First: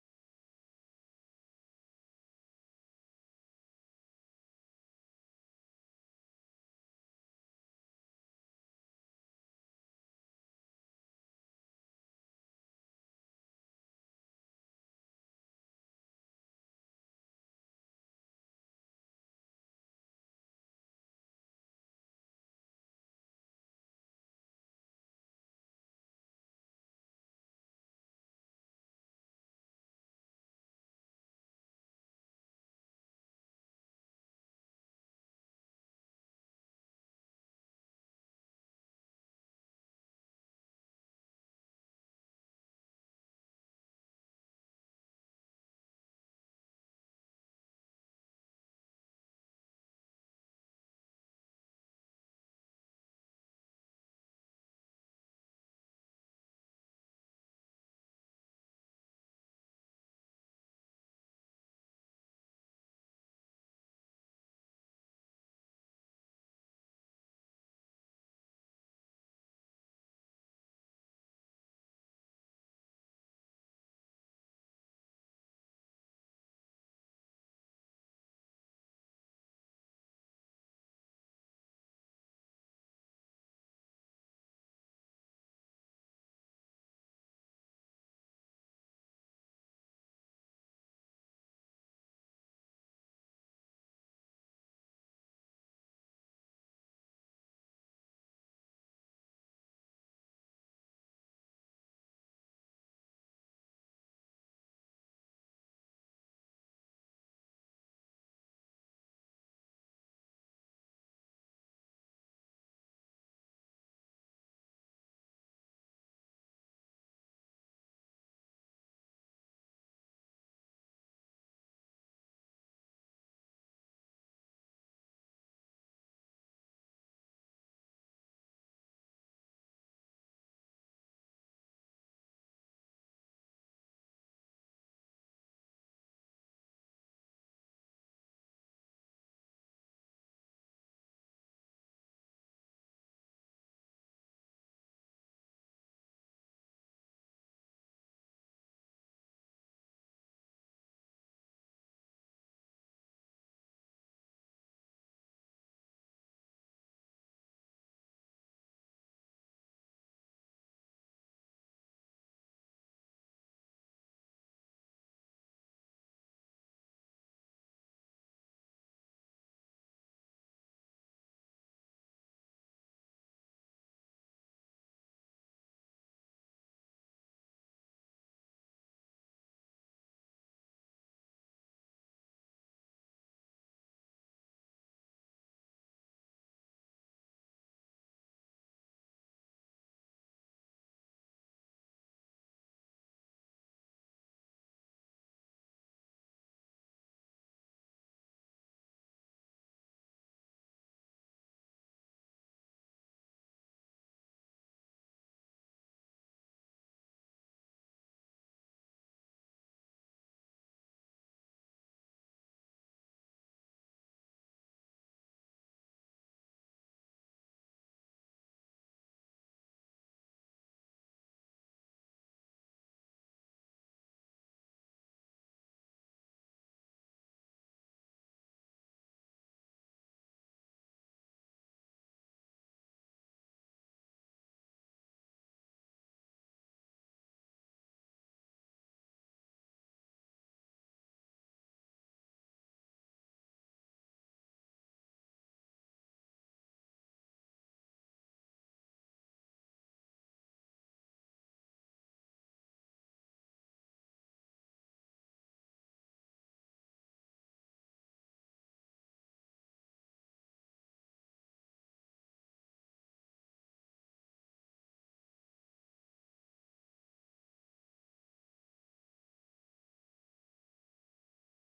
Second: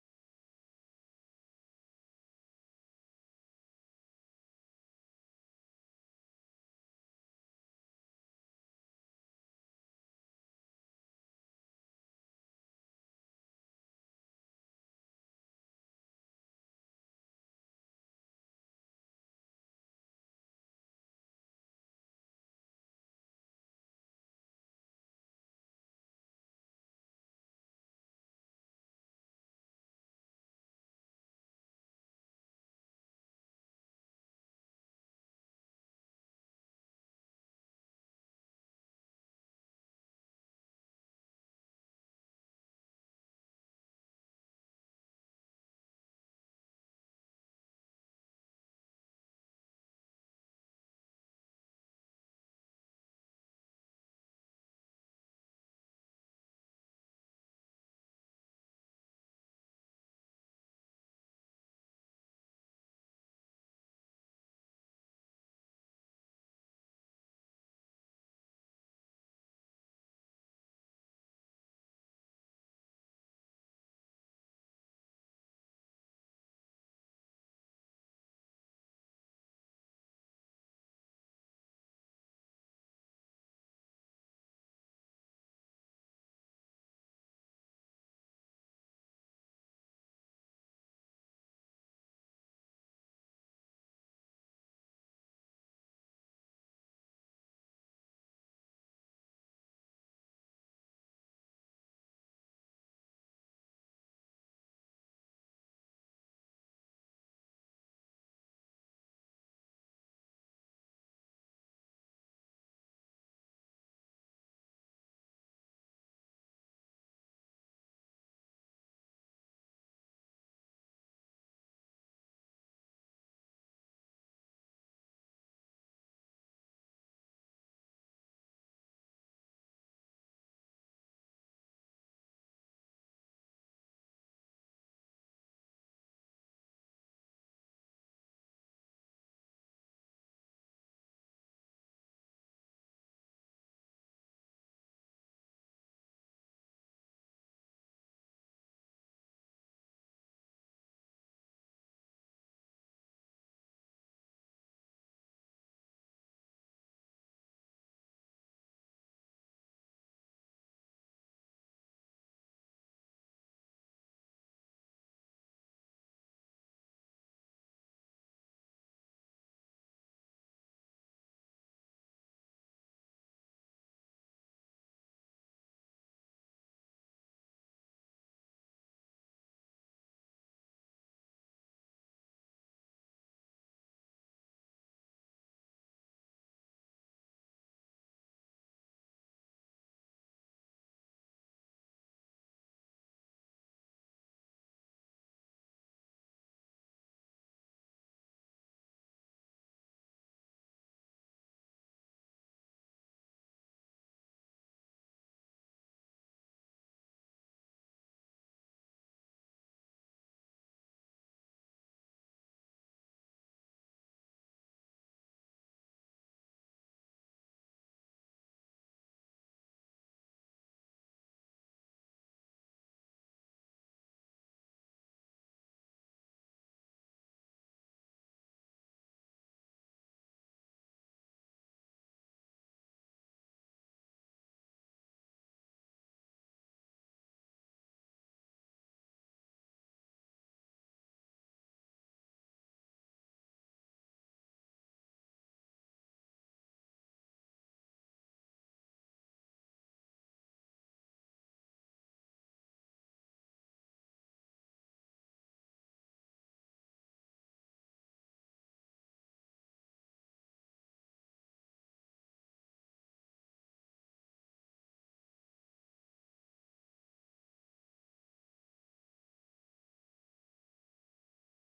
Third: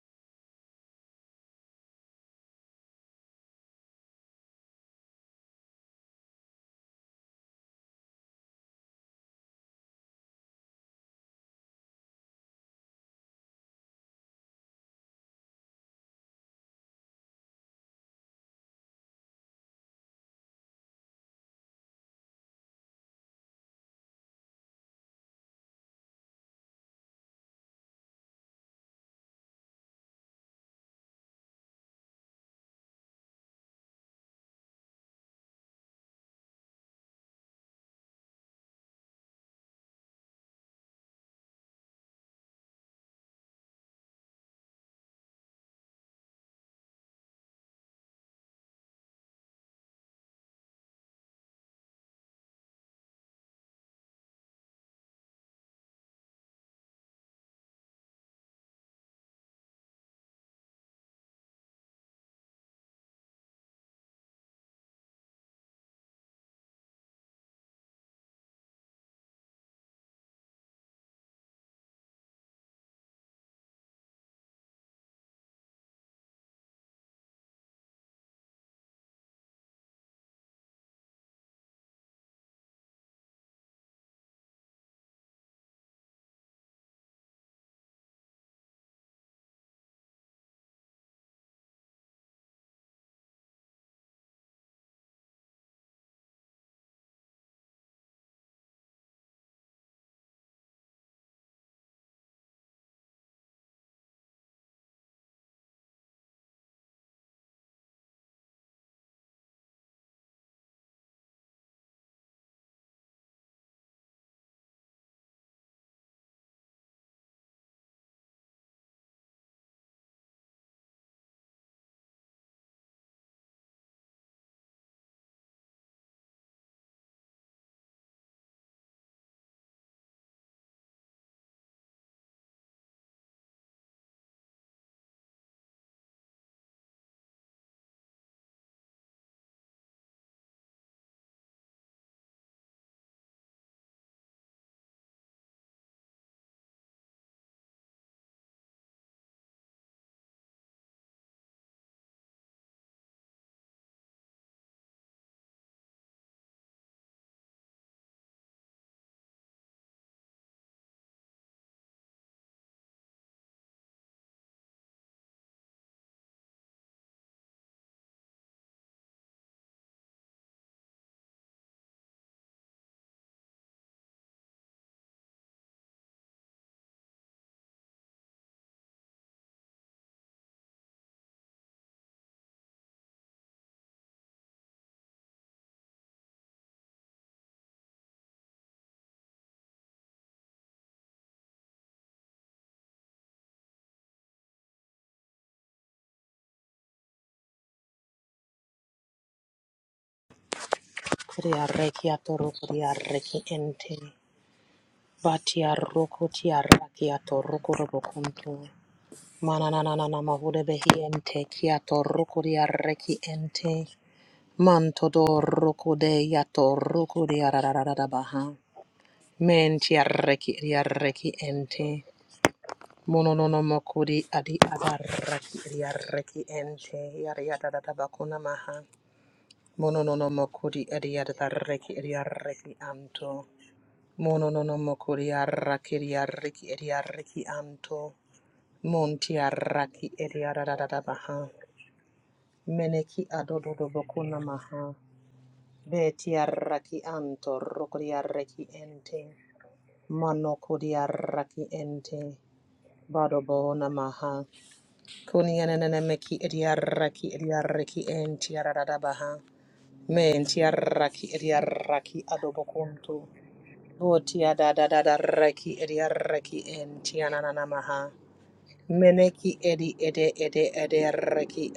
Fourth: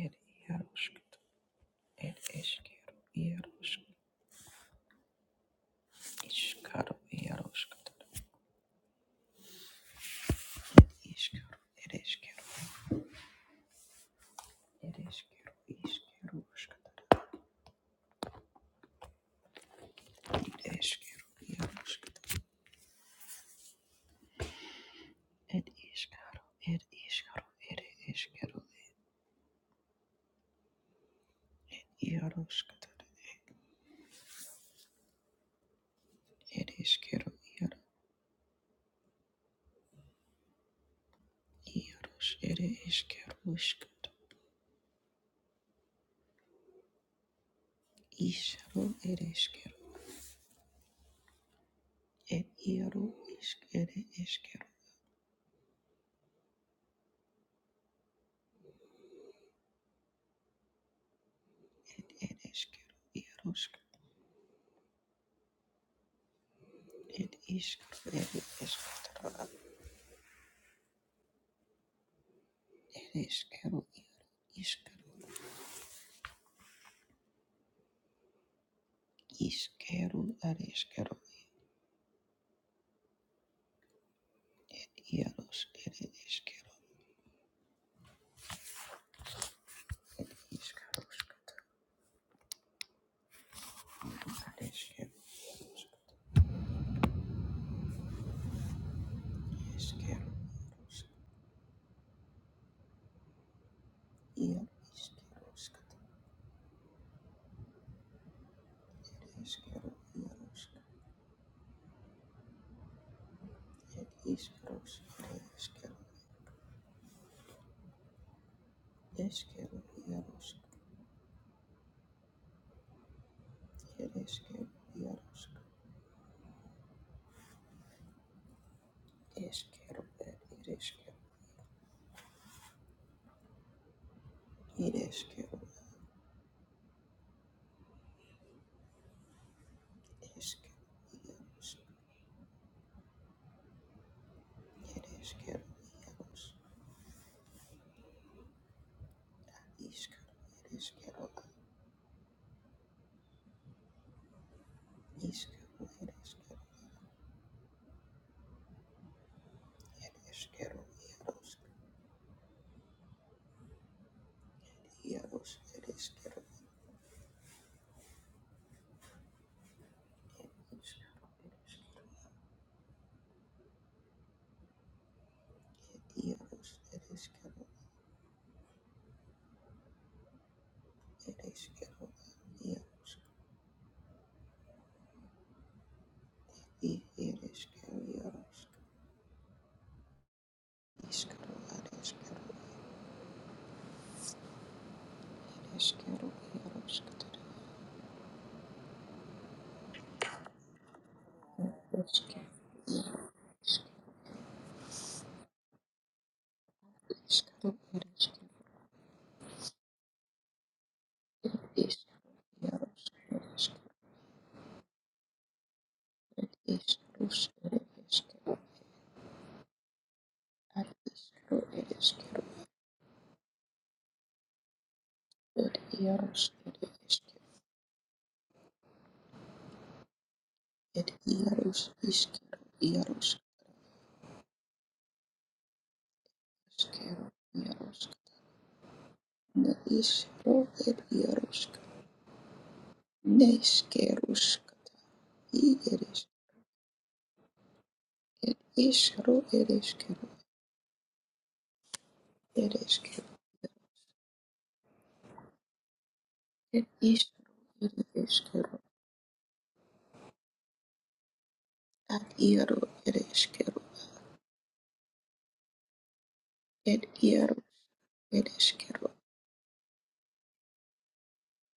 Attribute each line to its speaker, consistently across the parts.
Speaker 1: ir ieškot ir išgėriau ieškot iškarų ieškot ir išgėriau ir išgėriau ir išgėriau išgėriau išgėriau ir išgėriau ieškot ir iškarų ir išgėriau ir išgėriau ieškot ir išgėriau ir ieškot ir išgėriau išgėriau išgėriau ir išgėriau ir ieškot ir It is quero escatara it is quero isquero isquero ad isquero iaros eres caro, it is quero it is quero ad isquero isquero iaros iar isquero scatara isquero iaros it is quero ad isquero isquero iaros it is quero iaros isquero ad it is quero it is quero isquero iaros eres quiero eres Is Ereshkigal, Ishkal, Ereshkigal, Ishkal, Ereshkigal, Ereshkigal, Eros, Eros, Ereshkigal, Ishkal, Eros, Ereshkigal, Ereshkigal, Eros, Ereshkigal, Eros, Ishkal, Ereshkigal, Ereshkigal, Eros, Ereshkigal, Ishkal, Ereshkigal,
Speaker 2: Kuriareki atoro kuriareki ente. Batiaroko tiaraki atoroko robokunto. Manananana mahude behi ente kiatoro kuriareki ente. Mantodo roko de
Speaker 1: Ishkal, Eros, Ereshkigal,
Speaker 2: yatoroko
Speaker 1: Ishkal,
Speaker 2: diarararara
Speaker 1: Ereshkigal,
Speaker 2: baha. Men tiareki
Speaker 1: Ad
Speaker 2: diareki
Speaker 1: iskero ed
Speaker 2: ente.
Speaker 1: iskero
Speaker 2: Mononono mokuri adi adaraki
Speaker 1: ed iaros
Speaker 2: diareki
Speaker 1: ed
Speaker 2: ente.
Speaker 1: iskero
Speaker 2: Yariadadabakuna maha. Mononono mokuri
Speaker 1: ed
Speaker 2: adi
Speaker 1: iaros
Speaker 2: adareki
Speaker 1: iskero
Speaker 2: diareki
Speaker 1: iaros
Speaker 2: anto. Mono no no mokori arraki eri arraki eri
Speaker 1: iskero
Speaker 2: arraki
Speaker 1: iaros
Speaker 2: anto. Monti
Speaker 1: ne
Speaker 2: arraki eri
Speaker 1: iskero ed
Speaker 2: arararara baha.
Speaker 1: iaros
Speaker 2: Meneki
Speaker 1: ne
Speaker 2: adododo bokuna
Speaker 1: iskeros
Speaker 2: maha.
Speaker 1: i ed is
Speaker 2: Beti arraki anto rokori
Speaker 1: ed
Speaker 2: arraki ente.
Speaker 1: iskero ed iskero
Speaker 2: Mano kori arraki ente.
Speaker 1: ed iskero
Speaker 2: Bado bohona maha. Kuni ananana meki eri
Speaker 1: ed
Speaker 2: arraki eri
Speaker 1: iskero ed
Speaker 2: arraki enti
Speaker 1: iskero
Speaker 2: arararara baha. Menti arraki eri arraki
Speaker 1: ad
Speaker 2: adobo
Speaker 1: iaro
Speaker 2: kunto.
Speaker 1: ed iskero
Speaker 2: Votia da da da da reki edi reki en
Speaker 1: ed
Speaker 2: tianana
Speaker 1: iaro
Speaker 2: namaha.
Speaker 1: ed iskero
Speaker 2: Meneki edi ede ede ede reki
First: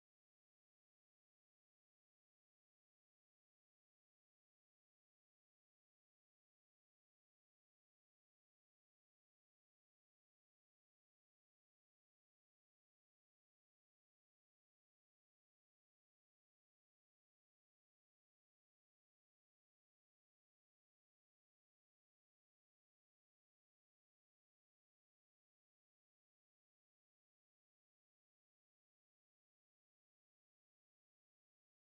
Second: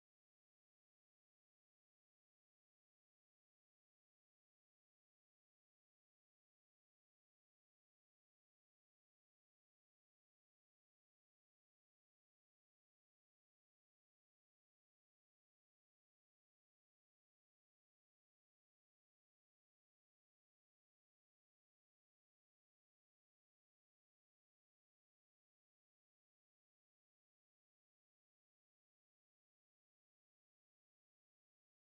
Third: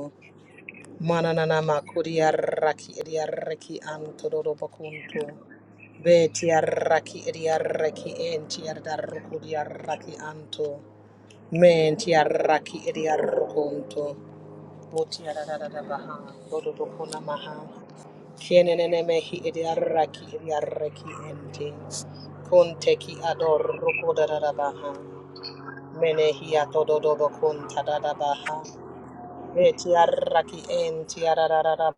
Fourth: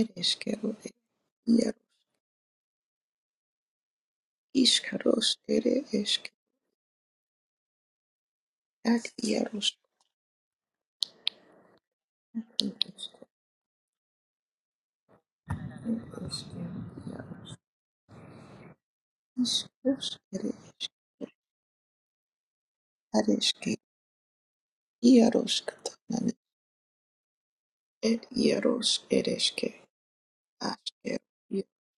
Speaker 1: ed iskero ed
Speaker 2: Mananana
Speaker 1: iaro
Speaker 2: makuria raki edi reki anto dodo bakunto.
Speaker 1: iskaros ed iskero
Speaker 2: Betia raki edi reki en tiarda
Speaker 1: ad
Speaker 2: rukuria
Speaker 1: iaros
Speaker 2: raki anto. Men tia
Speaker 1: ed
Speaker 2: raki edi
Speaker 1: iskero
Speaker 2: rukunto. Votia da da da da baha. Dodo bakuna
Speaker 1: Ereshkigal,
Speaker 2: maha. Kienenemehi
Speaker 1: Ishkosh,
Speaker 2: idiarraki
Speaker 1: Eresh,
Speaker 2: idiarraki ente. Kunteki ador
Speaker 1: Areshke,
Speaker 2: rukodarabaha.
Speaker 1: Iaroshkatanan,
Speaker 2: Menehi atododobo
Speaker 1: Ed
Speaker 2: kuntadadabaha.
Speaker 1: Iarosh, Ereshke,
Speaker 2: Betiarraki
Speaker 1: Ashker,
Speaker 2: entiarararara.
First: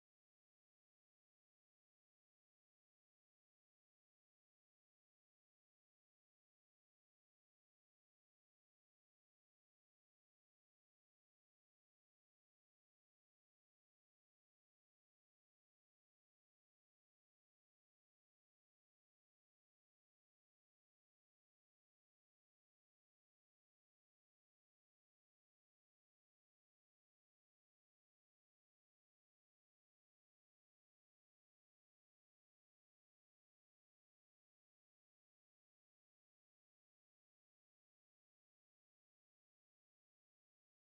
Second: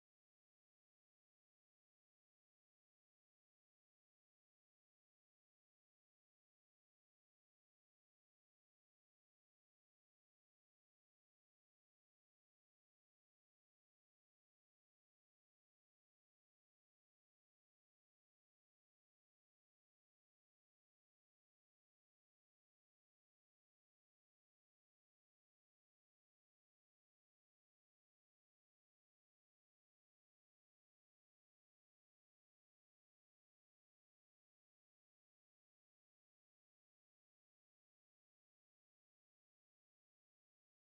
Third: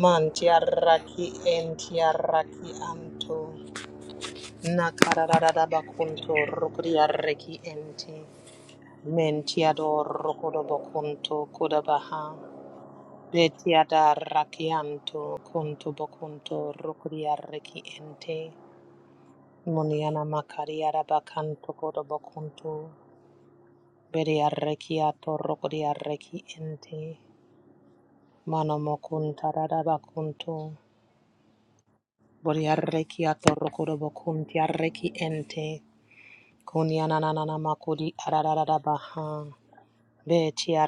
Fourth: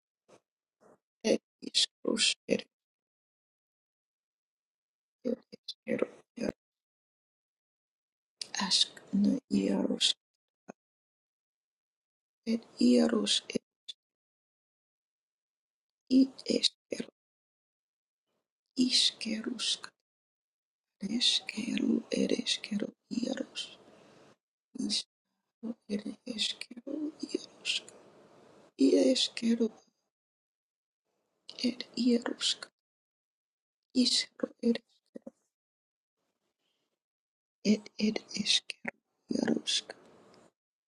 Speaker 2: Mantiarraki
Speaker 1: Ed Ishkosh, Ed
Speaker 2: entiarraki anto. Nakarararaba
Speaker 1: Ereshkero,
Speaker 2: kunto rukodiarraki ente.
Speaker 1: Ashk, No
Speaker 2: Mentiador
Speaker 1: Iarosh,
Speaker 2: rukodobo kunto kodabaha.
Speaker 1: Ed Iarosh, Ed
Speaker 2: Betiada rakianto kunto bokunto
Speaker 1: Ieshkero,
Speaker 2: rukuria reki ente.
Speaker 1: Ishkerushk,
Speaker 2: Muniana makariara bakanto kodo
Speaker 1: Ereshkero,
Speaker 2: bokunto.
Speaker 1: Ereshkero, Iarosh,
Speaker 2: Beria
Speaker 1: Ishko,
Speaker 2: rekiato rukuria reki
Speaker 1: Ereshkero,
Speaker 2: ente.
Speaker 1: Iaroshk,
Speaker 2: Mano mokunta
Speaker 1: Ieshkero,
Speaker 2: rada bakunto.
Speaker 1: Ed Iaroshk,
Speaker 2: Boria rekiato rukudo bokuntia reki ente. Kuniana nanana
Speaker 1: Ed
Speaker 2: makuri
Speaker 1: ed
Speaker 2: arararada
Speaker 1: iskeru
Speaker 2: baha.
Speaker 1: yarusk
Speaker 2: Betia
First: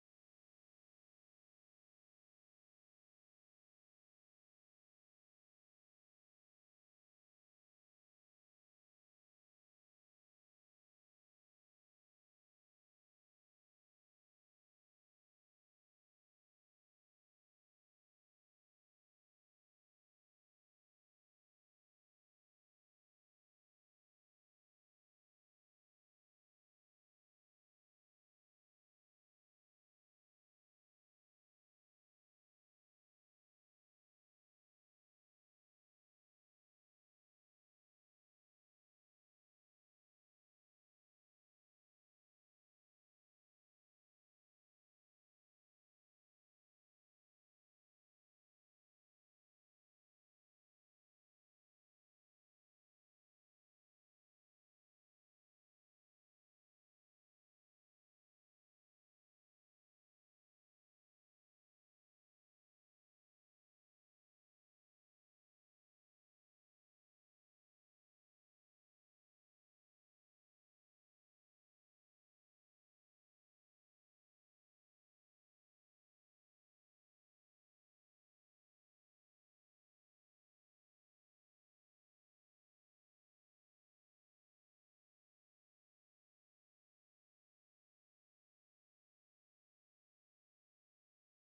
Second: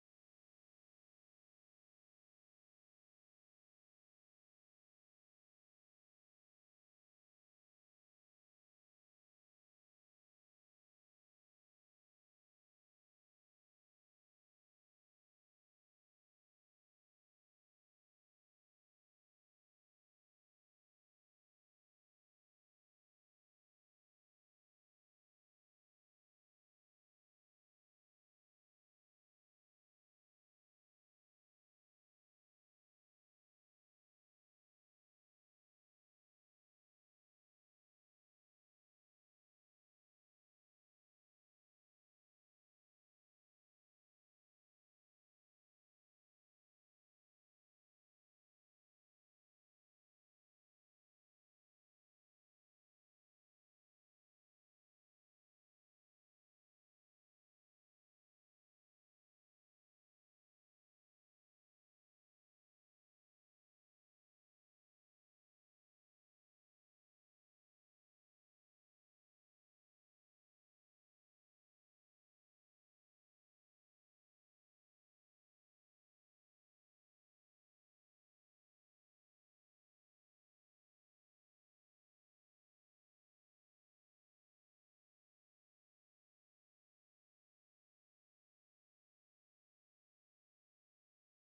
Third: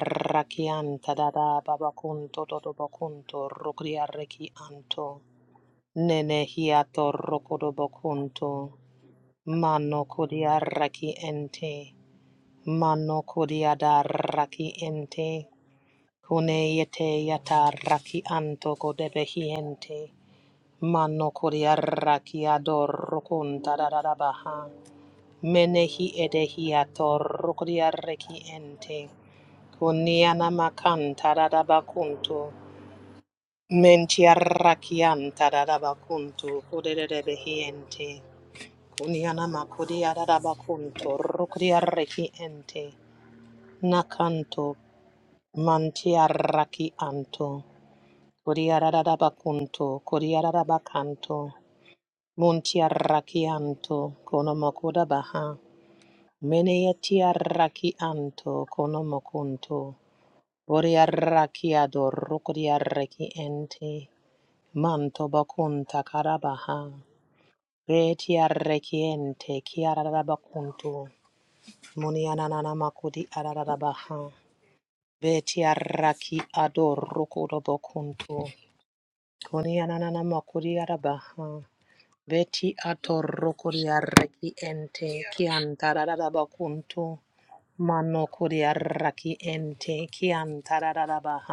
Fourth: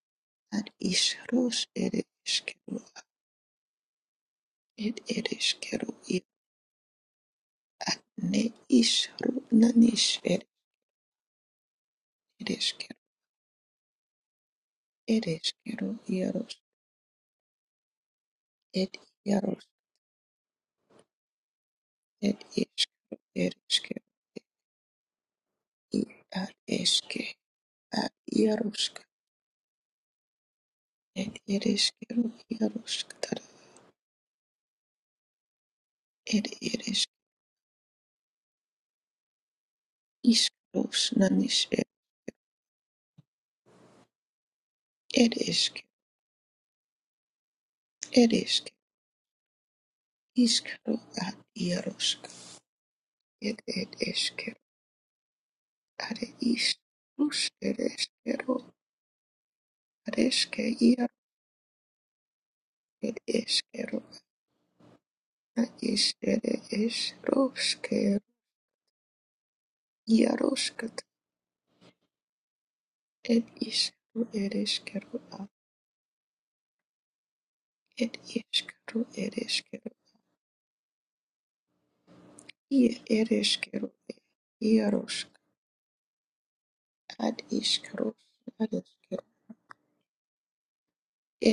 Speaker 1: ad
Speaker 2: rakianta
Speaker 1: isrus
Speaker 2: dada
Speaker 1: ed
Speaker 2: babakunto dodo
Speaker 1: iskeru
Speaker 2: bokunto rukuria reki
Speaker 1: ed
Speaker 2: anto.
Speaker 1: ed iskeru ir
Speaker 2: Nene hiato
Speaker 1: ad ne
Speaker 2: rokodobokunto.
Speaker 1: isru
Speaker 2: Mano
Speaker 1: nanish ed
Speaker 2: kodiaraki ente.
Speaker 1: ed iskeru
Speaker 2: Mano kodiadaraki
Speaker 1: ed
Speaker 2: ente.
Speaker 1: iskeru yarus
Speaker 2: Kune yete yata raki anto
Speaker 1: ed yarus
Speaker 2: kodebehiente. Mano
Speaker 1: ed
Speaker 2: kodiaraki
Speaker 1: iskeru ed
Speaker 2: adorokunta
Speaker 1: iskeru
Speaker 2: dadadabaha. Menehi
Speaker 1: ir ad
Speaker 2: edehiato
Speaker 1: eske ad
Speaker 2: rokodiaraki
Speaker 1: yarusk
Speaker 2: ente. Kuniana
Speaker 1: ed
Speaker 2: makanta
Speaker 1: ed iskeru
Speaker 2: dadabakunto.
Speaker 1: yarusk tar
Speaker 2: Mentiarrakianta
Speaker 1: ed
Speaker 2: dadabakunto
Speaker 1: ed is
Speaker 2: kodebehi ente. Kuniana makuria
Speaker 1: iskrus
Speaker 2: rabakunto
Speaker 1: nanish
Speaker 2: rukuria
Speaker 1: ed
Speaker 2: reki ente. Nakanto
Speaker 1: ed isk
Speaker 2: mantia raki anto.
Speaker 1: ed isk
Speaker 2: Kuria rabakunto, kuria
Speaker 1: iskru ad
Speaker 2: rabakanto.
Speaker 1: yarusk
Speaker 2: Muntia raki
Speaker 1: It it
Speaker 2: anto,
Speaker 1: is
Speaker 2: kono makuda baha.
Speaker 1: are
Speaker 2: Meneetia
Speaker 1: iskus
Speaker 2: raki
Speaker 1: ereskero,
Speaker 2: anto, kono makunto.
Speaker 1: areske
Speaker 2: Boria
Speaker 1: iaro
Speaker 2: raki ador rukuria
Speaker 1: ed
Speaker 2: reki ente.
Speaker 1: eskero,
Speaker 2: Manto
Speaker 1: ana
Speaker 2: bakunta
Speaker 1: isere
Speaker 2: karabaha.
Speaker 1: esroskero,
Speaker 2: Betia reki ente, kia
Speaker 1: iaroskat
Speaker 2: rabakunto. Monianana makudi
Speaker 1: ed isru
Speaker 2: ararabaha.
Speaker 1: ereskero, a
Speaker 2: Beti araki ador rokodo
Speaker 1: ed
Speaker 2: bokunto.
Speaker 1: iskru ereskero,
Speaker 2: Konianana makudi arabaha. Beti
Speaker 1: ie
Speaker 2: ador rokodi
Speaker 1: ereskero, e
Speaker 2: araki ente
Speaker 1: iarosk
Speaker 2: kiantararabakunto.
Speaker 1: ad iskros
Speaker 2: Mano kodi
Speaker 1: areskero,
Speaker 2: araki ente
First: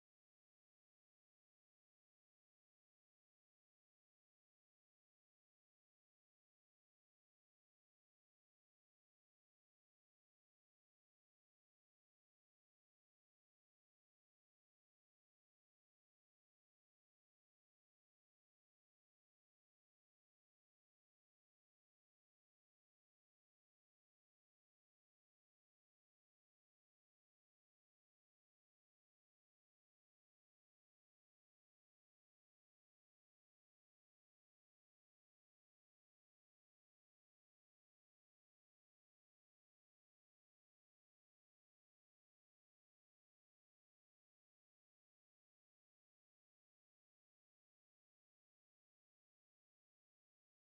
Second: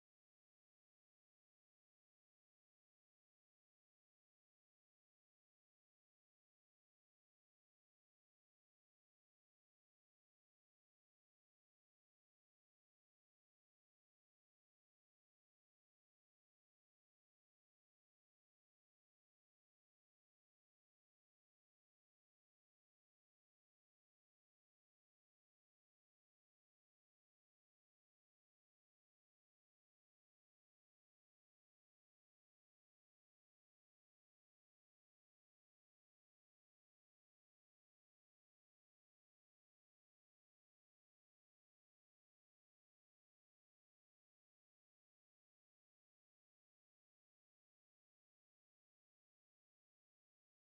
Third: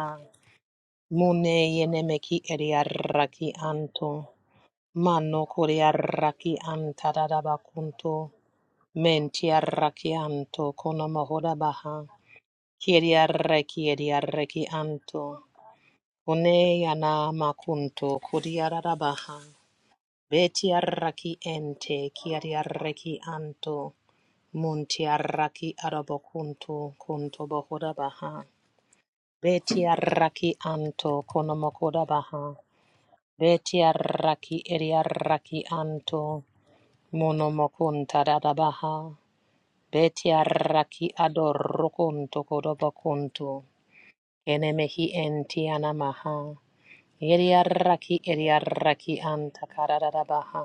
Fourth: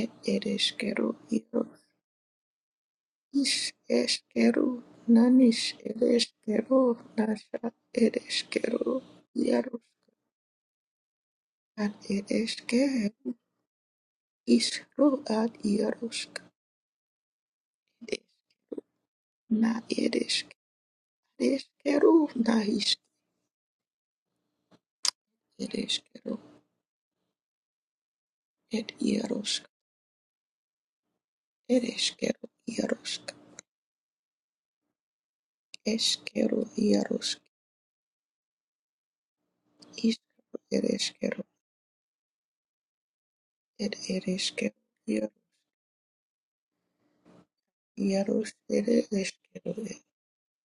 Speaker 1: ed ereskero,
Speaker 2: Mune
Speaker 1: iaro
Speaker 2: yenemeki eri araki
Speaker 1: is
Speaker 2: anto.
Speaker 1: eskero,
Speaker 2: Mano
Speaker 1: nanis
Speaker 2: kodi araki
Speaker 1: ereskero, nasa
Speaker 2: antararabakunto.
Speaker 1: ereskero,
Speaker 2: Menti
Speaker 1: iaros
Speaker 2: araki anto kono mahoda baha.
Speaker 1: ad ereskero,
Speaker 2: Kiriarra kiriarra ki
Speaker 1: Ishru
Speaker 2: anto.
Speaker 1: ad iarosk
Speaker 2: Kune yana makunto
Speaker 1: edes
Speaker 2: kuriarabaha.
Speaker 1: na edesk
Speaker 2: Betiarra ki ente
Speaker 1: edeskeru na
Speaker 2: kiriarra
Speaker 1: isk
Speaker 2: anto. muntiaraki
Speaker 1: edeskeru
Speaker 2: arabokunto kunto bohorabaha.
Speaker 1: ed iarosk
Speaker 2: Betiarra ki anto konomokorabaha.
Speaker 1: edeskeru iarosk
Speaker 2: Betiarra ki eriarra ki anto.
Speaker 1: eskeru iarosk
Speaker 2: Monomokunta dadabaha.
Speaker 1: iskru
Speaker 2: Betiarra ki
Speaker 1: edeskeru
Speaker 2: adorrokunto kodobokunto.
Speaker 1: ed edeskeru
Speaker 2: Yenemehi
Speaker 1: iar
Speaker 2: entiana maha. Yeriaraki
Speaker 1: iarosk
Speaker 2: eriaraki
Speaker 1: edeskeru ed
Speaker 2: antakararabaha.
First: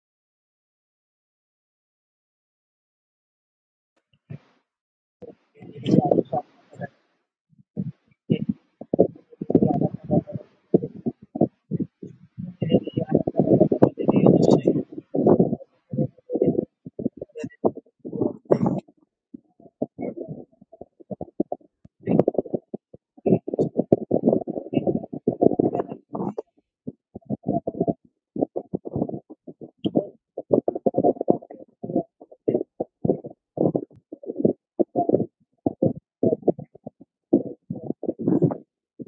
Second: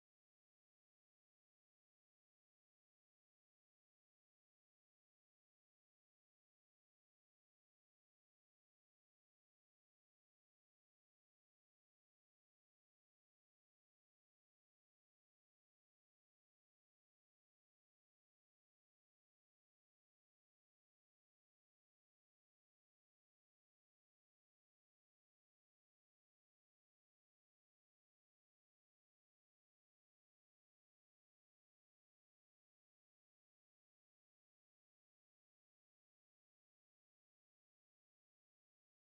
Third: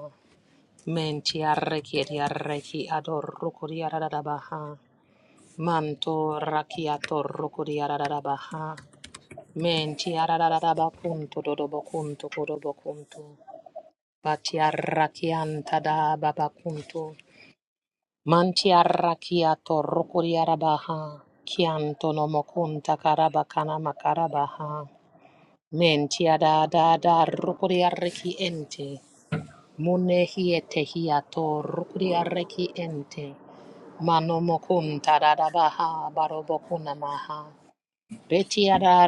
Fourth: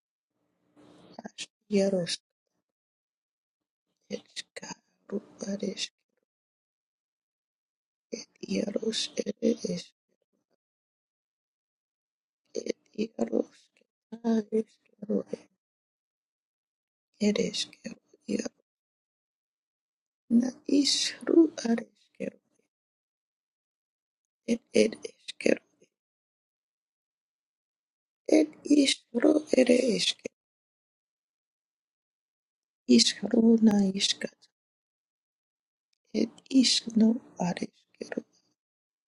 Speaker 1: as
Speaker 2: Mentiaraki
Speaker 1: iarosk
Speaker 2: eriaraki adorukuriarabaha.
Speaker 1: edskaru adesk
Speaker 2: Manto rakiato rukuriarabaha.
Speaker 1: iarosk edes
Speaker 2: Mentiararabakunto dodobokunto
Speaker 1: ed
Speaker 2: kurobokunto.
Speaker 1: iarosk adeskeru
Speaker 2: Batiaraki antada babakunto.
Speaker 1: edeskeru iar
Speaker 2: Mantiarrakiato
Speaker 1: na
Speaker 2: rokuriarabaha.
Speaker 1: ishru
Speaker 2: Kianto nomokunta karabakana
Speaker 1: It
Speaker 2: makarabaha.
Speaker 1: it ishkero.
Speaker 2: Mentia da da da rukuria reki
Speaker 1: It
Speaker 2: ente.
Speaker 1: ishro ere ishke.
Speaker 2: Munehi tehiato rukuria reki ente.
Speaker 1: Ishro na ishkat.
Speaker 2: Mano mokun tarada baha
Speaker 1: It
Speaker 2: barobokuna
Speaker 1: ishno
Speaker 2: maha.
Speaker 1: are ishkero.
Speaker 2: Betia da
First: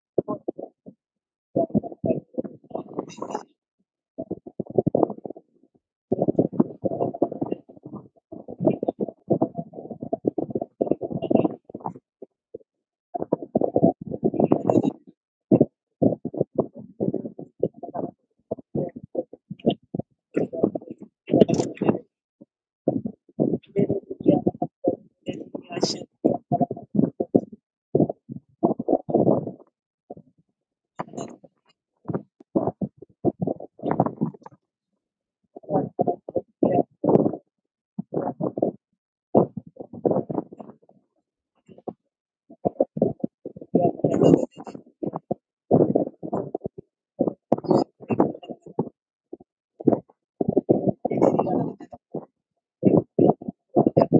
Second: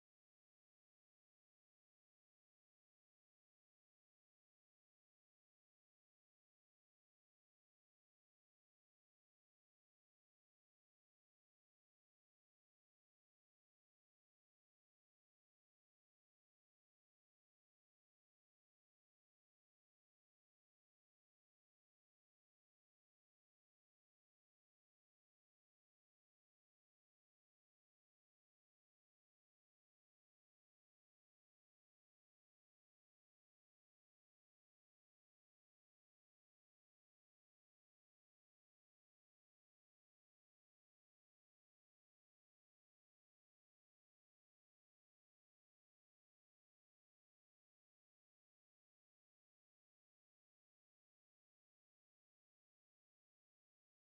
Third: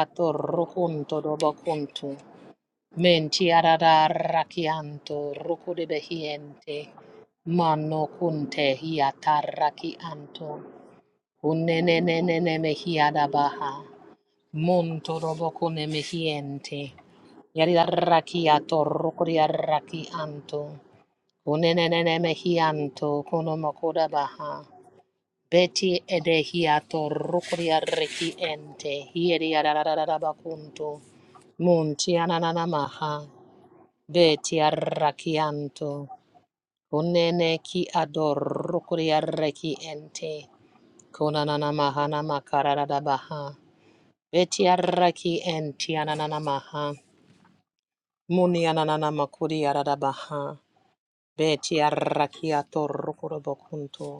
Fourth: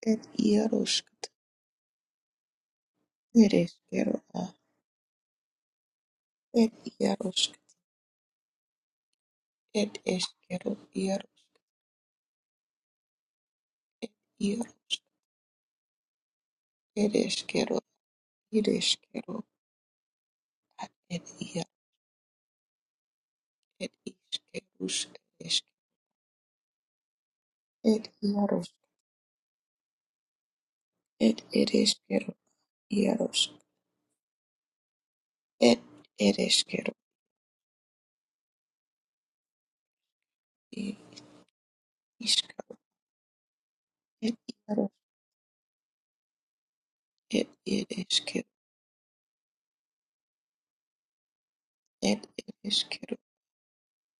Speaker 1: It
Speaker 2: rukunto
Speaker 1: iaroshkat.
Speaker 2: dobokuntu.
Speaker 1: It
Speaker 2: Mentia da da
Speaker 1: ishkero a.
Speaker 2: rakianto rukuri
Speaker 1: It
Speaker 2: behiente.
Speaker 1: iaroshk.
Speaker 2: Mano kunte hiata
Speaker 1: It ishkero
Speaker 2: rakianto.
Speaker 1: iar.
Speaker 2: Unenenenene mehia baha.
Speaker 1: It iar.
Speaker 2: Monto robokune mehiente.
Speaker 1: It
Speaker 2: Yari
Speaker 1: ishkero.
Speaker 2: arraki
Speaker 1: It
Speaker 2: ato rokori
Speaker 1: ishkero
Speaker 2: arraki anto.
Speaker 1: a, it iar.
Speaker 2: Unenenene mehi anto kono
Speaker 1: It
Speaker 2: makoda baha.
Speaker 1: ishkerush ishk.
Speaker 2: Beti edehi ato rokori
Speaker 1: It
Speaker 2: arraki
Speaker 1: iaroshk.
Speaker 2: ente. Hieri arararara bakunto.
Speaker 1: It it
Speaker 2: Munti
Speaker 1: ishkero
Speaker 2: ananana maha.
Speaker 1: iaroshk.
Speaker 2: Beti arraki
Speaker 1: It
Speaker 2: anto.
Speaker 1: it ishkero
Speaker 2: Unene ki ador rokori arraki ente.
Speaker 1: i
Speaker 2: Konanana maha
Speaker 1: ishkero.
Speaker 2: namakararada baha.
Speaker 1: It
Speaker 2: Beti
Speaker 1: iaroshk.
Speaker 2: arraki enti ananana maha.
Speaker 1: It it ishkero.
Speaker 2: Muni ananana makuri arada baha. Beti
Speaker 1: Ed
Speaker 2: arrakiato
Speaker 1: eskero,
Speaker 2: rukuro bokunto.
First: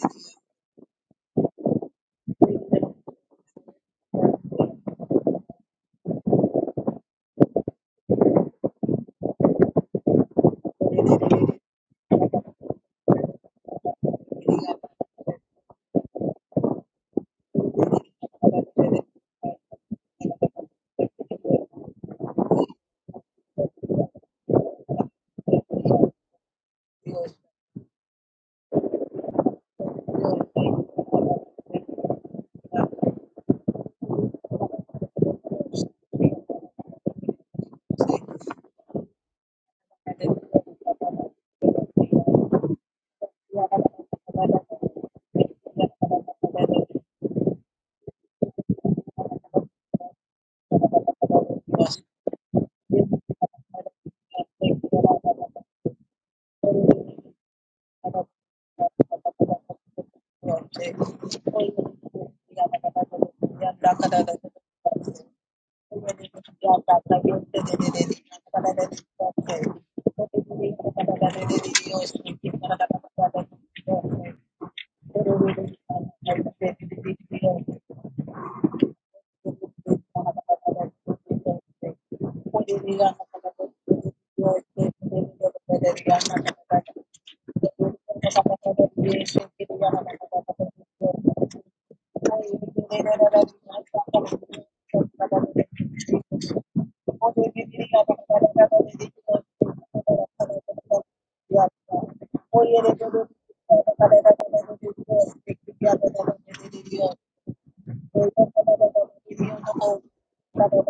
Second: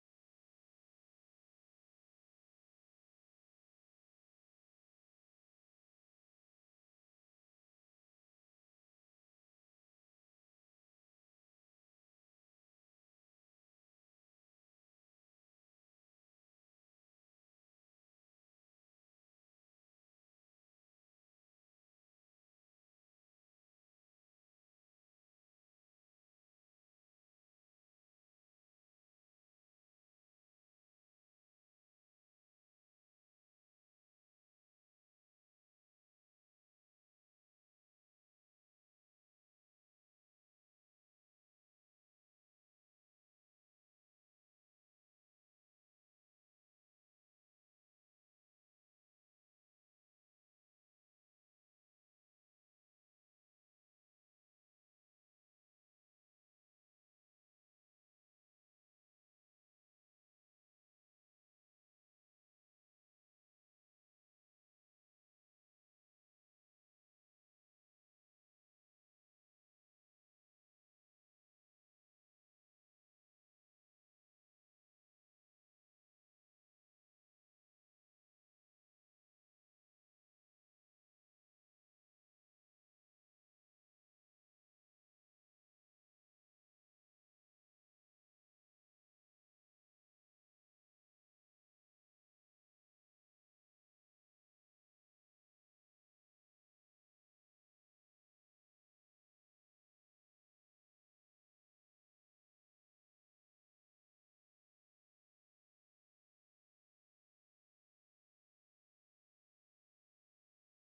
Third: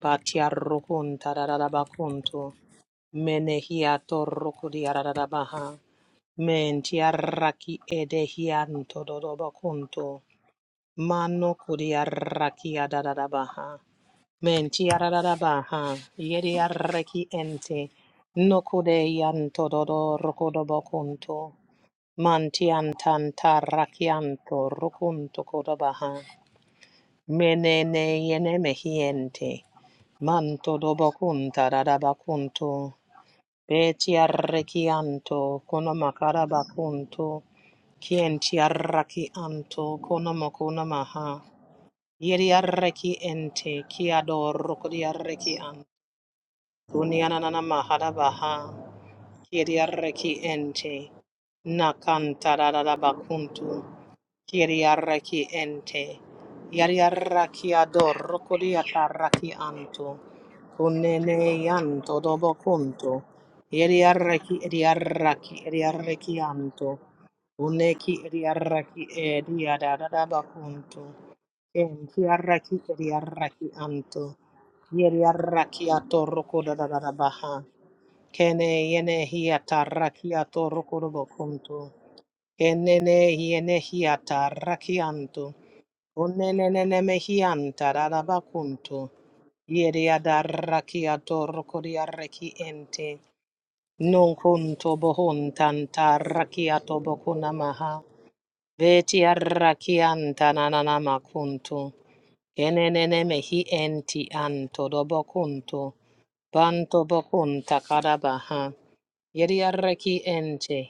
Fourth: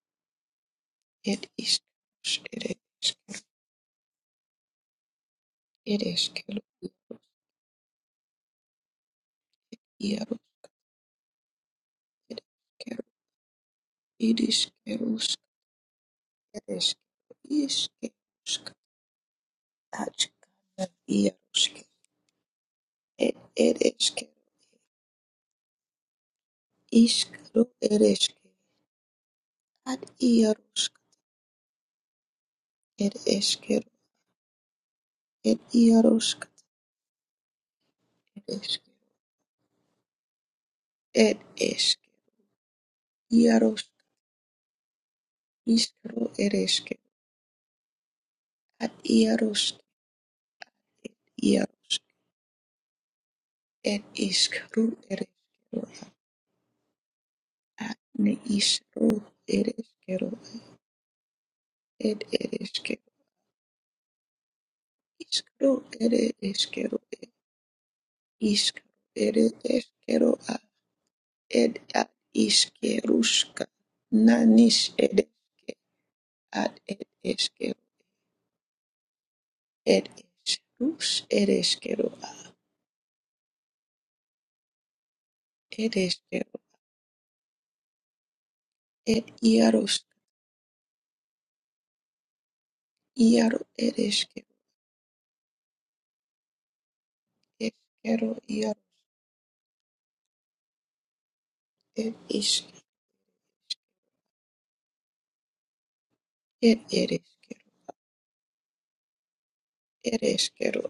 Speaker 2: Bati arrukunta
Speaker 1: ed
Speaker 2: rarara
Speaker 1: iskeros,
Speaker 2: bakunto.
Speaker 1: ed esk,
Speaker 2: Menehiato rukuri ararara baha.
Speaker 1: ed eskero,
Speaker 2: Menti arraki edehianto dodo bokunto.
Speaker 1: iaro,
Speaker 2: Mano kuri
Speaker 1: ed
Speaker 2: arraki
Speaker 1: eskero,
Speaker 2: adarara baha.
Speaker 1: ed
Speaker 2: Menti
Speaker 1: iskeros,
Speaker 2: ararara baha. Yeri
Speaker 1: ed eskero,
Speaker 2: arraki ente.
Speaker 1: iskerosk,
Speaker 2: Nokude yanto dodo rukuro
Speaker 1: atskana,
Speaker 2: bokunto.
Speaker 1: iarosk,
Speaker 2: Manti
Speaker 1: ed
Speaker 2: antanta
Speaker 1: ed eskero,
Speaker 2: rakianto rukunto kodabaha
Speaker 1: iskero, ed
Speaker 2: menene
Speaker 1: eskero,
Speaker 2: yene mehiente
Speaker 1: ad
Speaker 2: manto
Speaker 1: iarosk,
Speaker 2: dobo kunta dadaba kunto
Speaker 1: ed eskero,
Speaker 2: beti arrekianto
Speaker 1: ed iarosk, ed
Speaker 2: kono
Speaker 1: eskero,
Speaker 2: makaraba kunto kienti arrakianto kono mokuna maha
Speaker 1: ed eskero,
Speaker 2: yeri arreki ente
Speaker 1: iarosk,
Speaker 2: kiado rokodi arreki an
Speaker 1: iskero, ed eskero,
Speaker 2: kunianana maharabaha
Speaker 1: ad
Speaker 2: yeri
Speaker 1: iarosk,
Speaker 2: arreki ente
Speaker 1: ed iarosk,
Speaker 2: nakanta dadaba kunto
Speaker 1: ed iskero, ed
Speaker 2: Kiriaraki
Speaker 1: eskero.
Speaker 2: ente. Yariaraki
Speaker 1: at
Speaker 2: ador
Speaker 1: ne ishru
Speaker 2: kodiataraki
Speaker 1: ere
Speaker 2: anto.
Speaker 1: ishkero
Speaker 2: Kunene yanto
Speaker 1: ed
Speaker 2: dobo
Speaker 1: ere ishkero
Speaker 2: kunto. Yariaraki ediaraki
Speaker 1: ishkru ere
Speaker 2: ediaraki anto.
Speaker 1: ishkero ed
Speaker 2: Uneki
Speaker 1: ishkru
Speaker 2: ediaraki
Speaker 1: ere ishkero
Speaker 2: ediadadaba
Speaker 1: a
Speaker 2: kunto.
Speaker 1: ed at
Speaker 2: Kentiaraki
Speaker 1: ishkerushka
Speaker 2: ediaraki anto.
Speaker 1: nanish ere ishke
Speaker 2: Yariaraki ator
Speaker 1: at ed
Speaker 2: kodadadabaha.
Speaker 1: ishkero
Speaker 2: Kene yene
Speaker 1: ed
Speaker 2: hiataraki ator
Speaker 1: ishrush
Speaker 2: kodobo
Speaker 1: ere
Speaker 2: kunto.
Speaker 1: ishkero a
Speaker 2: Kenene hiene hiata rakianto.
Speaker 1: ed ishkero
Speaker 2: Unenene mehianta rarabakunto.
Speaker 1: ed iarosh
Speaker 2: Yeria darrakiato rokoria reki ente.
Speaker 1: iaro ere
Speaker 2: Non
Speaker 1: ishkero
Speaker 2: kunto bohuntanta rakiato bokunamaha.
Speaker 1: ishkero iaro
Speaker 2: Veti arrakianta nananamakunto. kunto.
Speaker 1: ed ishk
Speaker 2: Kenene mehi enti anto dobokunto.
Speaker 1: ed
Speaker 2: Banto
Speaker 1: ere ishkero
Speaker 2: bokunta karabaha. Yadiarreki
Speaker 1: ere ishkero
Speaker 2: ente,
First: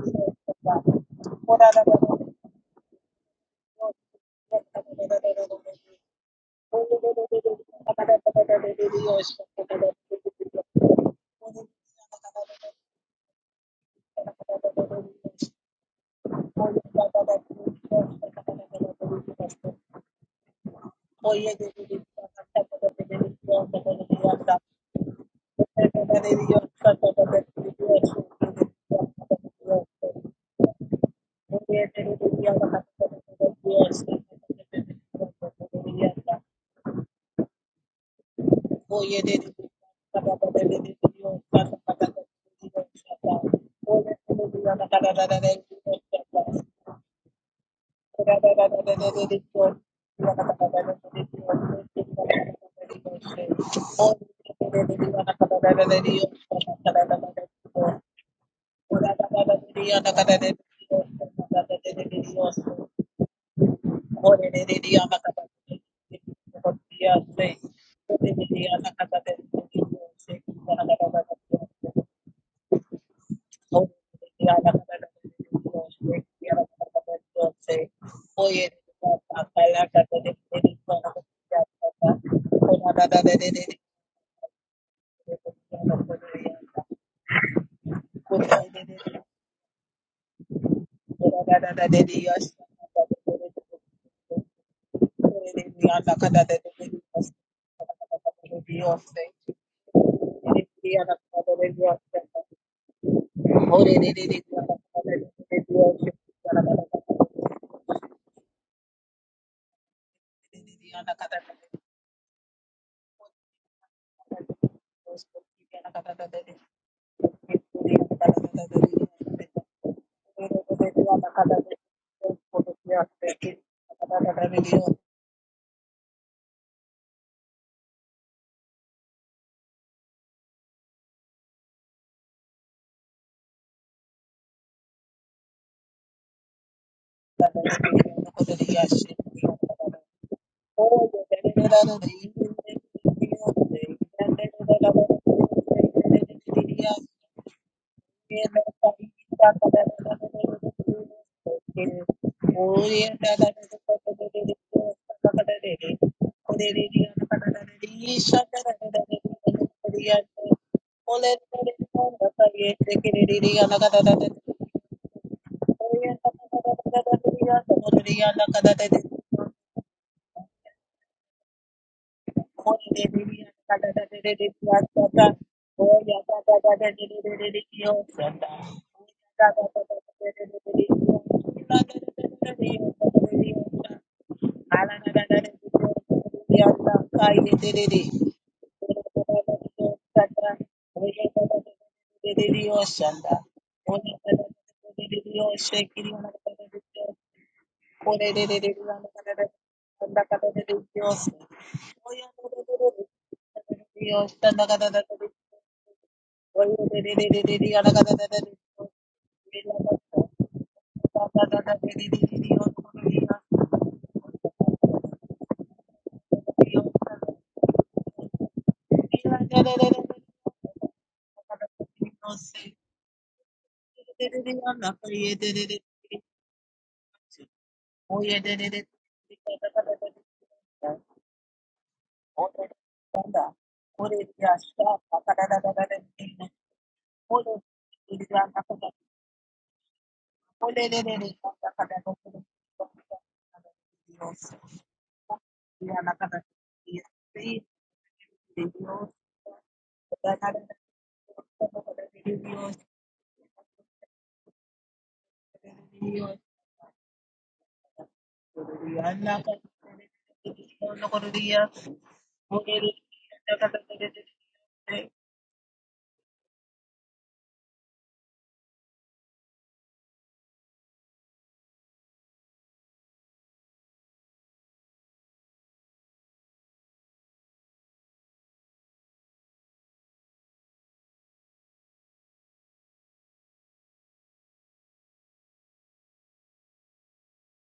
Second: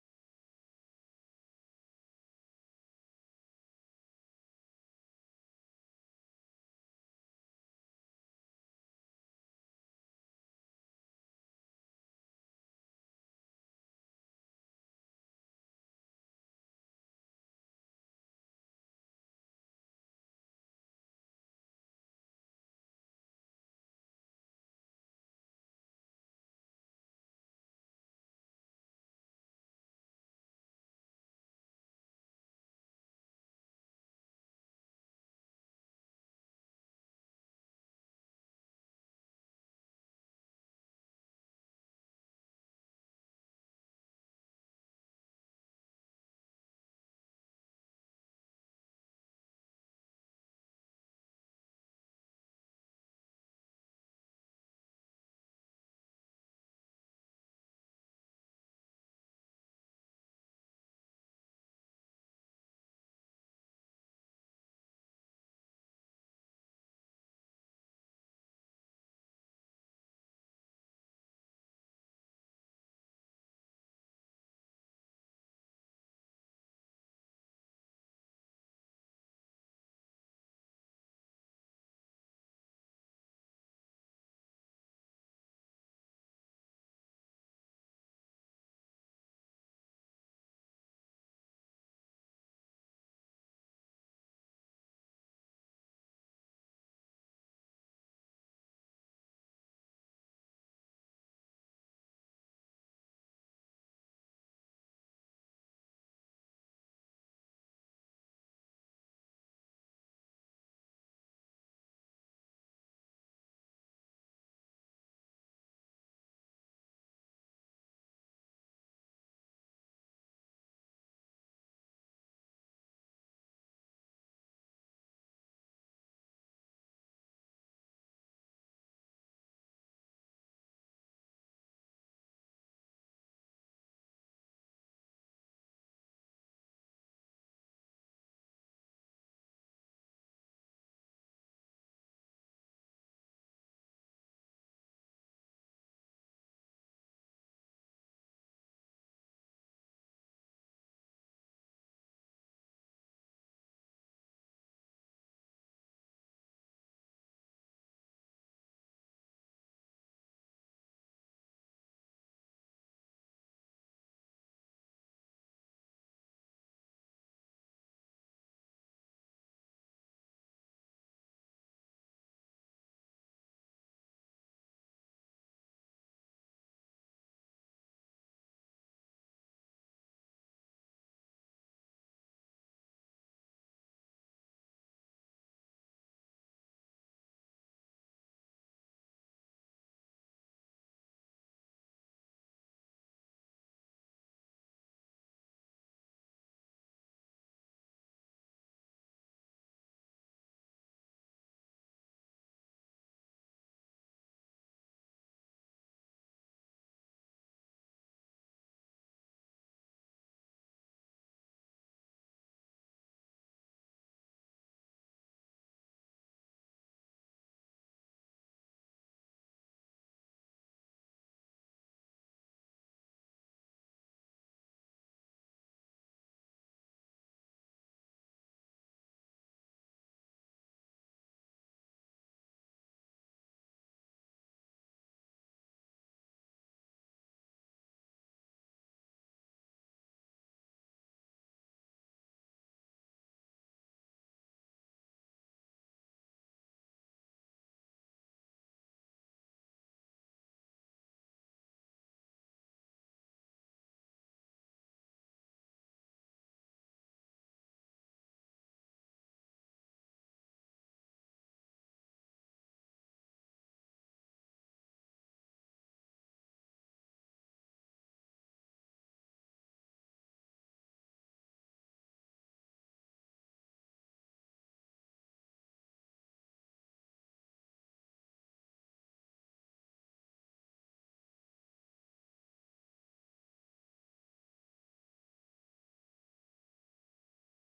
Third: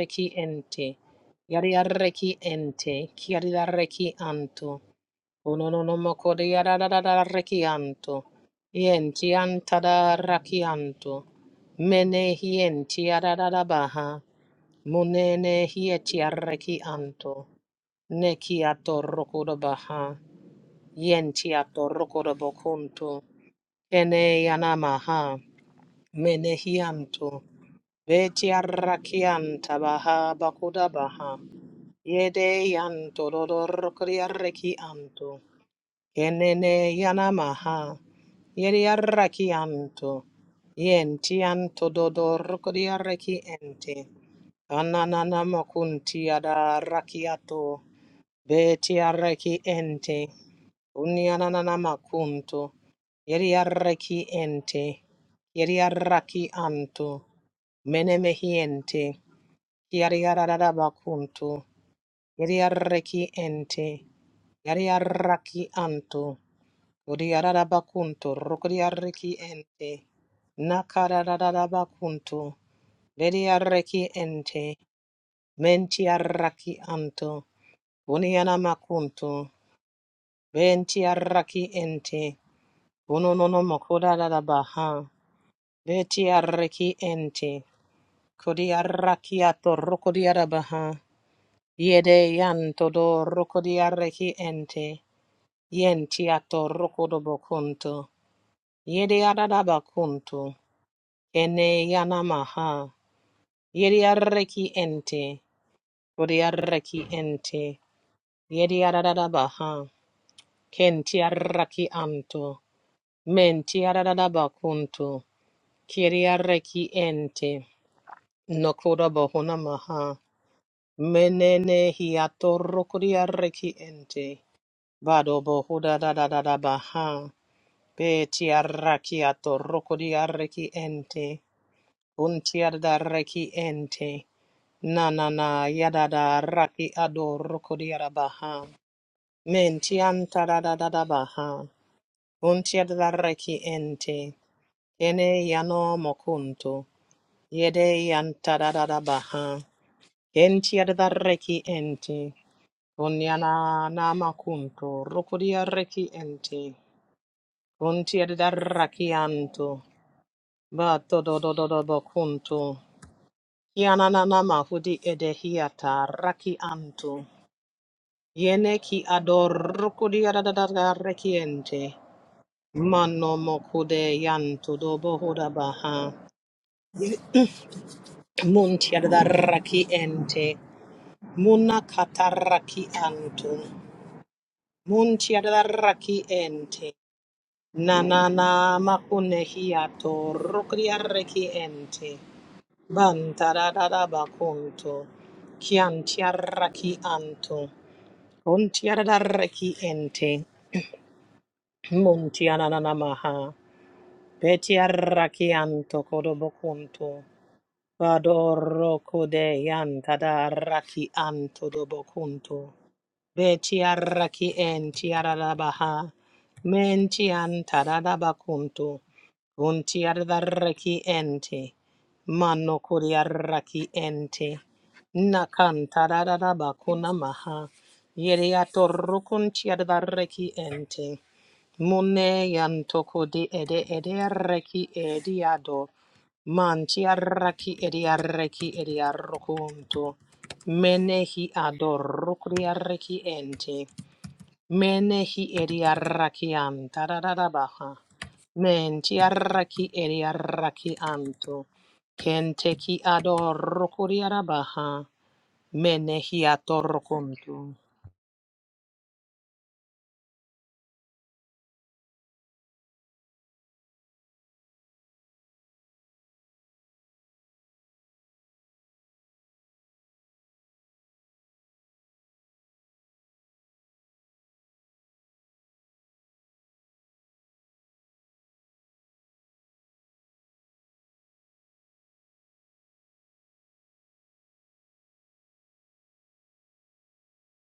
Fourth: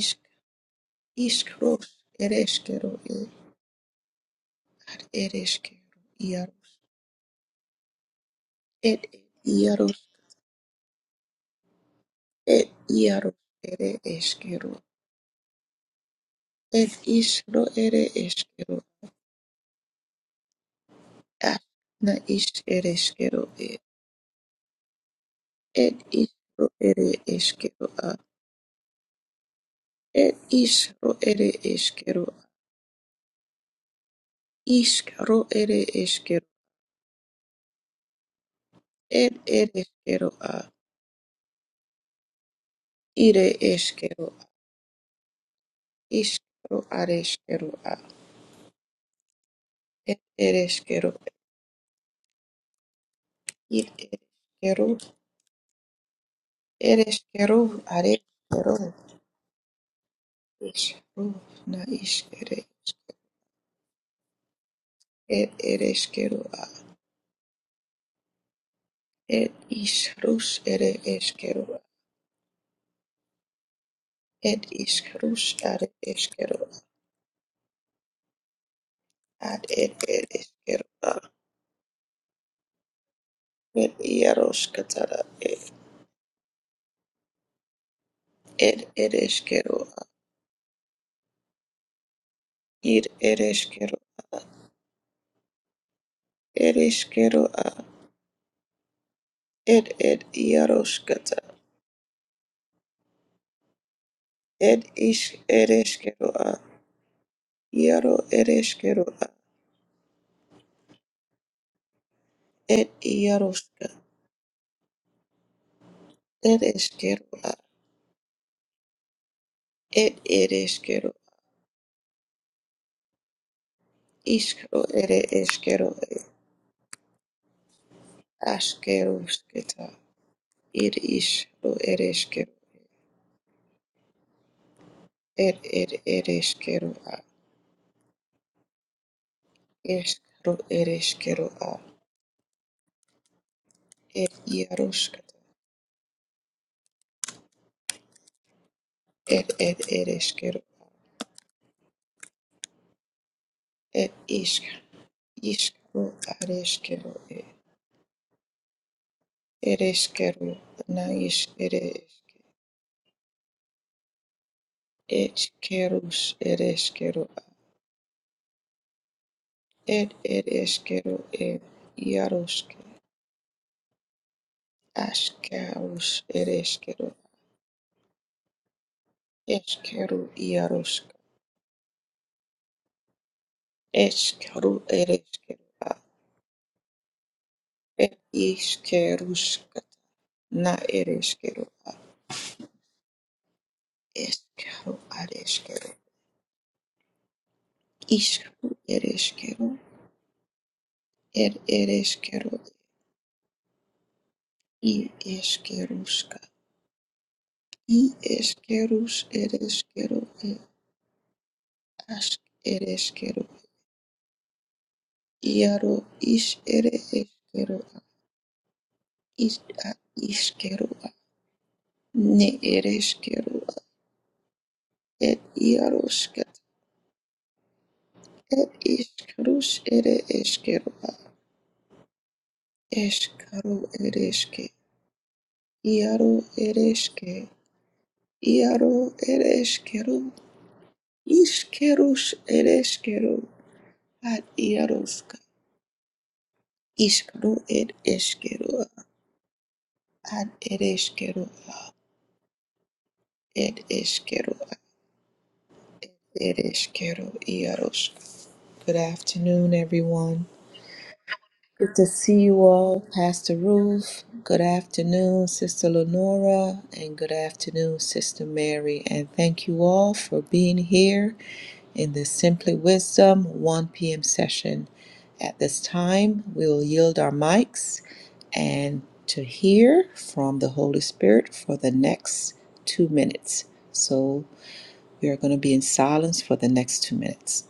Speaker 1: ishk
Speaker 2: ente,
Speaker 1: ishkrush ere
Speaker 2: yadiarreki
Speaker 1: ishkero
Speaker 2: ente, kiadiarreki anto,
Speaker 1: Ad
Speaker 2: unonomoko de
Speaker 1: ereshkigal
Speaker 2: yadadarreki anto,
Speaker 1: iaros, et et
Speaker 2: yenti
Speaker 1: iaros,
Speaker 2: antadarraki anto, mene
Speaker 1: et
Speaker 2: hienti
Speaker 1: iaros ere
Speaker 2: yadadabaha,
Speaker 1: eskero,
Speaker 2: munene hieti arreki
Speaker 1: et
Speaker 2: anto,
Speaker 1: isro ere
Speaker 2: neki
Speaker 1: eskero,
Speaker 2: atorrokodabaha, yenti
Speaker 1: ad na is
Speaker 2: atorrokodabokunto,
Speaker 1: ereshkero e,
Speaker 2: ene yanamaha,
Speaker 1: et
Speaker 2: mene
Speaker 1: isro ere
Speaker 2: hianto,
Speaker 1: eskero a,
Speaker 2: Beti arrakian tabaha
Speaker 1: et
Speaker 2: bakuda
Speaker 1: isro
Speaker 2: baha.
Speaker 1: ere eskero,
Speaker 2: Yede yan tododor kriarreki anto.
Speaker 1: iskro ere eskero,
Speaker 2: Yenene yanamaha. Yeri
Speaker 1: et
Speaker 2: arraki anto.
Speaker 1: ereshkero a,
Speaker 2: Yen tian tododor kriarreki
Speaker 1: ire
Speaker 2: ente.
Speaker 1: eskero,
Speaker 2: Ananana makunti
Speaker 1: iskro
Speaker 2: ada
Speaker 1: areskero
Speaker 2: rakiato.
Speaker 1: a,
Speaker 2: Beti arraki ente.
Speaker 1: et ereshkero,
Speaker 2: Unyananana makunto. Yeri
Speaker 1: ir
Speaker 2: arraki
Speaker 1: ereshkero,
Speaker 2: ente. Yeri arraki anto.
Speaker 1: ereshkero areskero,
Speaker 2: Menemehiente. Kiariarara
Speaker 1: Ishru
Speaker 2: bakuntu.
Speaker 1: na ishkere
Speaker 2: Yariarreki ente.
Speaker 1: ed
Speaker 2: Yariarraki anto.
Speaker 1: ereshkeru a
Speaker 2: Odiarara bakunto. Rokodiarreki
Speaker 1: ed
Speaker 2: ente.
Speaker 1: ishrush ere eshkeru
Speaker 2: Nakararara
Speaker 1: a
Speaker 2: bakunto. Bediarreki ente.
Speaker 1: ed ishrush are eshkeru
Speaker 2: Mentiarraki anto. Buniana makunto.
Speaker 1: a ad ed ereshkeru a
Speaker 2: Bentiarraki ente. Unonono
Speaker 1: ed
Speaker 2: mokodara
Speaker 1: yarosh
Speaker 2: baha.
Speaker 1: katara ed
Speaker 2: Betiarreki ente.
Speaker 1: ed
Speaker 2: Kodiarraki ato
Speaker 1: ereshkeru a
Speaker 2: rokodiara baha. Yede yanto
Speaker 1: ir
Speaker 2: do roko di
Speaker 1: ereshkeru
Speaker 2: arreki
Speaker 1: a
Speaker 2: ente. Yenti ato roko do
Speaker 1: ereshkeru a
Speaker 2: bokunto. Yede adada
Speaker 1: ed ed
Speaker 2: bakunto.
Speaker 1: yarosh kata
Speaker 2: Kene yana maha. Yede arreki
Speaker 1: ed ish
Speaker 2: ente.
Speaker 1: ereshkeru
Speaker 2: Kodi
Speaker 1: a
Speaker 2: arreki ente.
Speaker 1: yaro
Speaker 2: Yede
Speaker 1: ereshkeru a
Speaker 2: adada baha. Kenti arraki anto.
Speaker 1: ed
Speaker 2: Menti
Speaker 1: yaroshka
Speaker 2: adada bakunto. Kiri arreki ente. Nokoda bohuna
Speaker 1: ed
Speaker 2: maha.
Speaker 1: ereshkeru
Speaker 2: Menene hiato roko di arreki ente.
Speaker 1: Ishro ere
Speaker 2: Vado
Speaker 1: eskero
Speaker 2: bohuda da da da da baha. Beti
Speaker 1: askero
Speaker 2: arrakiato
Speaker 1: sketa.
Speaker 2: rokodi arreki
Speaker 1: Ir
Speaker 2: ente.
Speaker 1: ishro ere eskero.
Speaker 2: Untiar da reki ente. Na na
Speaker 1: Er
Speaker 2: na
Speaker 1: er
Speaker 2: yada
Speaker 1: ere
Speaker 2: da raki
Speaker 1: eskero a.
Speaker 2: ado rokodi arabaha. Mentianta
Speaker 1: Eskro
Speaker 2: da da da
Speaker 1: ere
Speaker 2: da
Speaker 1: eskero
Speaker 2: baha.
Speaker 1: a.
Speaker 2: Untiar da reki
Speaker 1: Er
Speaker 2: ente.
Speaker 1: iarosketa
Speaker 2: Ene yano mokunto. Yede yanta da da da
Speaker 1: Er
Speaker 2: baha.
Speaker 1: er ere eskero.
Speaker 2: Entiar da reki ente. Unyana
Speaker 1: Er
Speaker 2: na
Speaker 1: isk.
Speaker 2: makunto rokodi arreki
Speaker 1: Iskro are
Speaker 2: ente.
Speaker 1: eskero e.
Speaker 2: Kunti rakianto.
Speaker 1: Er eskero na
Speaker 2: Bato do
Speaker 1: is
Speaker 2: do do
Speaker 1: ere
Speaker 2: do
Speaker 1: eskero.
Speaker 2: bokunto. Kianana mahudi edehiata
Speaker 1: Echkerus
Speaker 2: rakianto.
Speaker 1: ereskero
Speaker 2: Yene ki
Speaker 1: ed
Speaker 2: adorukudi
Speaker 1: ed
Speaker 2: adadada
Speaker 1: eskero ed iarosk
Speaker 2: Mano mokude yanto do bohuda
Speaker 1: askarus
Speaker 2: baha.
Speaker 1: ereskero
Speaker 2: Munti
Speaker 1: eskeru
Speaker 2: adarakiente
Speaker 1: iarosk.
Speaker 2: Muna kataraki anto.
Speaker 1: Eskeru
Speaker 2: Munti
Speaker 1: ereskeru a
Speaker 2: rakiente.
Speaker 1: er
Speaker 2: Nanana
Speaker 1: iskerusk
Speaker 2: makunehiato
Speaker 1: na
Speaker 2: rukudi
Speaker 1: ereskeru a
Speaker 2: rekiente. Bantarada
Speaker 1: eskeru
Speaker 2: bakunto,
Speaker 1: areskeru
Speaker 2: chiantiarrachi anto,
Speaker 1: iskeru
Speaker 2: contiarrachi
Speaker 1: ereskeru
Speaker 2: ente,
Speaker 1: er ereskeru
Speaker 2: muntiananamaha,
Speaker 1: i
Speaker 2: petiarrachi anto
Speaker 1: eskeruska
Speaker 2: codobokunto,
Speaker 1: i
Speaker 2: vadorro
Speaker 1: eskerus
Speaker 2: code
Speaker 1: ereskeru e
Speaker 2: yantadarrachi anto
Speaker 1: ask
Speaker 2: dobokunto.
Speaker 1: ereskeru
Speaker 2: Betiaraki en tiaradabaha.
Speaker 1: iaro is ere
Speaker 2: Men tian
Speaker 1: eskeru a
Speaker 2: tadadabakuntu.
Speaker 1: is
Speaker 2: Un
Speaker 1: a iskeru
Speaker 2: tiaraki
Speaker 1: a
Speaker 2: ente.
Speaker 1: ne
Speaker 2: Mano
Speaker 1: ereskeru a
Speaker 2: kuriaraki ente.
Speaker 1: er
Speaker 2: Nakan
Speaker 1: iaroska
Speaker 2: tadadabakunamaha.
Speaker 1: et
Speaker 2: Yeriatorukun
Speaker 1: iskerus ere
Speaker 2: tiaraki ente.
Speaker 1: eskeru
Speaker 2: Mune yantoko di
Speaker 1: Eshkaro
Speaker 2: ede ede
Speaker 1: ereshke,
Speaker 2: arreki edi
Speaker 1: iaro
Speaker 2: Manti
Speaker 1: ereshke,
Speaker 2: arraki edi arreki
Speaker 1: iaro
Speaker 2: edi
Speaker 1: ereshkero,
Speaker 2: arrokunto. Menehi ado
Speaker 1: ishkerush
Speaker 2: arreki
Speaker 1: ereshkero,
Speaker 2: ente.
Speaker 1: ad iaroska,
Speaker 2: Menehi edi arraki anta
Speaker 1: ishkaro ed eshkero,
Speaker 2: Menti arraki edi
Speaker 1: ad
Speaker 2: arraki
Speaker 1: ereshkero,
Speaker 2: anto. Kenteki ado
Speaker 1: ed eshkero,
Speaker 2: arabaha. Menehi ato
Speaker 1: ereshkero, iarosk. Good afternoon, everyone. Good to see you all, Pastor Ruth. Good afternoon, Sister Lenora, and good afternoon, Sister Mary. And thank you all for being here in the Simply Wisdom 1 p.m. session. At this time, we will yield our mics and to hear from the Holy Spirit for the next two minutes. So we are going to be in silence for the next two minutes.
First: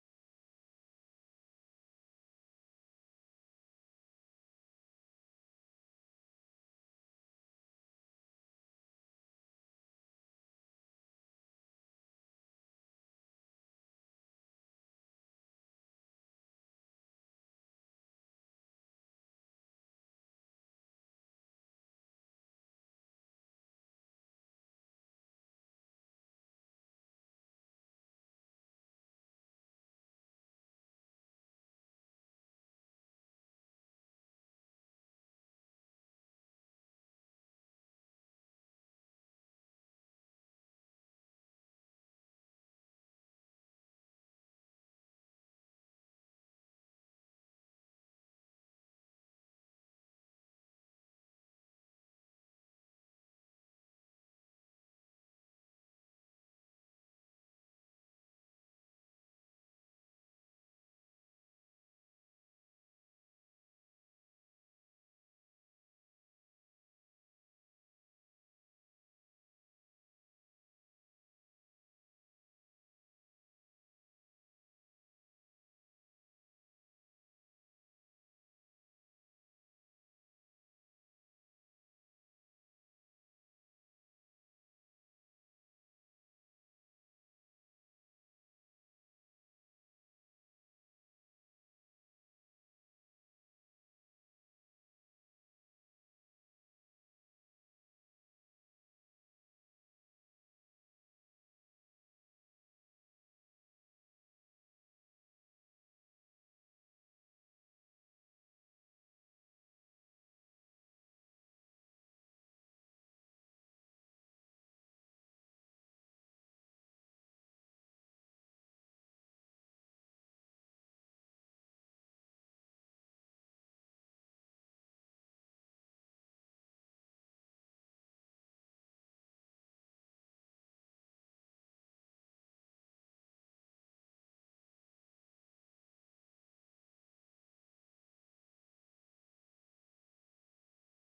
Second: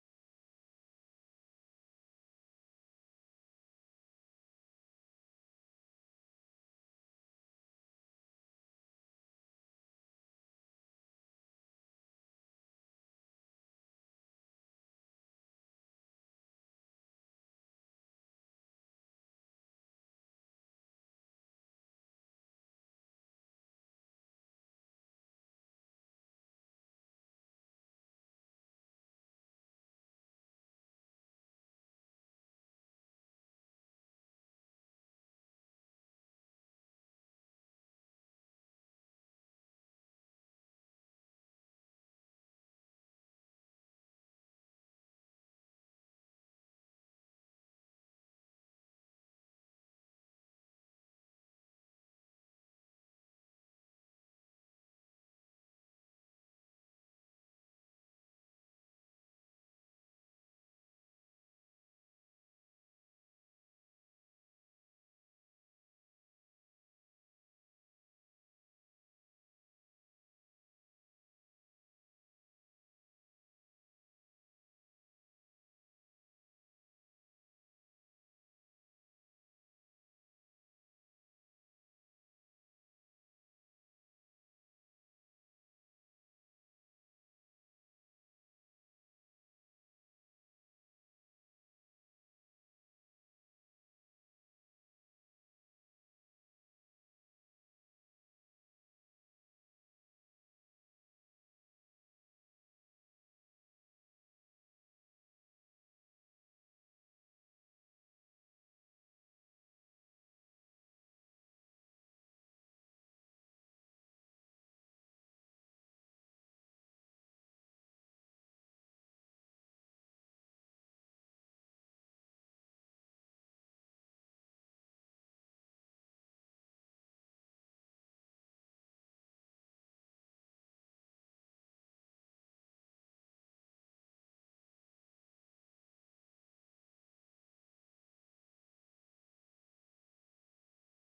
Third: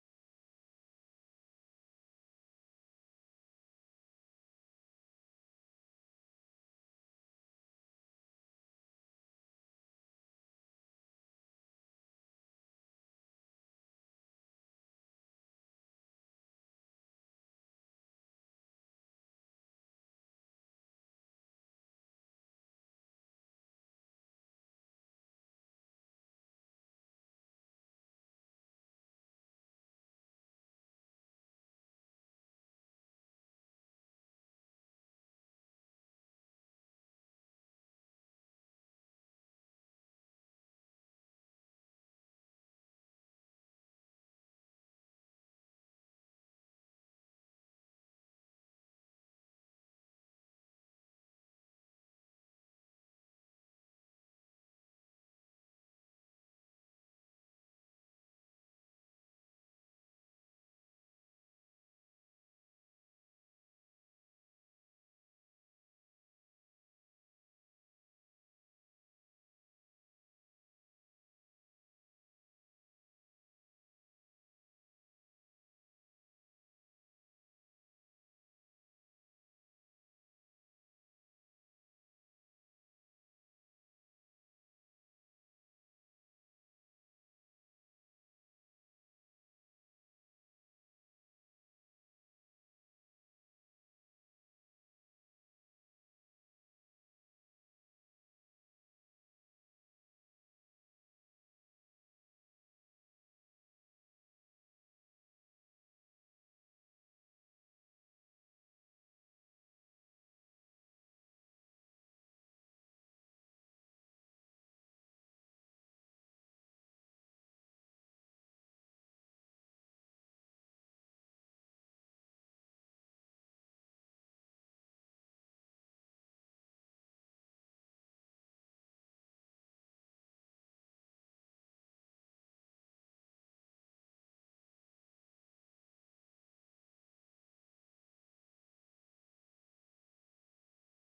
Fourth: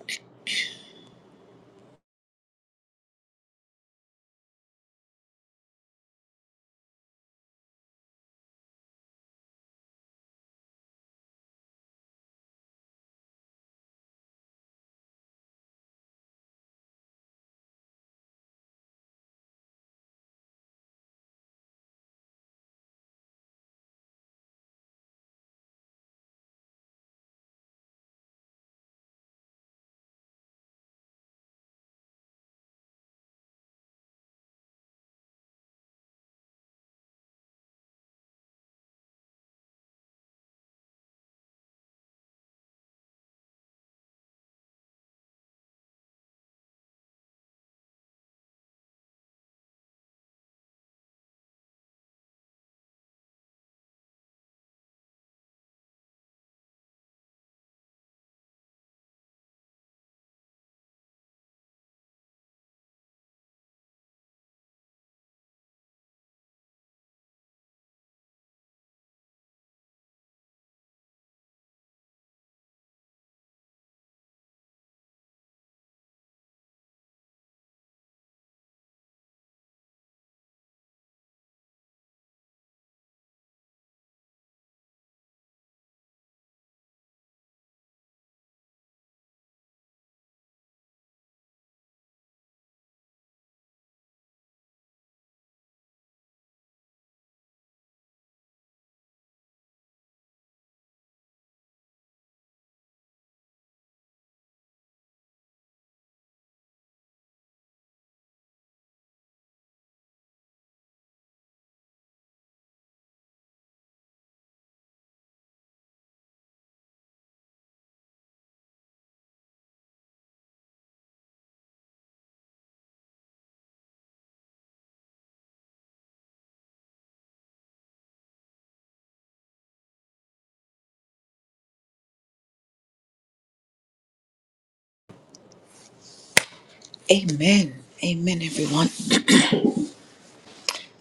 Speaker 1: Amen. Amen, everyone.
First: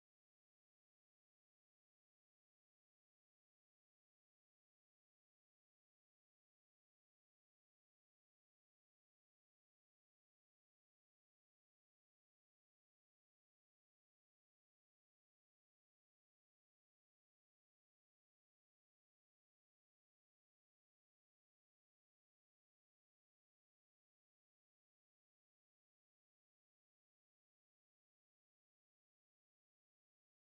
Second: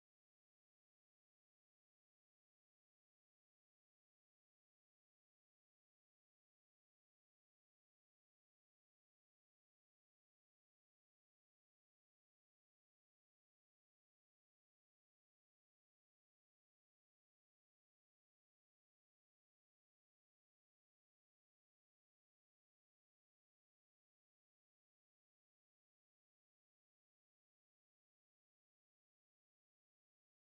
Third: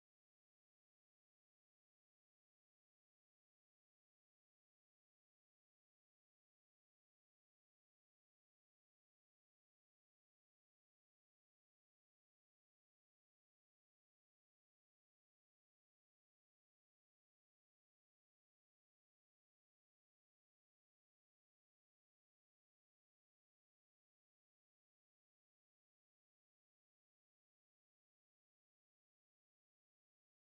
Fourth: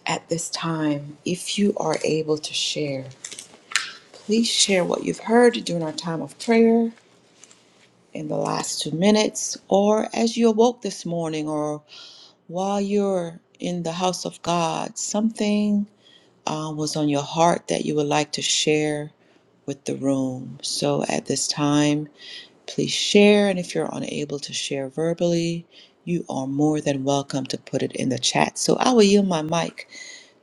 Speaker 1: at this time, if you are able to share, please share what you've heard during our time of prayer in the last two minutes, or as you awoke this morning, or while you're in the house of God, something uh, was on your heart that you would like to share with the room. So at this time, please share. And if you're unable to share verbally, you are more than welcome to put it in the chat. So I will yield my mic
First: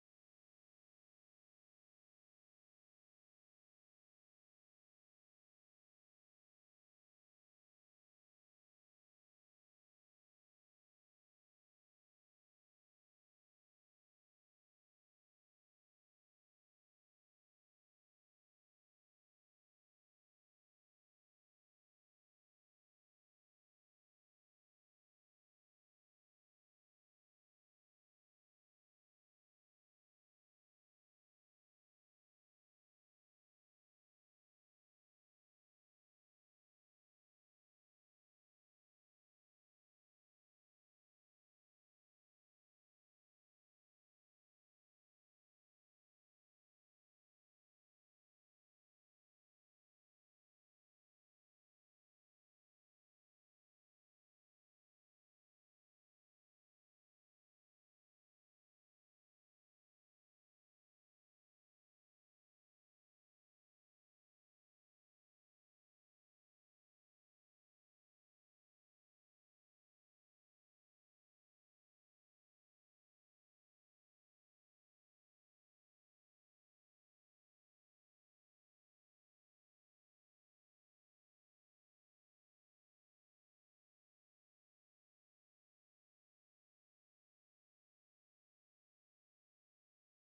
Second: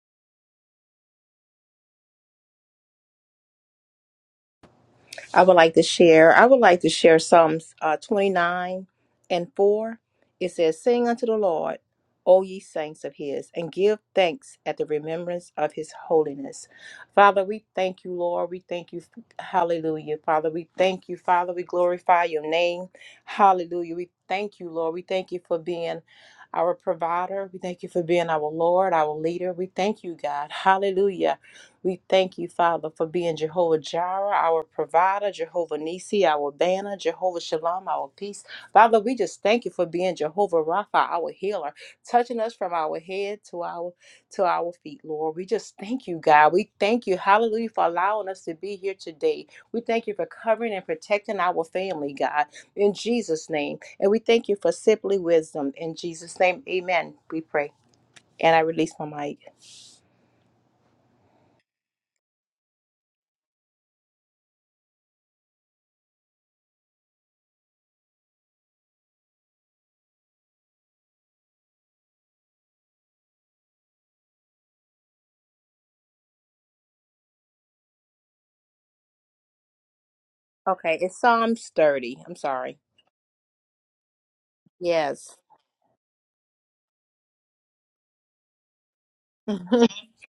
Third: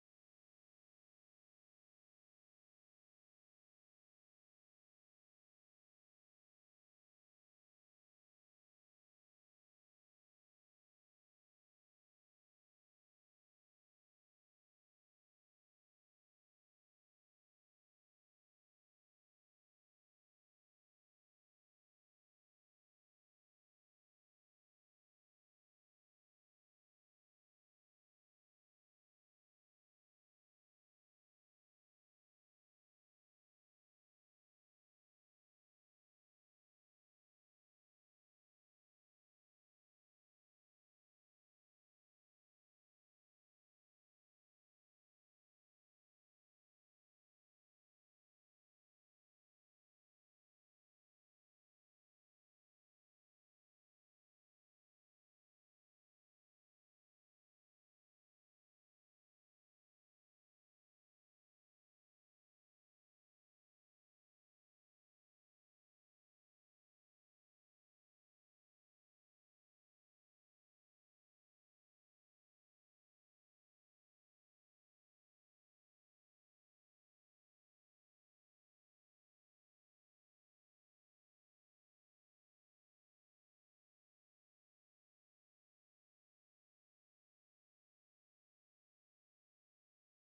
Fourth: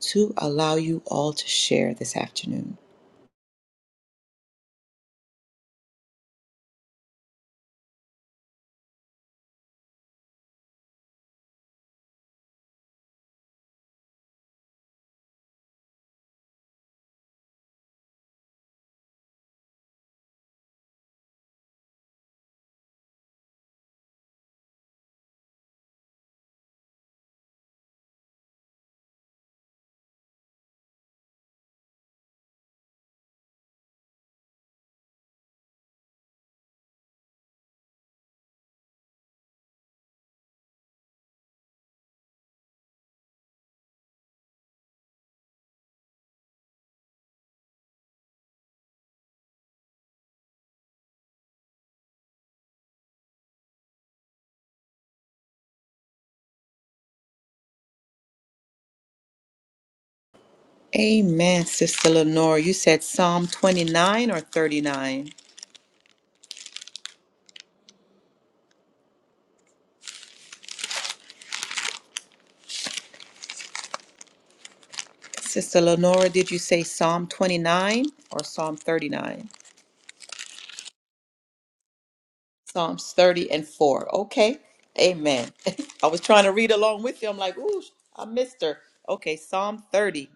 Speaker 1: to allow you all to share this afternoon.
Speaker 3: I would like to share. I would like to share Psalms uh, 29 and 4. It says, Sing unto the Lord, O ye saints of his, and give thanks at the remembrance of his holiness. Father, we thank you, Lord. We thank you. Hallelujah. Father, we thank you. Father, we glorify your name. Hallelujah. We thank you, Lord. We thank you for being. Our provider, we thank you for being our Lord, our leader. We thank you, God. Hallelujah we thank you, Father, for being Jehovah Jireh, our provider, Jehovah Nisi, our banner, Jehovah Shalom, our peace. Father, we just thank you for being Jehovah Rapha, our healer, touching us from our head to our to our feet, Lord. We just thank you, God. We thank you, hallelujah, for allowing us to be here today. We thank you for covering and protecting our family, God, in Jesus' name. And we thank you for simply wisdom. In Jesus' name, amen. We pray. And I release my mic.
Speaker 1: Amen, Sister Lenora. You said Psalm 29 or 39? Sister Lenora, did you say Psalm 29 or Psalm 39?
Speaker 3: Okay, it's Psalms 30. I'm sorry.
Speaker 1: Psalms 30 and 4. Okay.
Speaker 3: Yes.
Speaker 1: Amen. I was trying to read along with you. I'm like, ooh, I missed her. Okay. Psalm 30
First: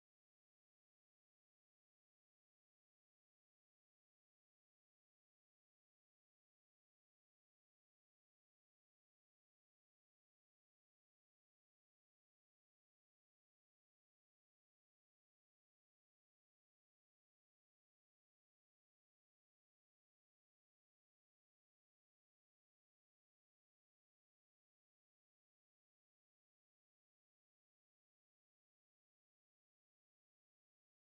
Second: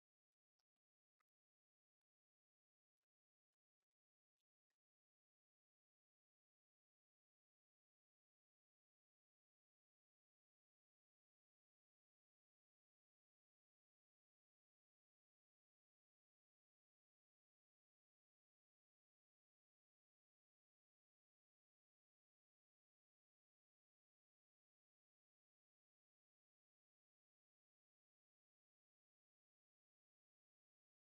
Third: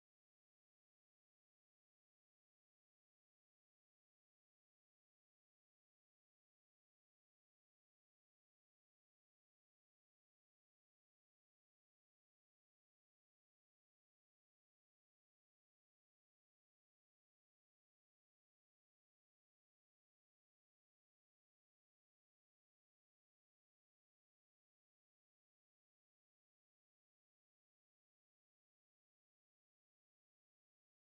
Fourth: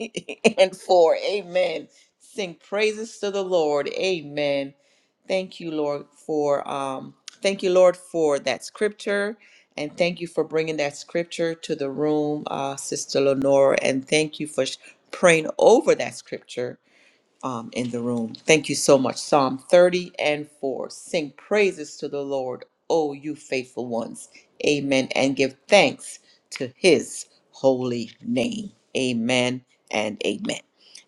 Speaker 1: and 4. Amen. Sing praises to the Lord. Amen. Thank you, Lord, for um thank you, Lord, for that scripture. And thank you for bringing that scripture to the room, uh, Sister Lenora. And thank you for sh- praying over that scripture um, in the room. Thank you so much. Psalm 30 and 4. Sing praises to the Lord, O you faithful ones. Amen. And give thanks to his holy name. Amen and amen.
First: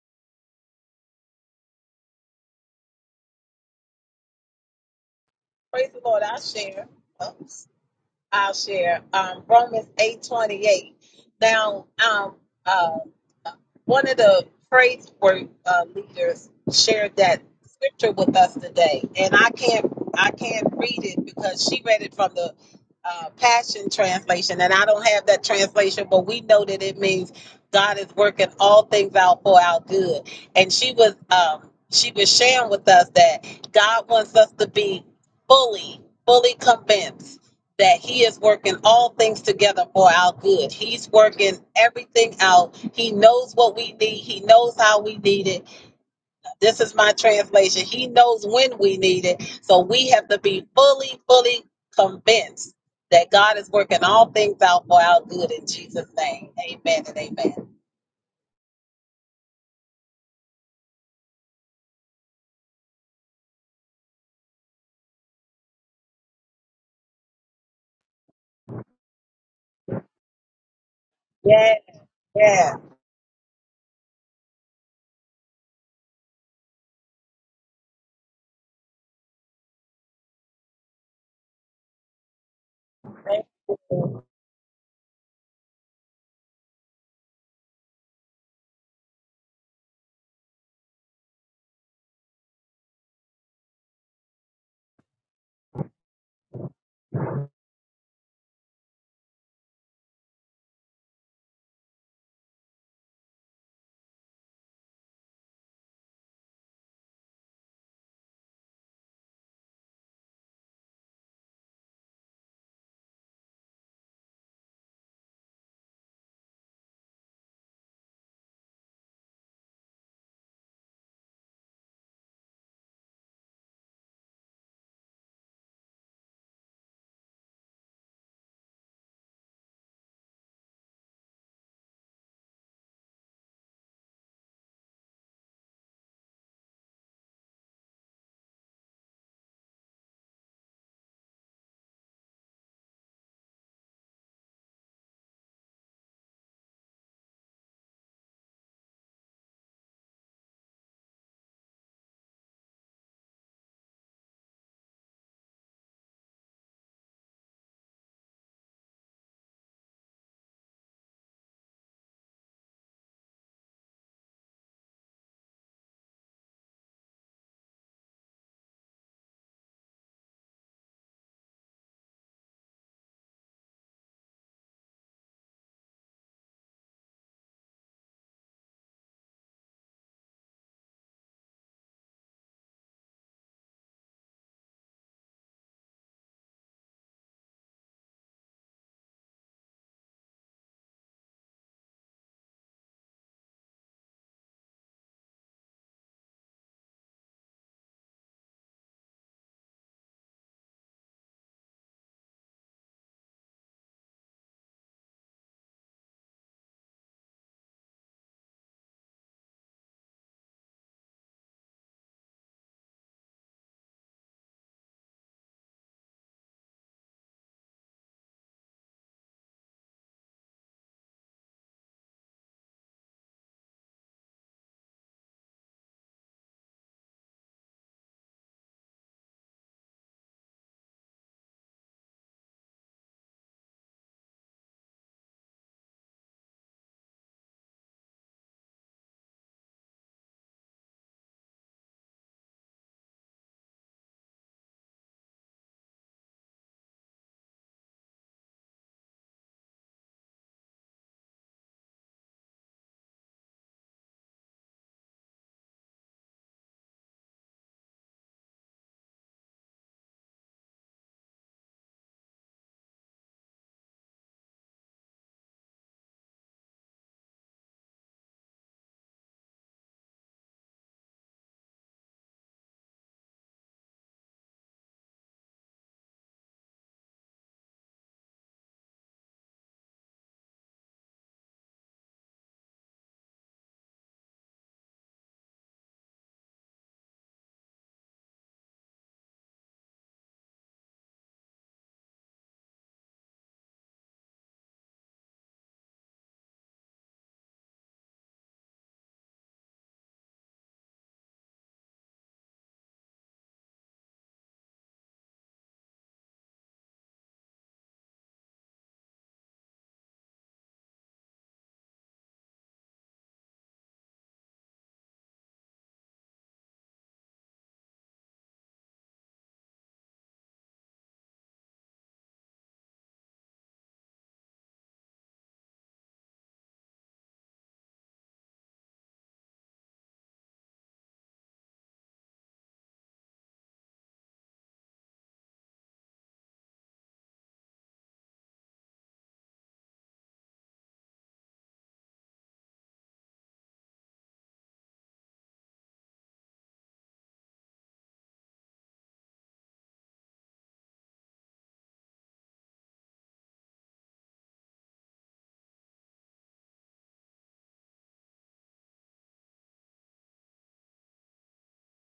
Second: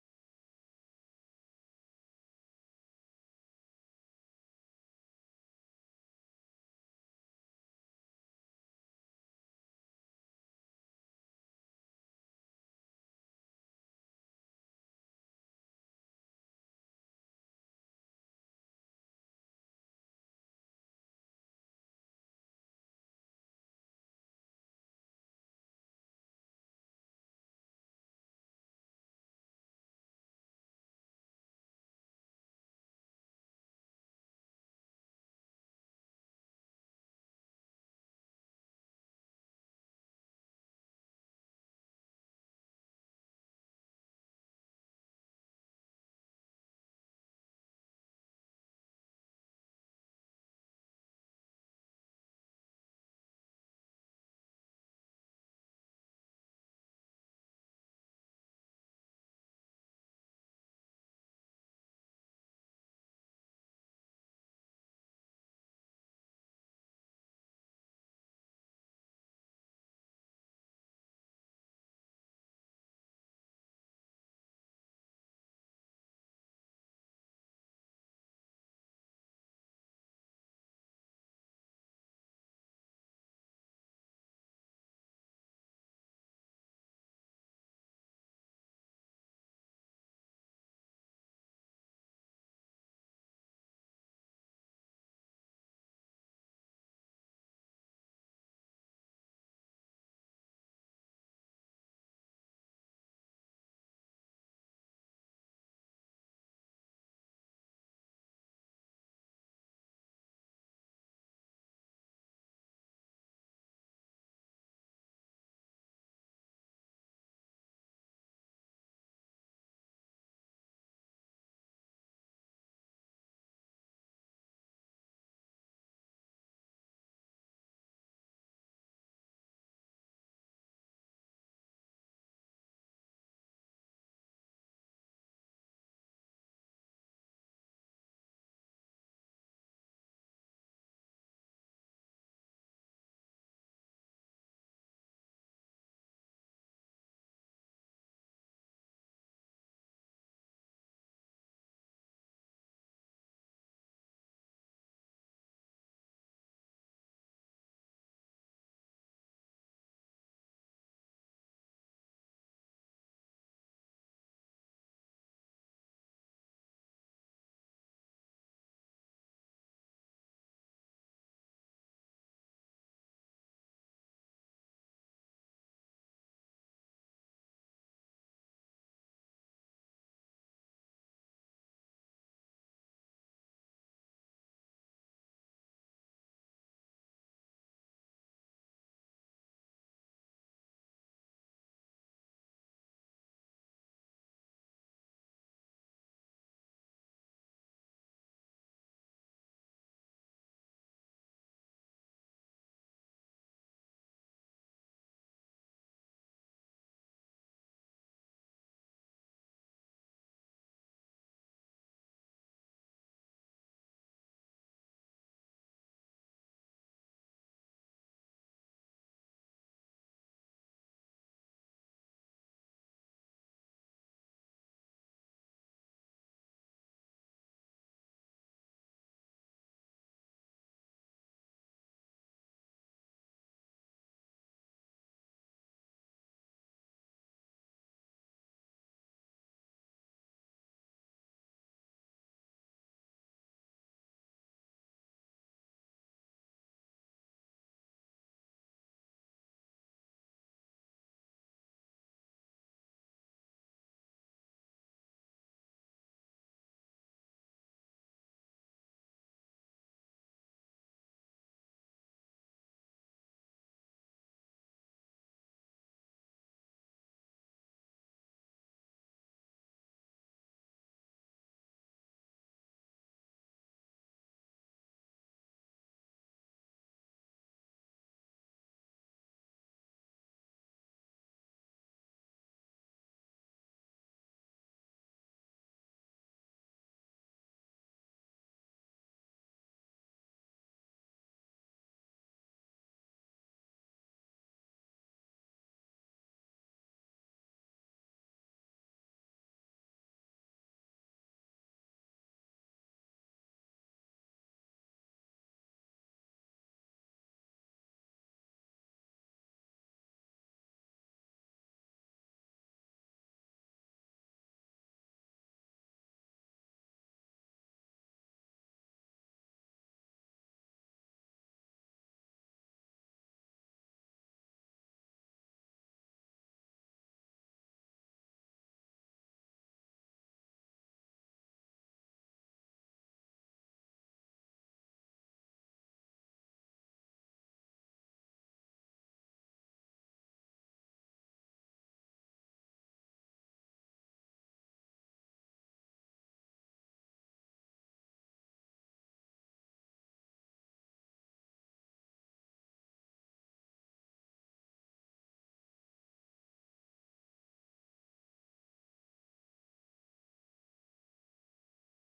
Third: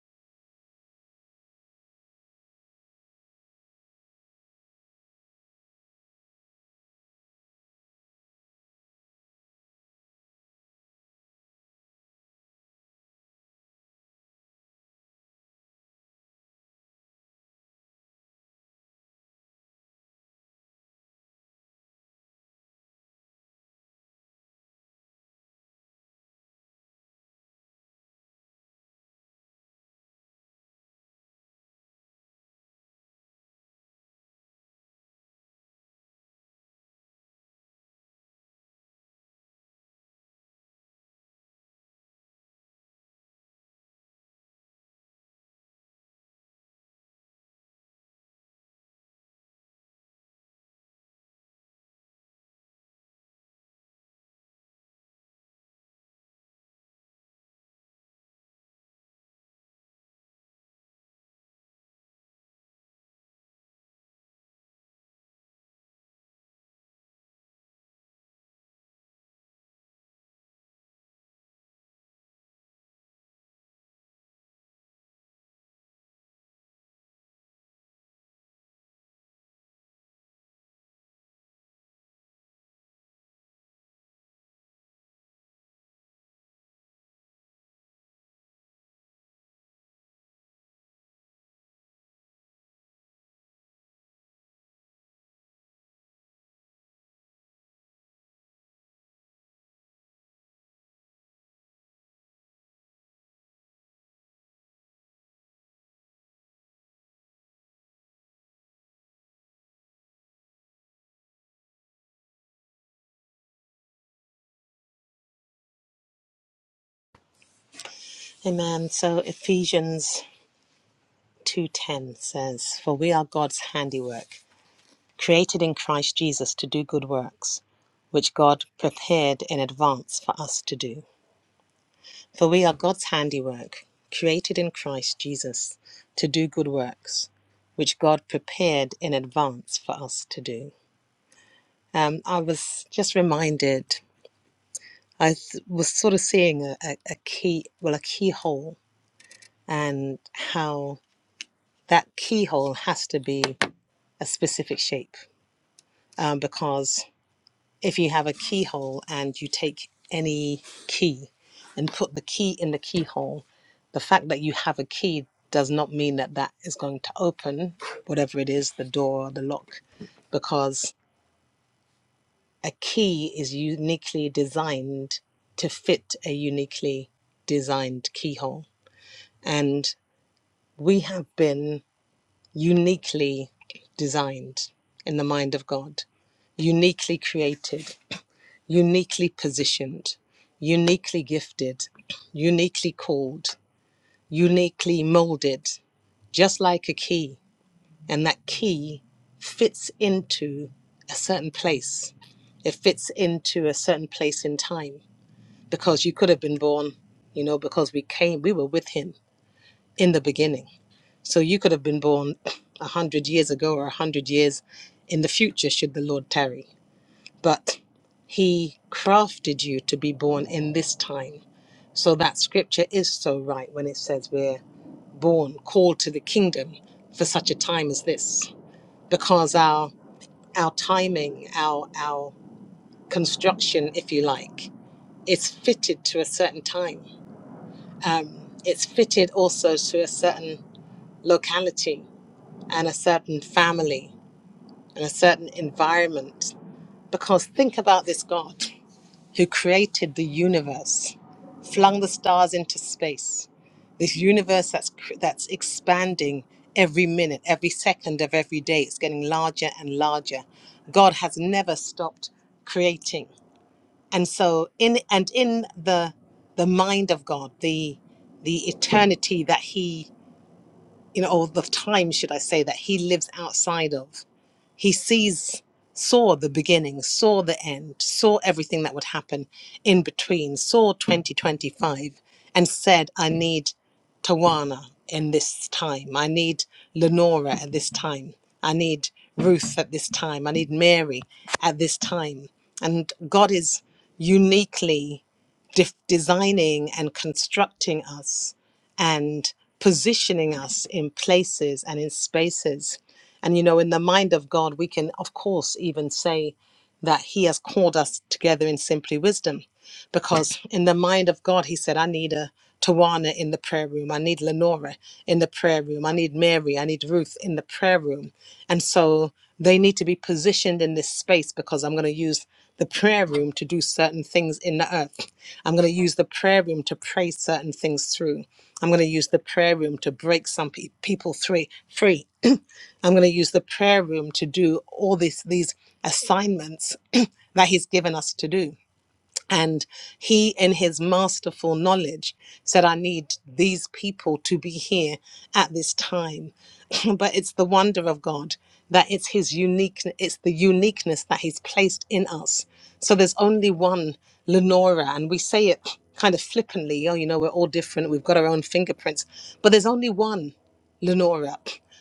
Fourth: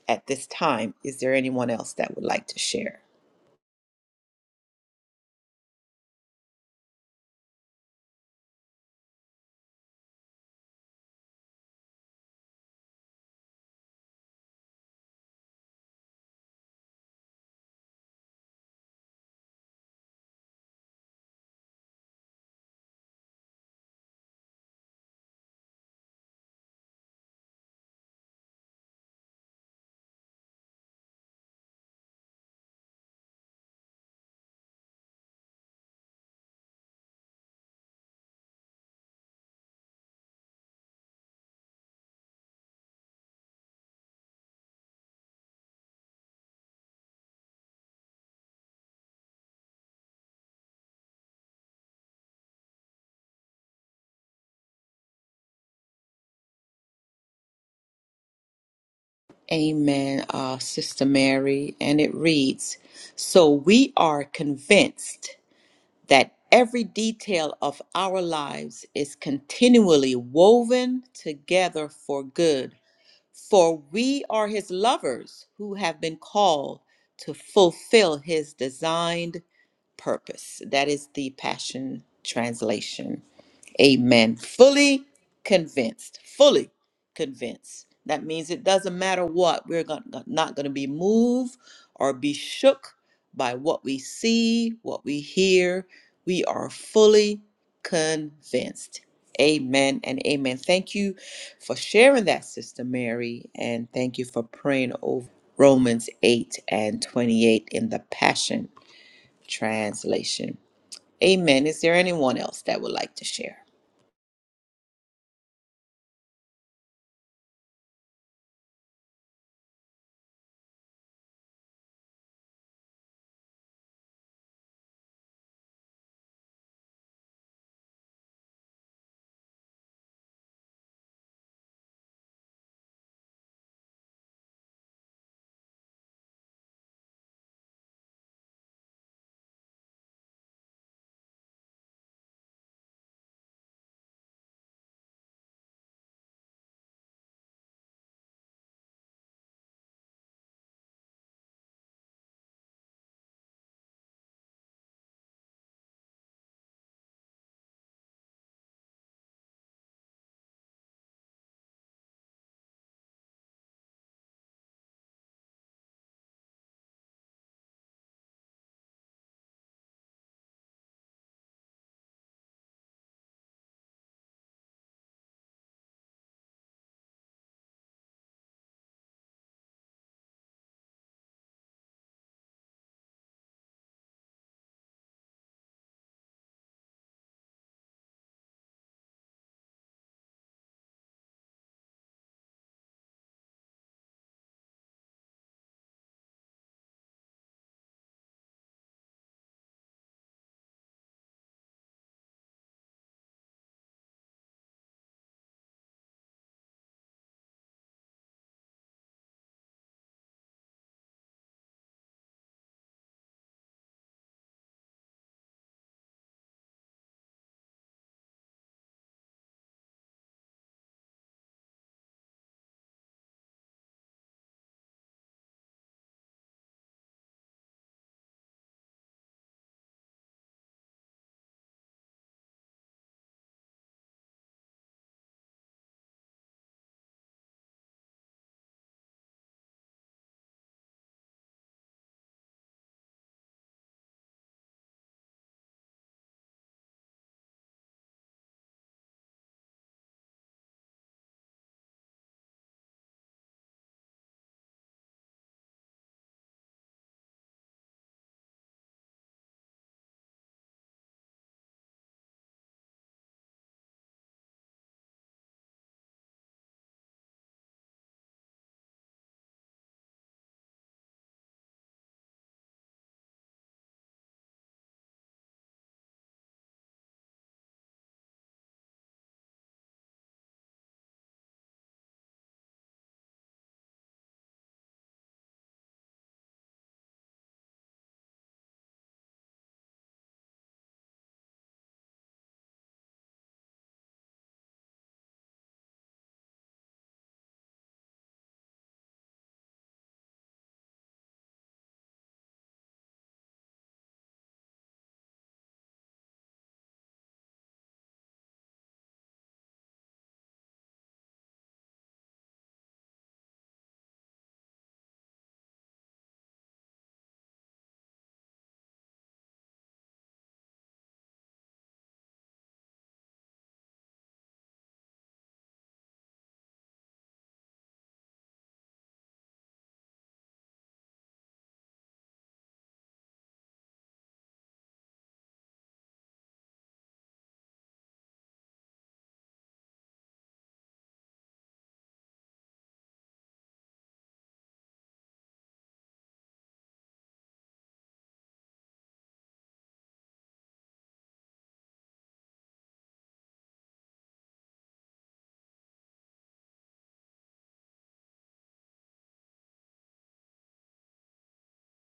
Speaker 1: At this time, is there anyone else that would like to share?
Speaker 4: Romans eight twenty eight. Now, um, uh, one of the praise work uh, leaders shared that scripture with us today, and I can't I can't read it because she read it from the uh, Passion translation, and I don't have that translation, but we know that it means God is working all things out for our good. And she was um, she was sharing with us that God wants us to be fully fully convinced that he is working all things together for our good. He's working everything out. He knows what we need. He knows how we need it. This is my translation. He knows when we need it. So we have to be fully, fully convinced that God is working all things out for our good in Jesus' name. Amen and amen.
Speaker 1: Amen, uh, Sister Mary. And it reads So we are convinced that every detail of our lives is continually woven together for good For we are his lovers who have been called to fulfill his designed purpose. That is the Passion Translation. Amen. Fully convinced. Fully convinced. That means it doesn't matter what, we're gon- not going to be moved or be shook by what we see, what we hear. We are fully convinced. Amen and amen. Thank you for sharing that, Sister Mary, and thank you for praying over Romans 8 and 28 in the Passion Translation. Amen. Is there anyone else that would like to share?
Speaker 2: Amen. So Ephesians 2:10 says, "For we are God's handiwork, created in Christ Jesus to do good works, which God prepared in advance for us to do. For we are God's handiwork, created in Christ Jesus to do good works, which God prepared in advance for us to do." Um, I was just reminded. I th- was sort of seeing a, a, a key, well, a keyhole, and how that keyhole has to be a specific shape um, because if you have a keyhole and you take any key and put the key in the keyhole, the fact that you have a key does not mean that that is going to open whatever it is, the door, the lock, because a key is uniquely designed to fit a uniquely designed keyhole. And we have been uniquely designed in the mind of God uniquely created uniquely positioned, uniquely gifted, uniquely called, uniquely molded, just like a key. And that key fits into a certain place. It fits into a certain place in time because you could have been born, you know, because we came, we were with him in the beginning. So you could have been born a hundred years ago or a hundred years in the future, should the Lord tarry but he crafted you to be born in this time. So that scripture is so right when it says we're born, called to the kingdom for such a time as this, because our our timing, our our construction, if you like, is fitted to a certain time. Um, it's fitted also to a certain locality and a certain family and a certain environment. Because think about this God. who created the universe, flung the stars into space, this universe that's cr- that's expanding every minute, every second of every day. It's getting larger and larger. God has never stopped creating, and so in and in the the mind of God, the the eternity that He you know, or the time should I say that He lives outside of he sees saw the beginning saw the end saw everything that would happen in between saw 2025 and said i need tawana in this time i need lenora at this time i need ruth at this time i need mary at this time and god is uniquely def- designing and constructing us and positioning us in places and in spaces and you know, in the mind of God, we can, of course, even say that He has called us together in simply wisdom, because in the mind of God, He said, I need a Tawana in the prayer room. I need Lenora in the prayer room. I need Mary. I need Ruth in the prayer room. And so they need to be positioned in this space because I'm going to use the prayer room to do certain things in the earth. I'm going to use the prayer room to pray certain things through. I'm going to use the prayer room to break some pe- people three, free I'm going to use the prayer room to do all these these assignments that He's given us to do. And he, in his masterful knowledge, said, I need these people to be here at this time. but it's the wonder of God that it's his uniqueness, it's the uniqueness that he's placed in us. So there's only one Lenora, and we say it kind of flippantly oh, you know, we're all different, we've got our own fingerprints, but there's only one Lenora.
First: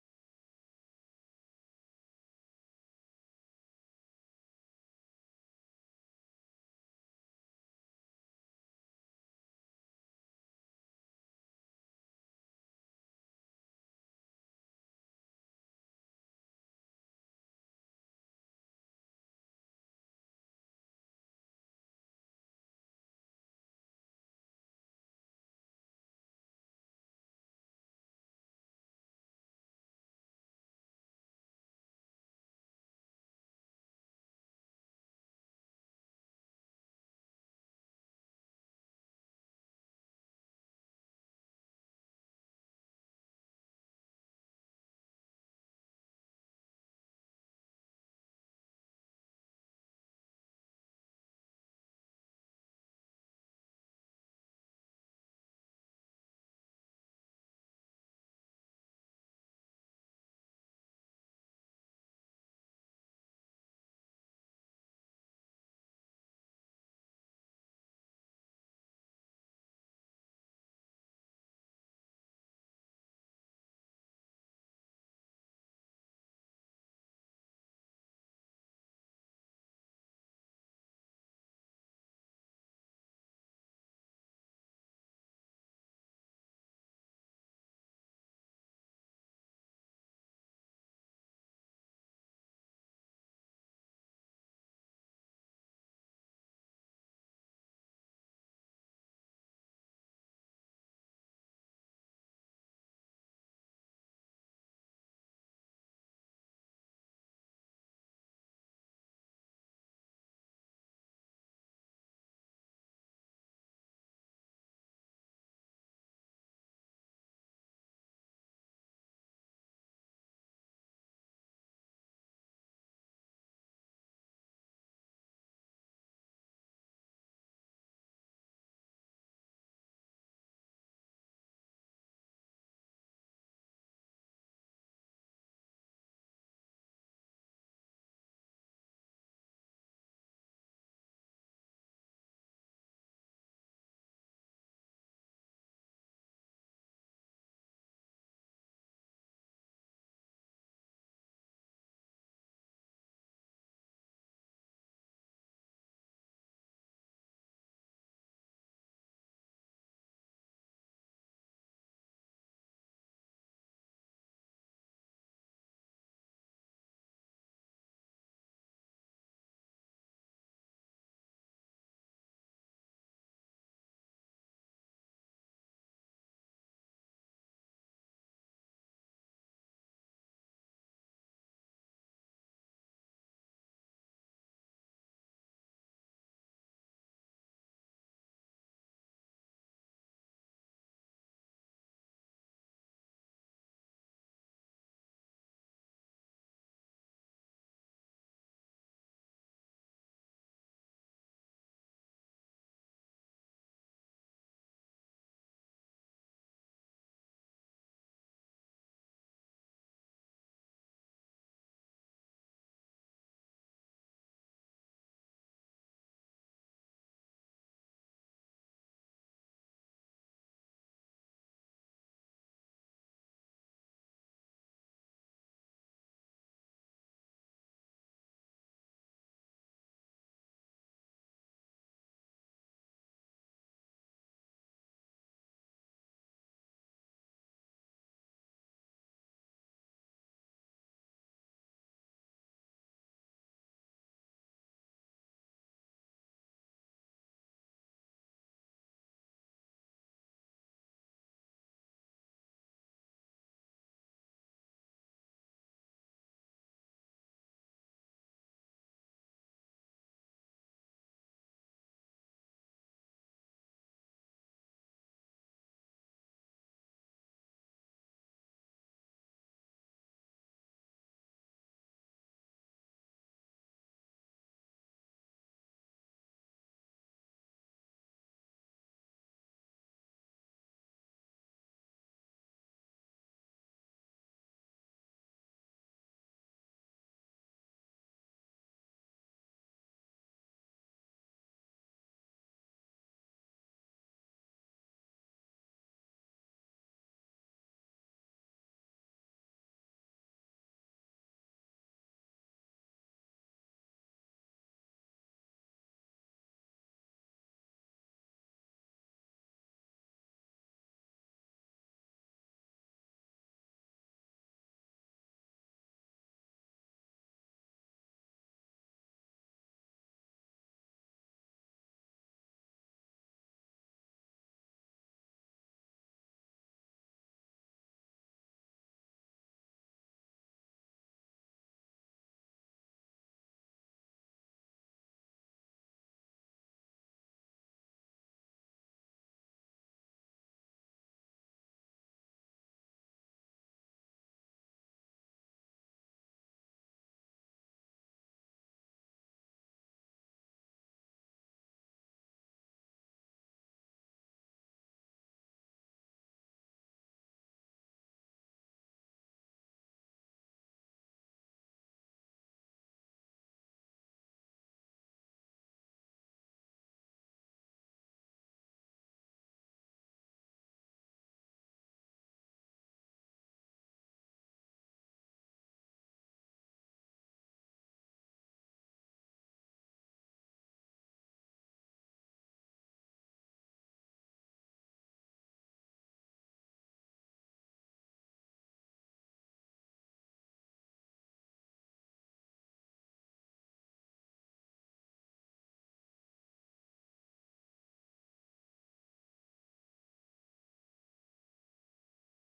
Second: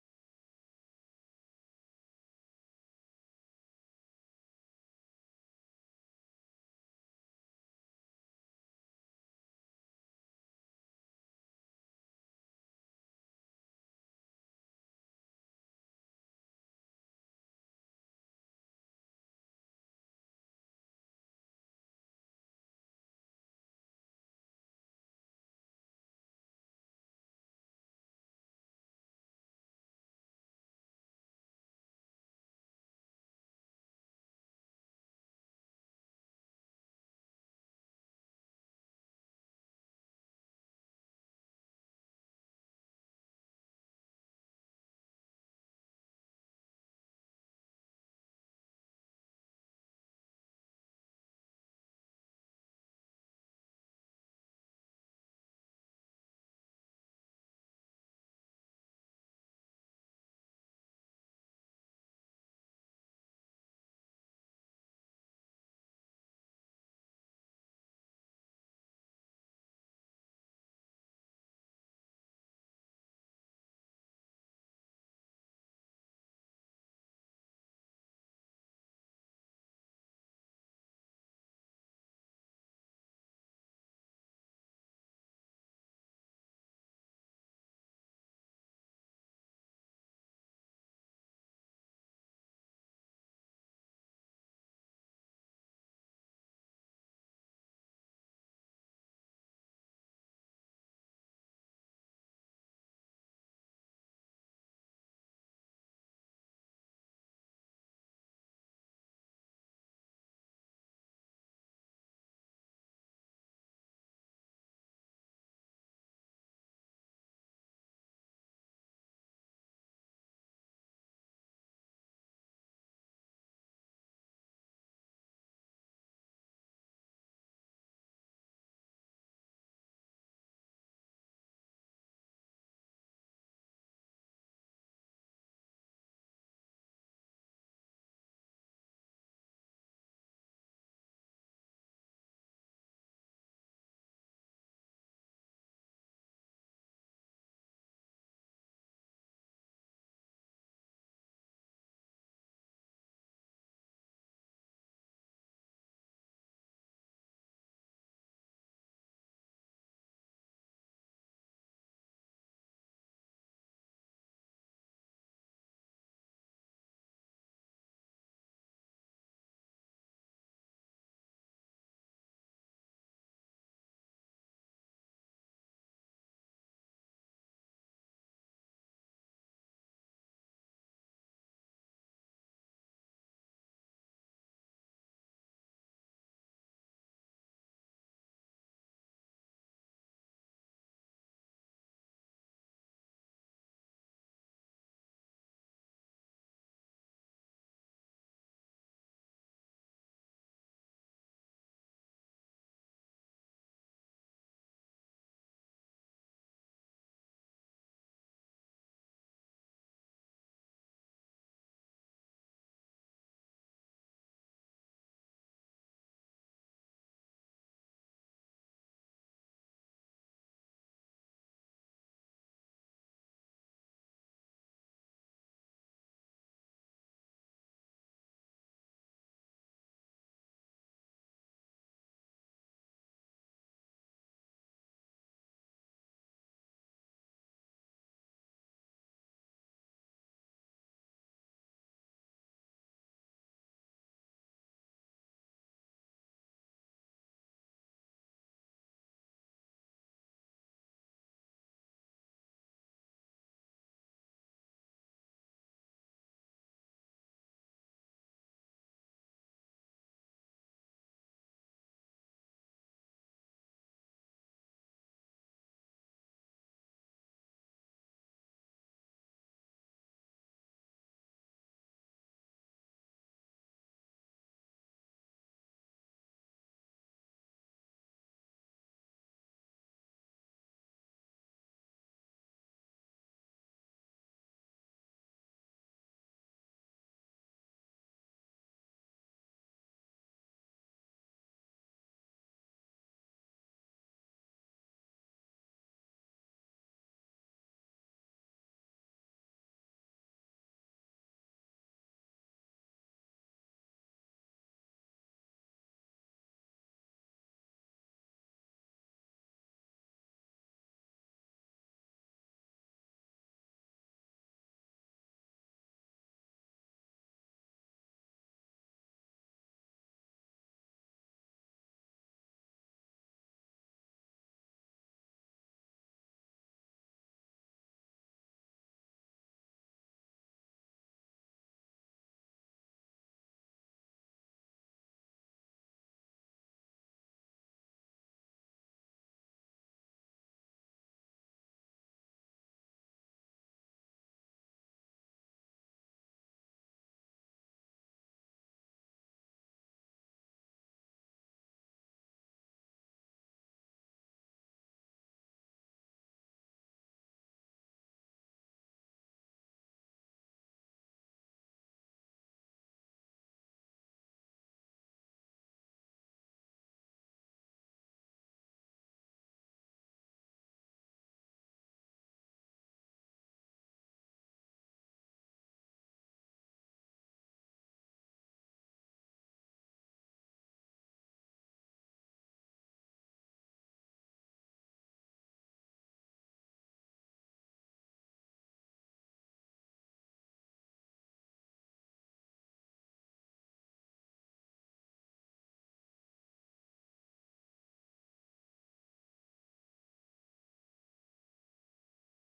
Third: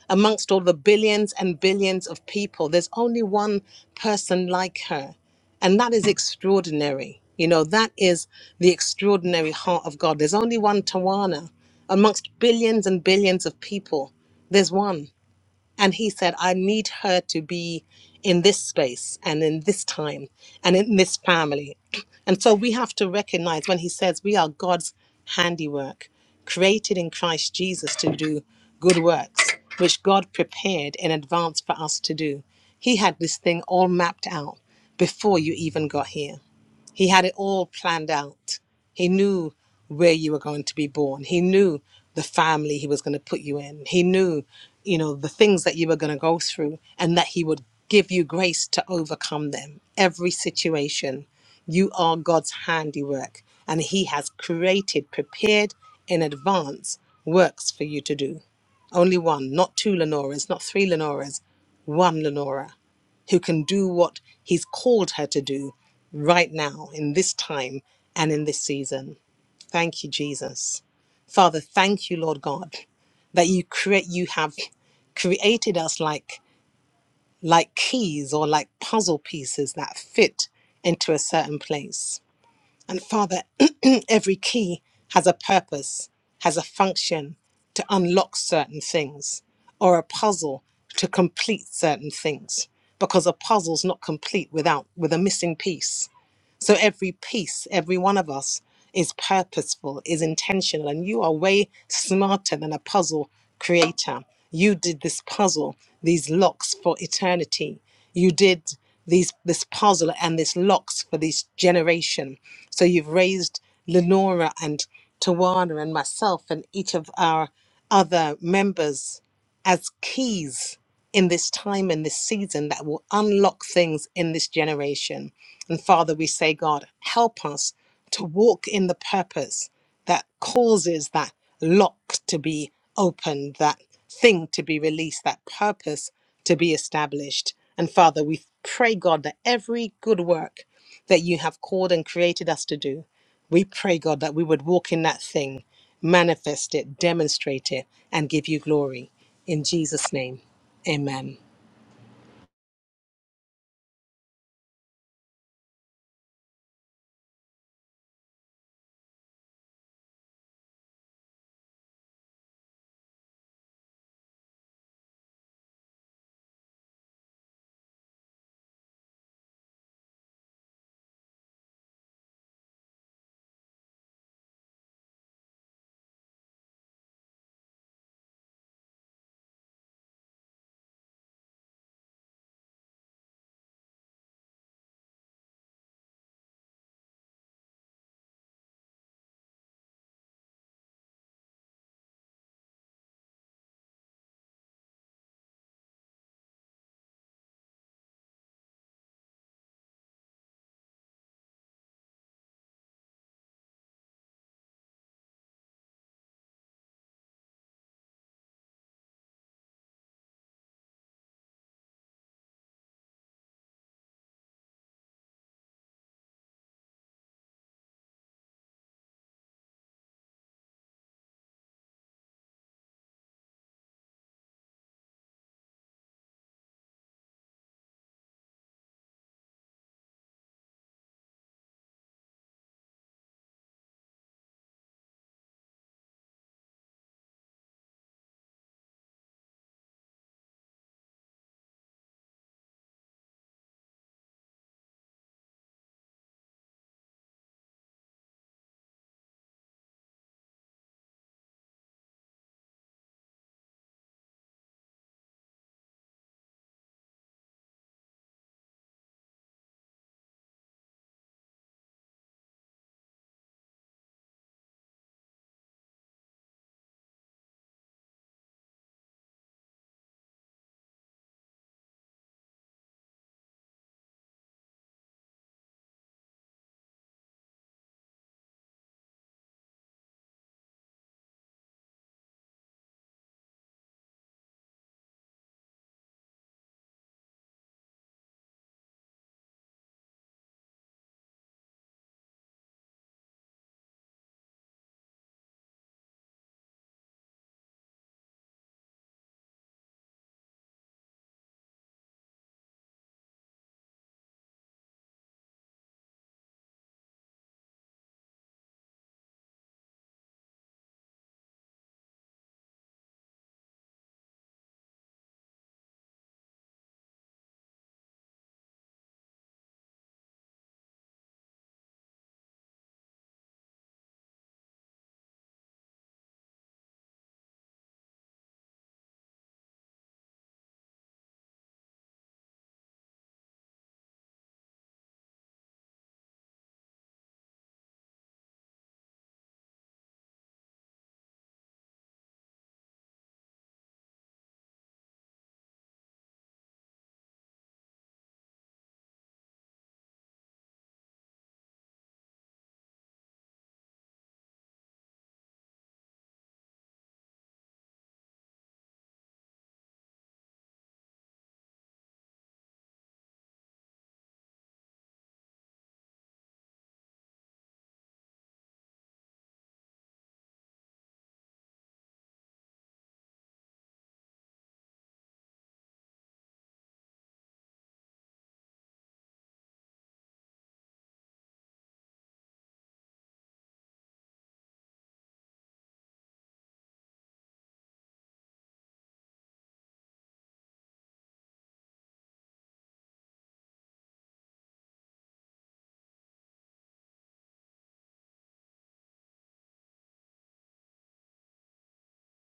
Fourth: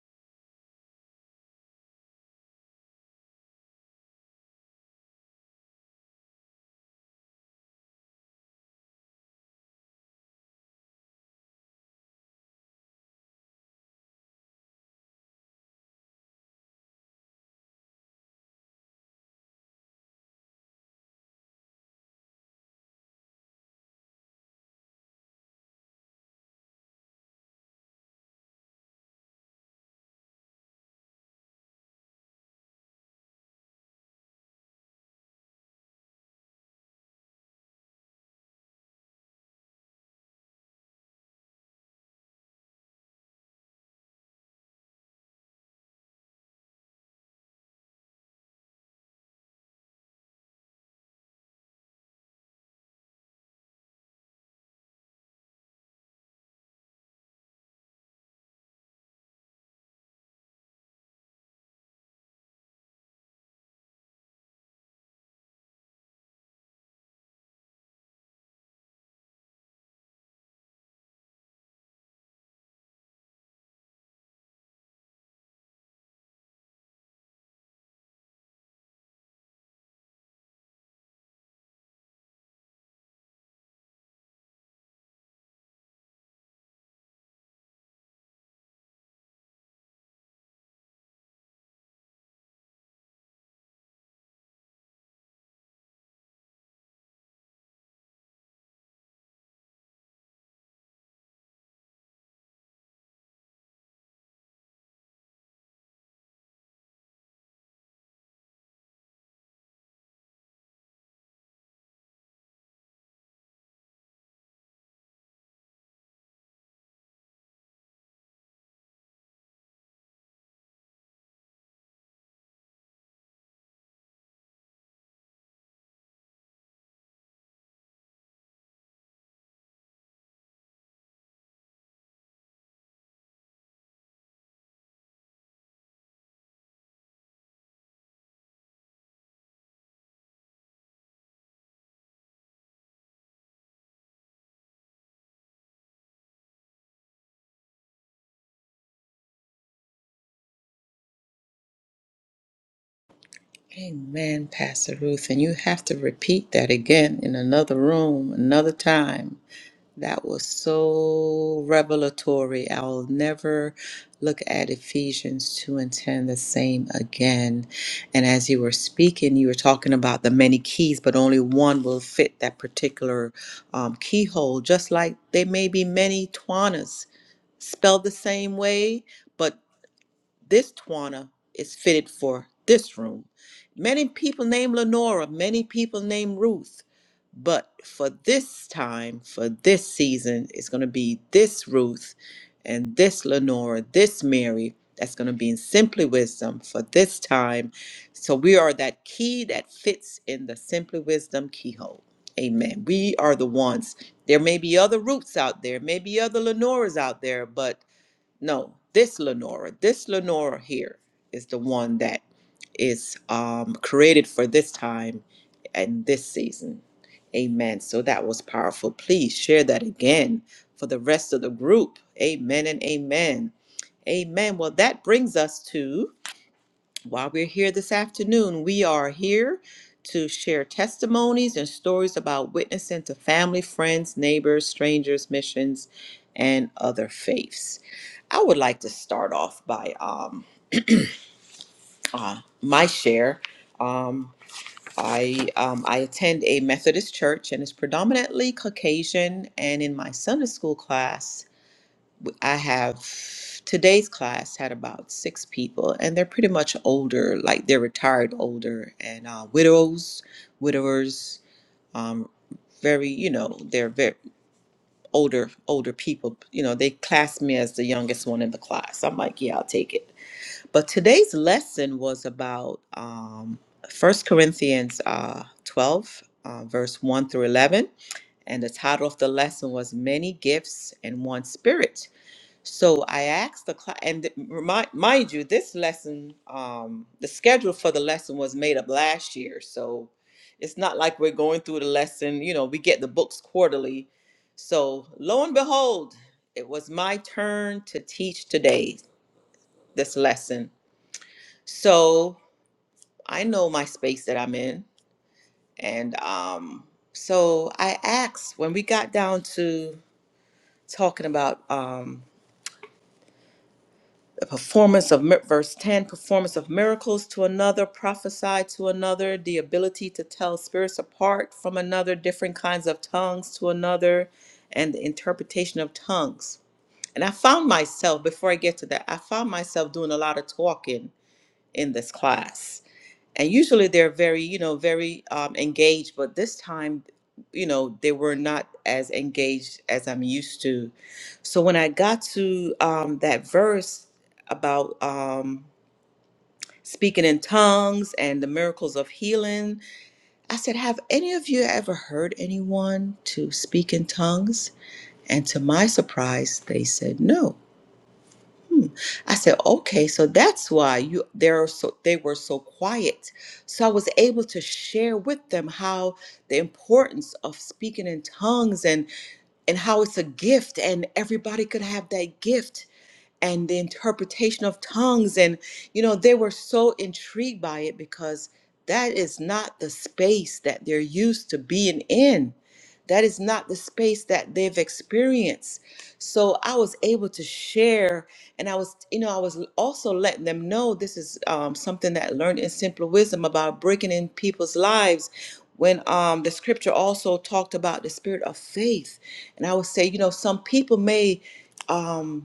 Speaker 2: Amongst all the billions and billions of people, there's only one person like her. And that is extraordinary. You know, that is the extraordinary heart of God. There's only one Tawana amongst billions and billions of people. There's one. And he said, I need her to be in this space and in this time and in this family. And so we have to recognize when he says we are God's handiwork, created in Christ Jesus to do good works, which God prepared in advance for us to do. He had this thing all mapped out before you even got here. He had it all planned out. He knew where you were going to be born. He knew the family he was going to put you in. He knew, you know, the things that you were going to go through and that he would give you grace to overcome them. Every situation. You are God's handiwork and he has created, prepared in advance works for you to do. Only one, not two Lenoras, not three Lenoras, one Lenora who can do what he's called her to do right now, in this time, and in this season. Thank you, Jesus. Father, thank you, Lord God, that you create you have created us like like keys or like puzzle pieces that fit into a certain place. And Father, every key has a purpose, has a function to unlock certain things, or a puzzle to complete certain things. Because a puzzle's not complete without with a missing piece. So every piece, every one of us is purposeful, is intentional, and you are way smarter than a puzzle creator. You did this puzzle, these locks for eternity. You did these this puzzle and this locks for this generation. So you've raised Lenora and Tawana and myself and each of our other members as keys in this time in this season that will unlock things in this generation. And Father, we say, God, help us to walk in the purpose that causes that lock to be opened, that thing to be released, that purpose to be established. And Father, we pray, God, that every good work that you have called and created us to do, we pray, God, that we would walk in that thing, manifest it, demonstrate it, and give you glory. In Jesus' name. Amen.
Speaker 1: Amen, Pastor Ruth. And you have to repeat that again in another room, another time. That was so revelatory. I'll never look at Ephesians 2 and 10 the same again. And as you were speaking, you were talking about the many keys, but only one will fit that particular um, keyhole, just like there may be many Twanas spelled the same way. but this Tawana is fitted for this room. Many people named Lenora, many people named Ruth, but for this time, for this season, it's going to be this Ruth and this Lenora, this Mary that's going to be in Simply Wisdom for this time. So we are that key that fits in the Simply Wisdom keyhole. Amen. We are the ones. There may be other Ruths out there, maybe other Lenoras out there, but no, this Lenora, this Lenora here is the one that is um, created for this time and this season. Amen. So that was powerful. Please share that again for the rest of the group. Amen and amen. Amen. Well, that brings us to while we're here this afternoon, we are here to share testimonies and stories about witnessing to family, friends, neighbors, strangers, missions, and other faiths. I would like to start off by um, uh, my share. Um, I um, I attend a Methodist church and it's predominantly Caucasian. And in my Sunday school class, I have today's class had about six people, and they're pretty much older, like they're retired older, and uh, widows, widowers, um, very, you know, they're very older, older people. You know, they class me as the youngest one in the class. I'm like, yeah, I'll take it. But today's lesson was about um, 1 Corinthians uh, 12, uh, verse 1 through 11. And the title of the lesson was Many Gifts and One Spirit. So I asked the class, and th- remind, mind you, this lesson, um, the schedule for the lesson was made up last year. So it's not like we're going through the lesson, you know, we get the books quarterly. So lo and behold, it was my turn to teach today this lesson. So I know my space that I'm in. And um, so I asked when we got down to talking about. um, performance of mir- verse 10 performance of miracles to another prophesy to another the ability to tell spirits apart from another different kinds of tongues to another and the interpretation of tongues and i found myself before i get to that i found myself doing a lot of talking in this class and usually they're very you know very um, engaged but this time you know they were not as engaged as i'm used to so when i got to um, that verse about um, speaking in tongues and the miracles of healing i said have any of you ever heard anyone to speak in tongues and to my surprise they said no I said, okay, so that's why you they're so they were so quiet. So I was able to share with them how the importance of speaking in tongues and and how it's a gift and everybody could have that gift and the interpretation of tongues. And, you know, they were so intrigued by it because that is not the space that they're used to being in. That is not the space that they've experienced. So I was able to share, and I was, you know, I was also letting them know this is um, something that I learned in Simple Wisdom about breaking in people's lives. When um, the scripture also talked about the spirit of faith, and I would say, you know, some people may um,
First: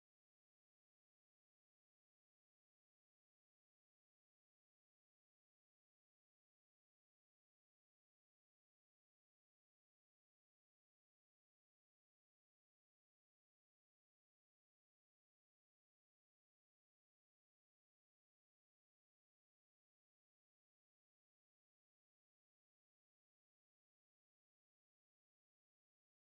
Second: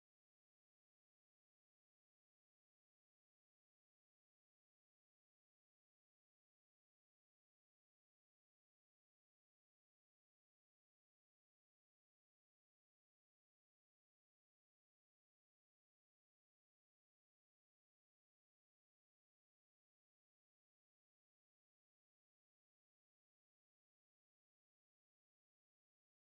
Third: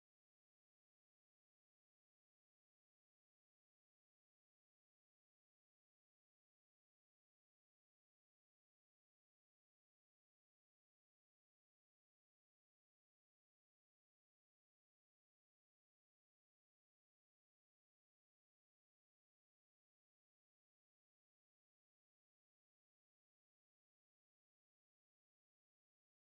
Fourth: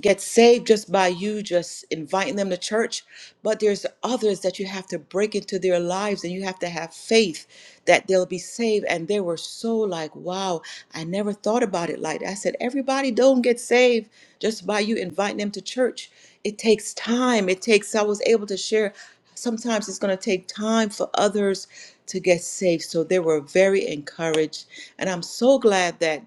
Speaker 1: get saved just by you just inviting them to church but there's others that you have to break into their lives and you have to have faith that they'll be saved and they were so like wow i never thought about it like that i said everybody don't get saved just by you inviting them to church it takes time it takes i was able to share sometimes it's going to take time for others to get saved so they were very encouraged and i'm so glad that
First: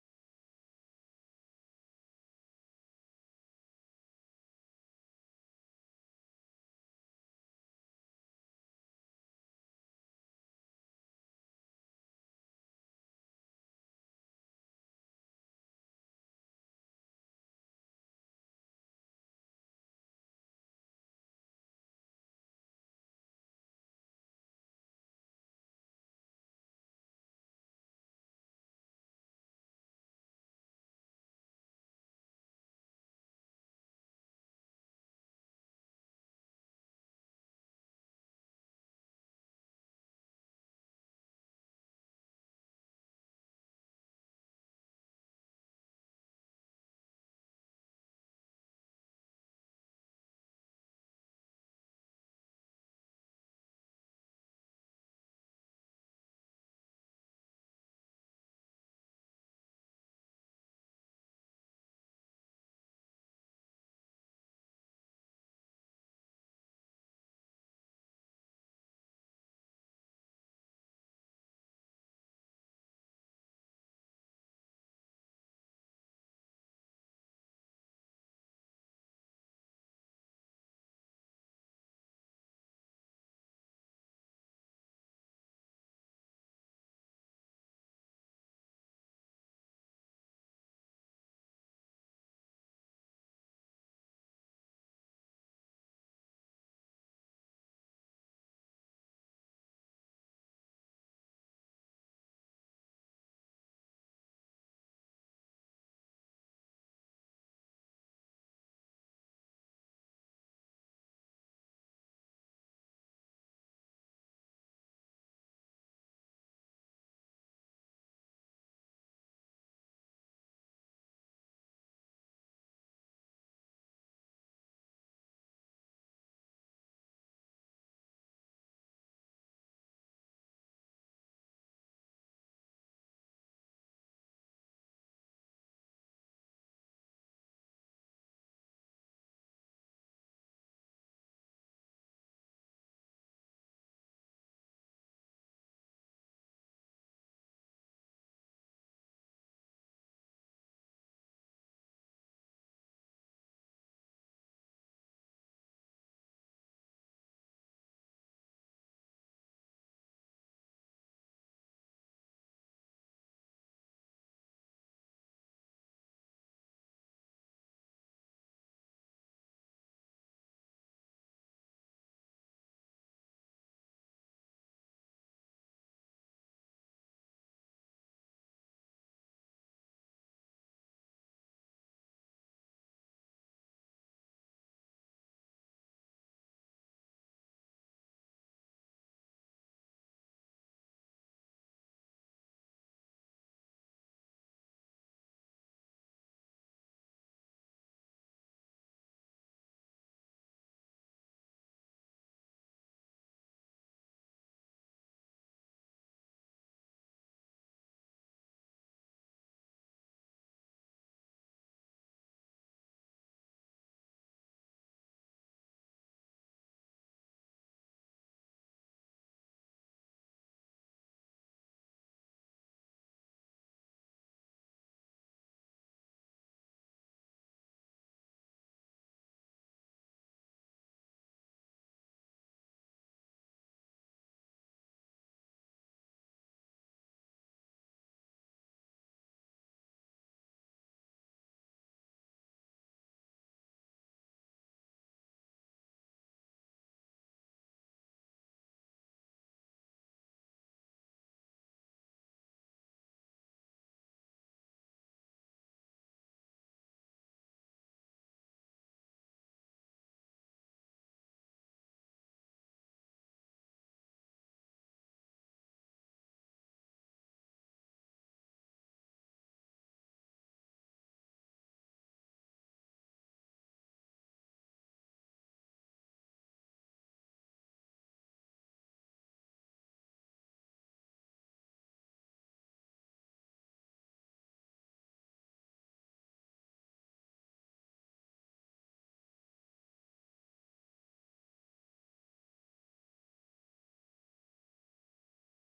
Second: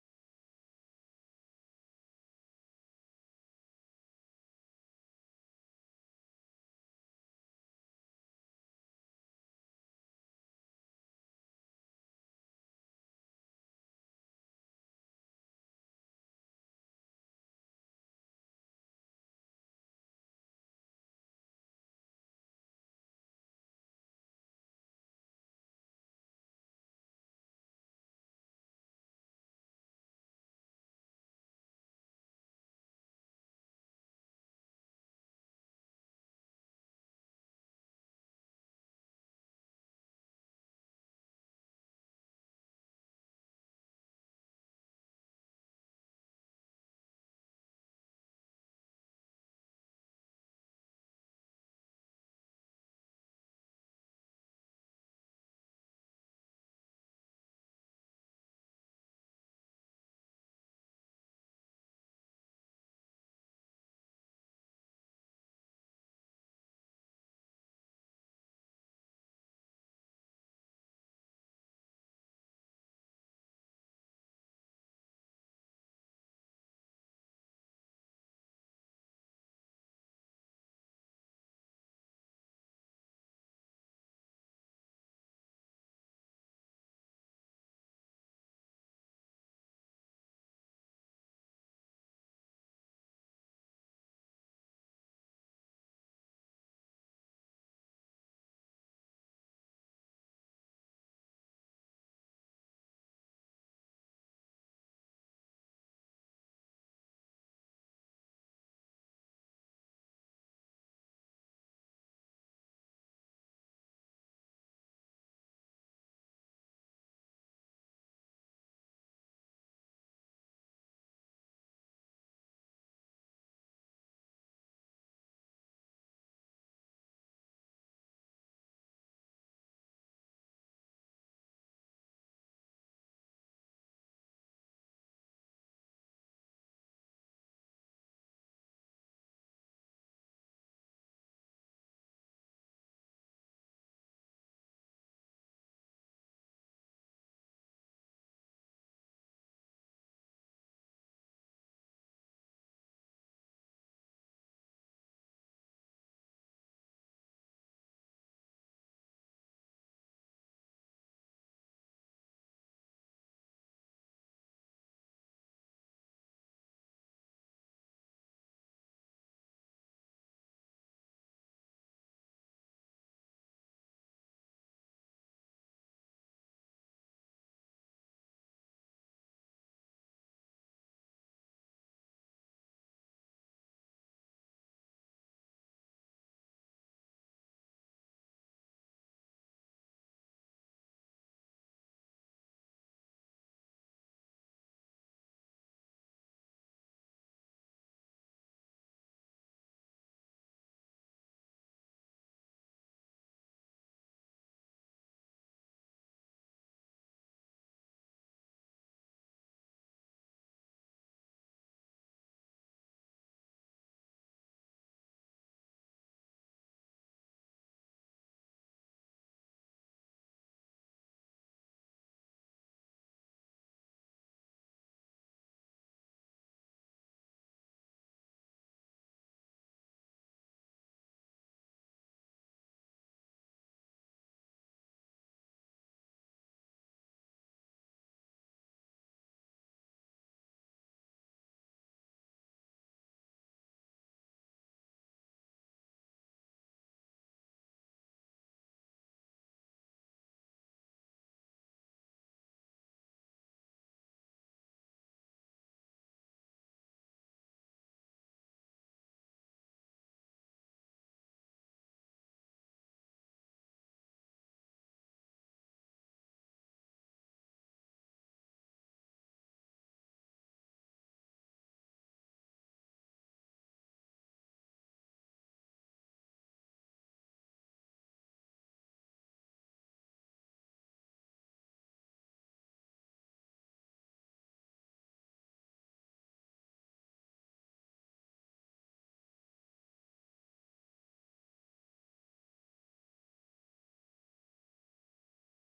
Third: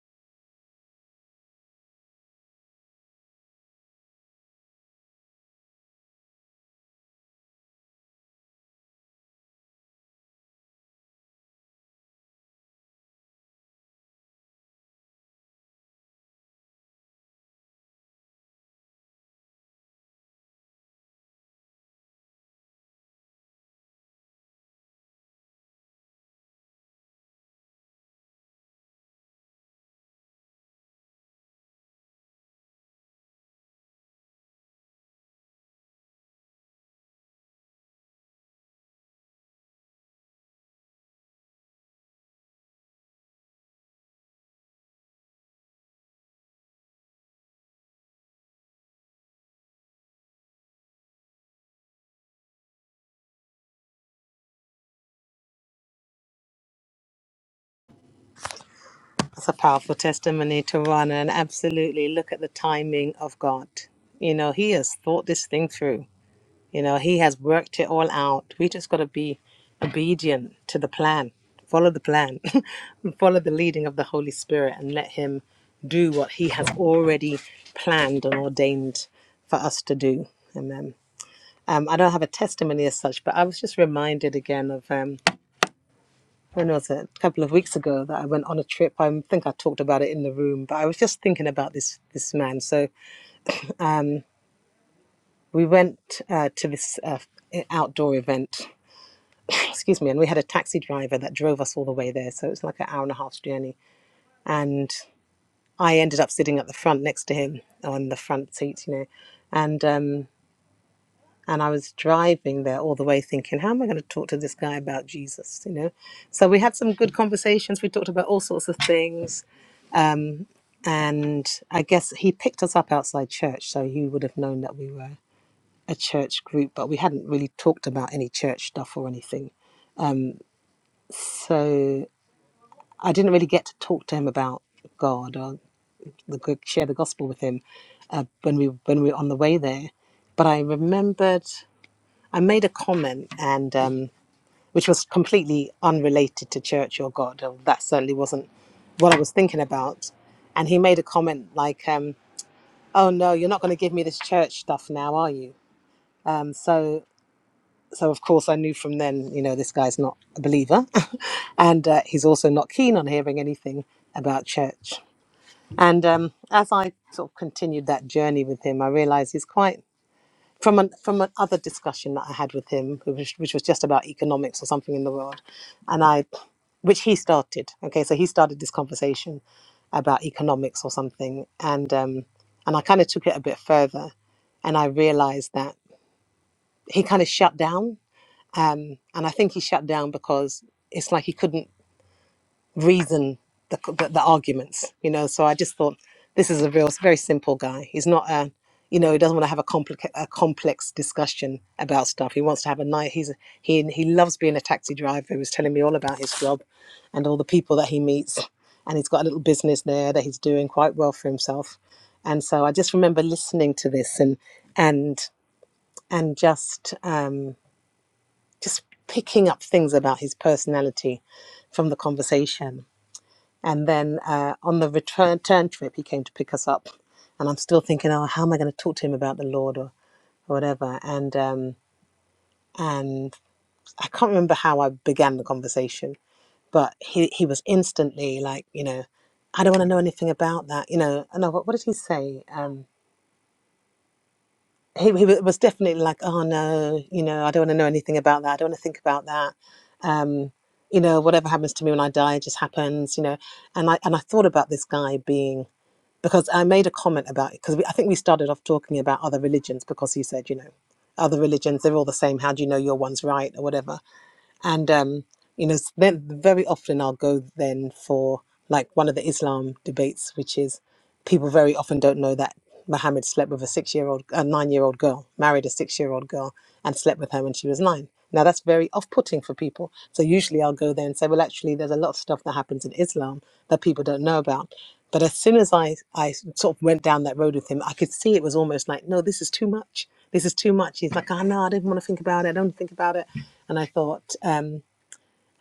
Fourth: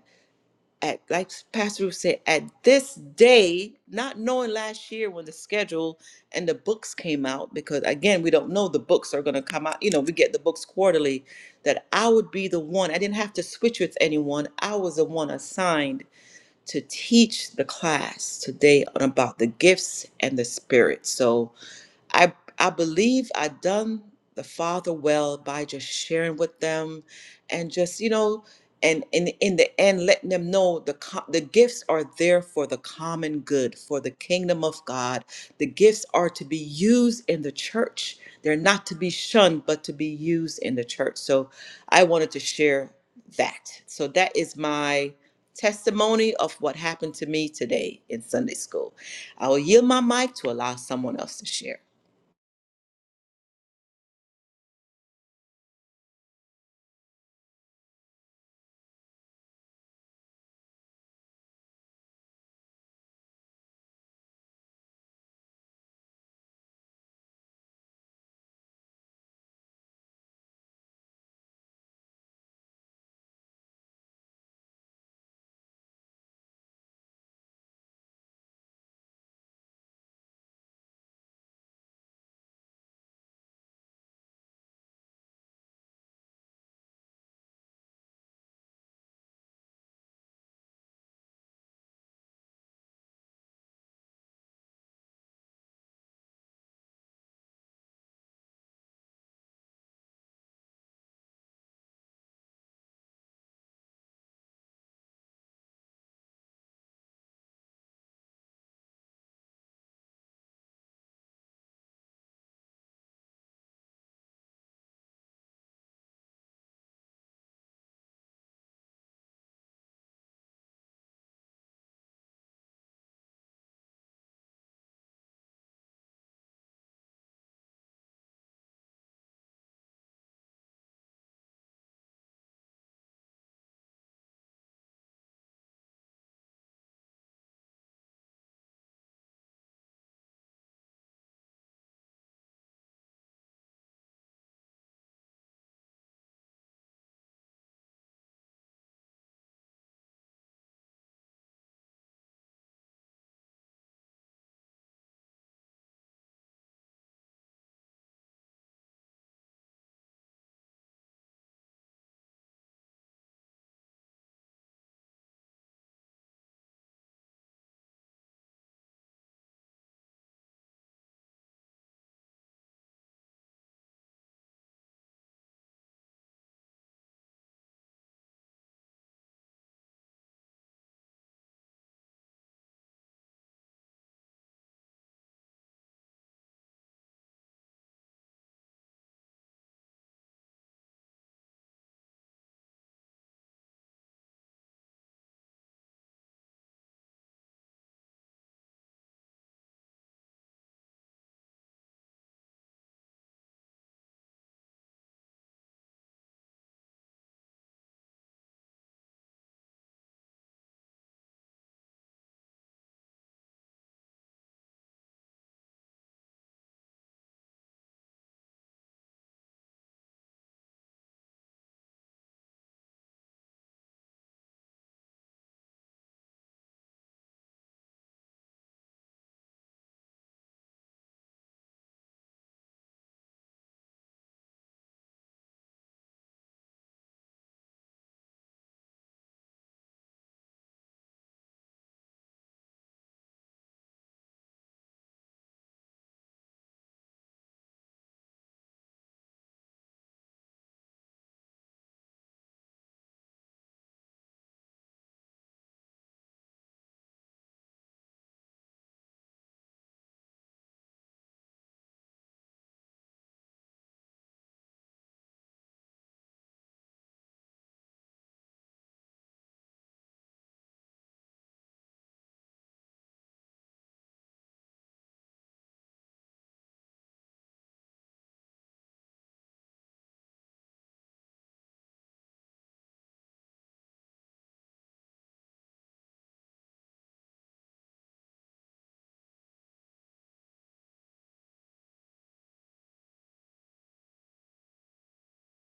Speaker 1: at like Pastor Ruth said, at this day, not knowing last year when the schedule and the books came out, because again, we don't know the books are gonna come out. You know, we get the books quarterly, that I would be the one. I didn't have to switch with anyone. I was the one assigned to teach the class today on about the gifts and the spirit. So I I believe I done the father well by just sharing with them, and just you know, and in in the end, letting them know the co- the gifts are there for the common good, for the kingdom of God. The gifts are to be used in the church. They're not to be shunned, but to be used in the church. So, I wanted to share that. So that is my testimony of what happened to me today in Sunday school. I will yield my mic to allow someone else to share.
Speaker 2: That's a powerful testimony to run and absolutely look at the timing of God. You know, He has thought this thing through. You know, He has worked it all out. We just got to be obedient to the plan, follow the plan, follow the leading of the Holy Spirit, and let Him do what He has already planned and ordained for us to do. Amen. Um, I don't have a testimony as such, but I was just reminded again of. Um, when was it? A couple of weeks ago that I went on a trip. I think I talked about it in the room, but I was just thinking about this this man. So we went uh, to this uh, outdoor event. Excuse me, and we had a taxi driver that drove us all the way there. So it was like an hour and a half journey, and I ended up sitting at the front next to him on the front seat, you know, and um, and I was driving there all the way thinking, how am I going to talk to this guy about Jesus, you know? So we had some good conversations. We talked about all sorts of things and I guess he picked us up outside church, so he would have known that we were a church group, but we hadn't really talked about any church stuff or anything. So I didn't really get to talk to him about God or the good, share the gospel with him uh, when we when we were on the way there. But I remembered I made a comment, and um, which was completely unrelated to church or God. or That certainly wasn't what I was thinking about. And he made a comment like. Um, oh no, you're not going to give me this church stuff now, are you? And so, so of course, I knew from then, you know, this guy's not a believer, and uh, he's also not keen on hearing anything about church. And um, as I sort of continued that journey with him, I realized he's quite from an from another discussion that I had with him, who which was just about economics or something in the world, and I, which he started. Okay, so he started this conversation about economics or something, and um, and I kind of took it a bit further, and I realized that he kind of shut down, um, and I think he shut down because it's like he couldn't reason the, the, the arguments, you know. So I just thought this is a real, very simple guy. He's not a, you know, he doesn't want to have a, complica- a complex discussion about stuff. He wants to have a night. He's a, he he loves being a taxi driver. He was telling me all about his job, and all the people that he meets, and he's got a little business there that he's doing quite well for himself. And so I just remember listening to this and and and just um, just picking up things about his personality from the conversation and then uh, on the return turn trip, he came to pick us up. And I'm still thinking, oh, how am I going to talk to him about the Lord or, or whatever? And um, and I can't remember how I began the conversation, but he, he was instantly like, you know, I don't want to know anything about that, you know. And I, what, what did he say? Um, he, he was definitely like, oh no, you know, I don't want to know anything about that. I don't want to think about that. Um, you know, whatever happens to me when I die, it just happens, you know. And I and I thought about this guy being because I made a comment about it because I think we started off talking about other religions because he said, you know, other religions they're all the same. How do you know your one's right or whatever? And um, you know, s- then very often I'll go then for like one of the Islam debates, which is people very often don't know that Mohammed slept with a six year old, a nine year old girl, married a six year old girl, and slept with her when she was nine. Now, that's very off putting for people. So, usually I'll go there and say, well, actually, there's a lot of stuff that happens in Islam that people don't know about. But as soon as I, I sort of went down that road with him, I could see it was almost like, no, this is too much. This is too much. He's like, oh, no, I didn't want to think about it. I don't want to think about it. And I thought, um,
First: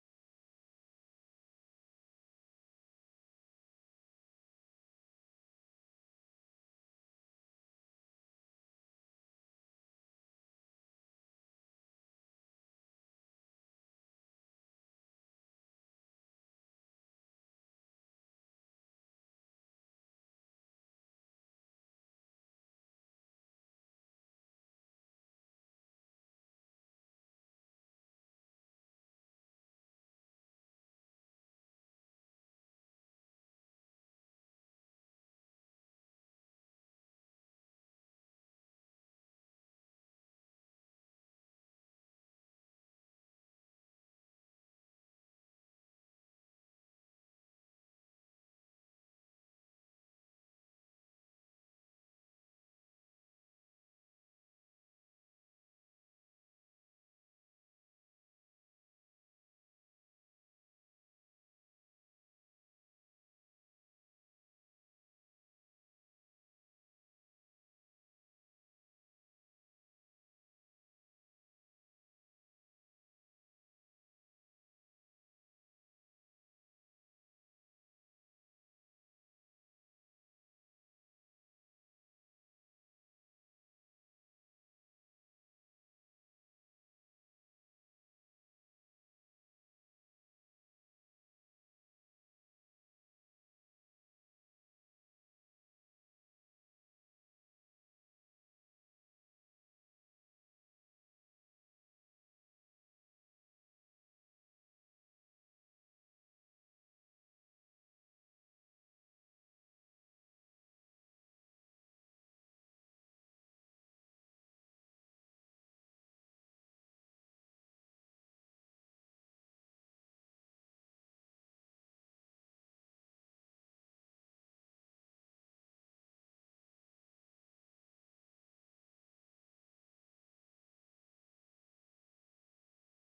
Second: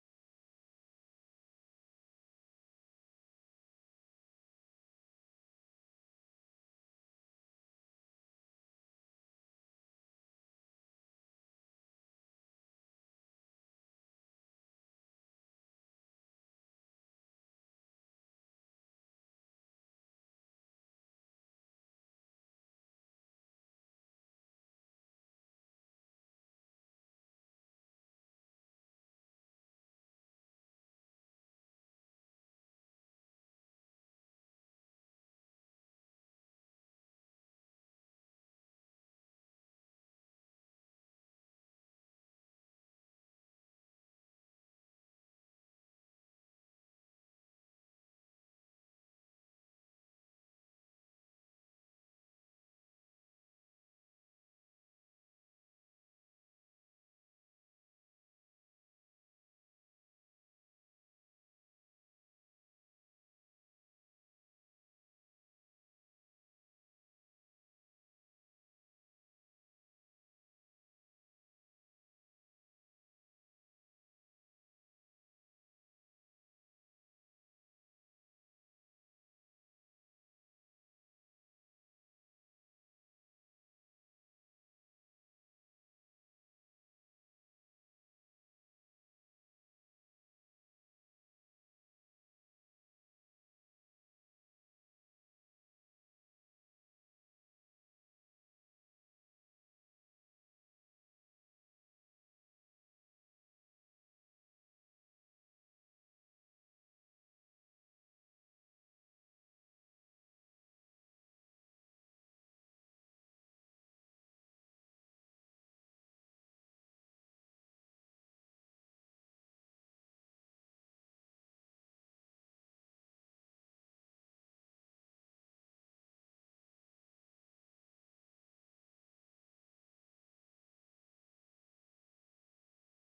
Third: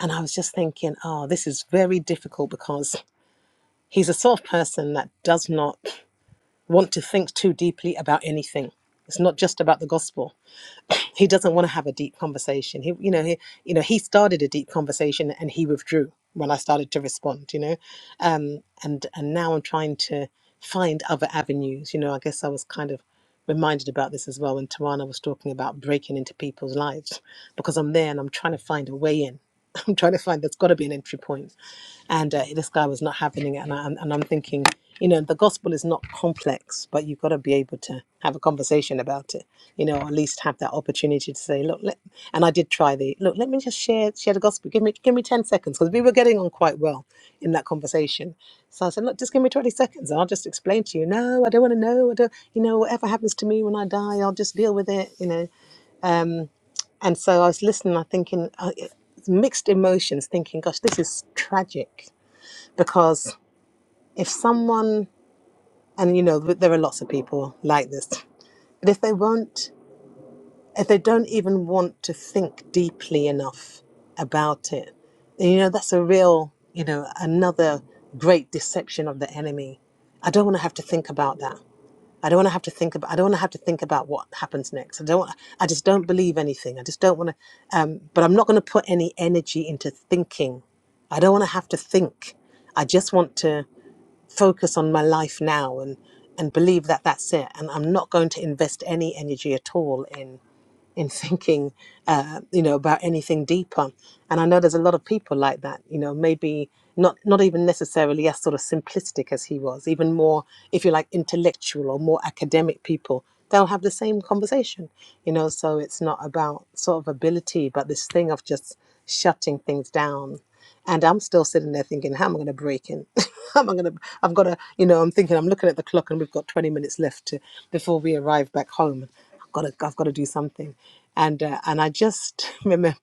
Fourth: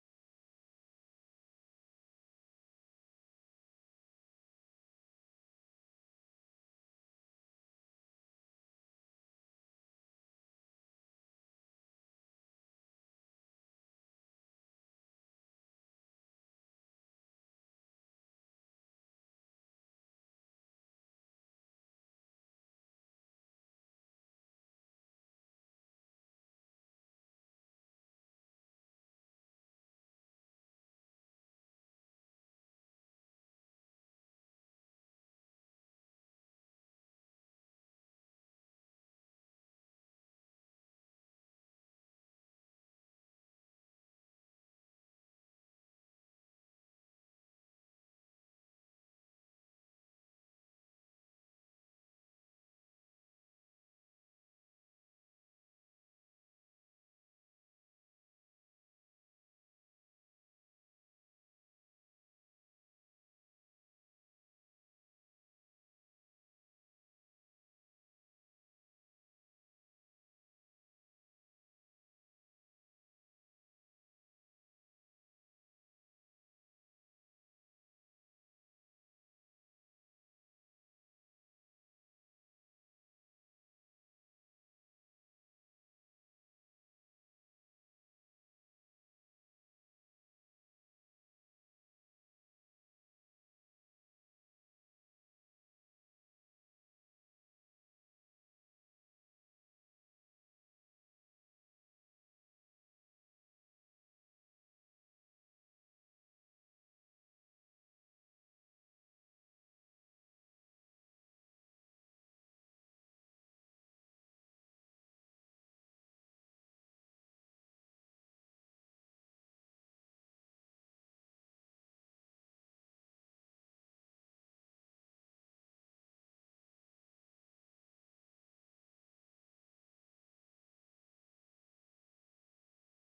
Speaker 2: and I was just thinking, oh, this is very difficult because he's a sort of person that does not want to think too deeply about anything. It's not just about the gospel. He doesn't want to have a deep conversation. He, you know, he, you know, he started a deep conversation and he withdrew when I started to respond. You know, um, and and now I'm trying to find other avenues. You know, I guess I was kind of reminded about this as well when Tarana was talking about breaking into people's lives because I'm there and I'm trying to find a way in. I'm trying to find there's got to be an entry point and uh, this guy was not having it and, I, and i'm thinking you know the gospel is not complex but you've got to be able to have a conversation about it you know or at least have that opportunity to say look let, and i did try the look let me just share share the gospel give me give me 10 seconds because we were getting on quite well in that conversation so i said look just give me 20 seconds i'll just explain to you no i don't want to know i don't you know whatever happens to me when i die i'll just deal with it you know um, and so i was listening i thinking uh, mixed emotions thinking gosh this is tragic because if someone and you know there are lots of people like this but if they won't if they don't even want to think deeply enough about it then, you know that's a real you know another great deception of the enemy i don't want to have to think about that i don't want to have to think about i don't want to have to think about what happens next i don't want, i just don't believe anything i just don't want to um, but i'm not going to put any energy into thinking I don't want to have to think. I just want to. focus on my life now and and believe that that's it and i'm not going to invest any energy at all in in thinking uh, you know about anything deeper and i know there's a lot of people like that you know maybe not not even necessarily as sort of simplistic as he was even more if you like intellectual or more academic people they'll have the same conversation you know so it's not about sort of ability but this thing of just shutting things down and I'm still sitting there thinking, how am I going to break in? how am I going to, I've got to, you know, I'm thinking, I'm looking at the clock and we've got 20 minutes left to, before we arrive back home. I've got to, I've got to do something. And, uh, and I just remember,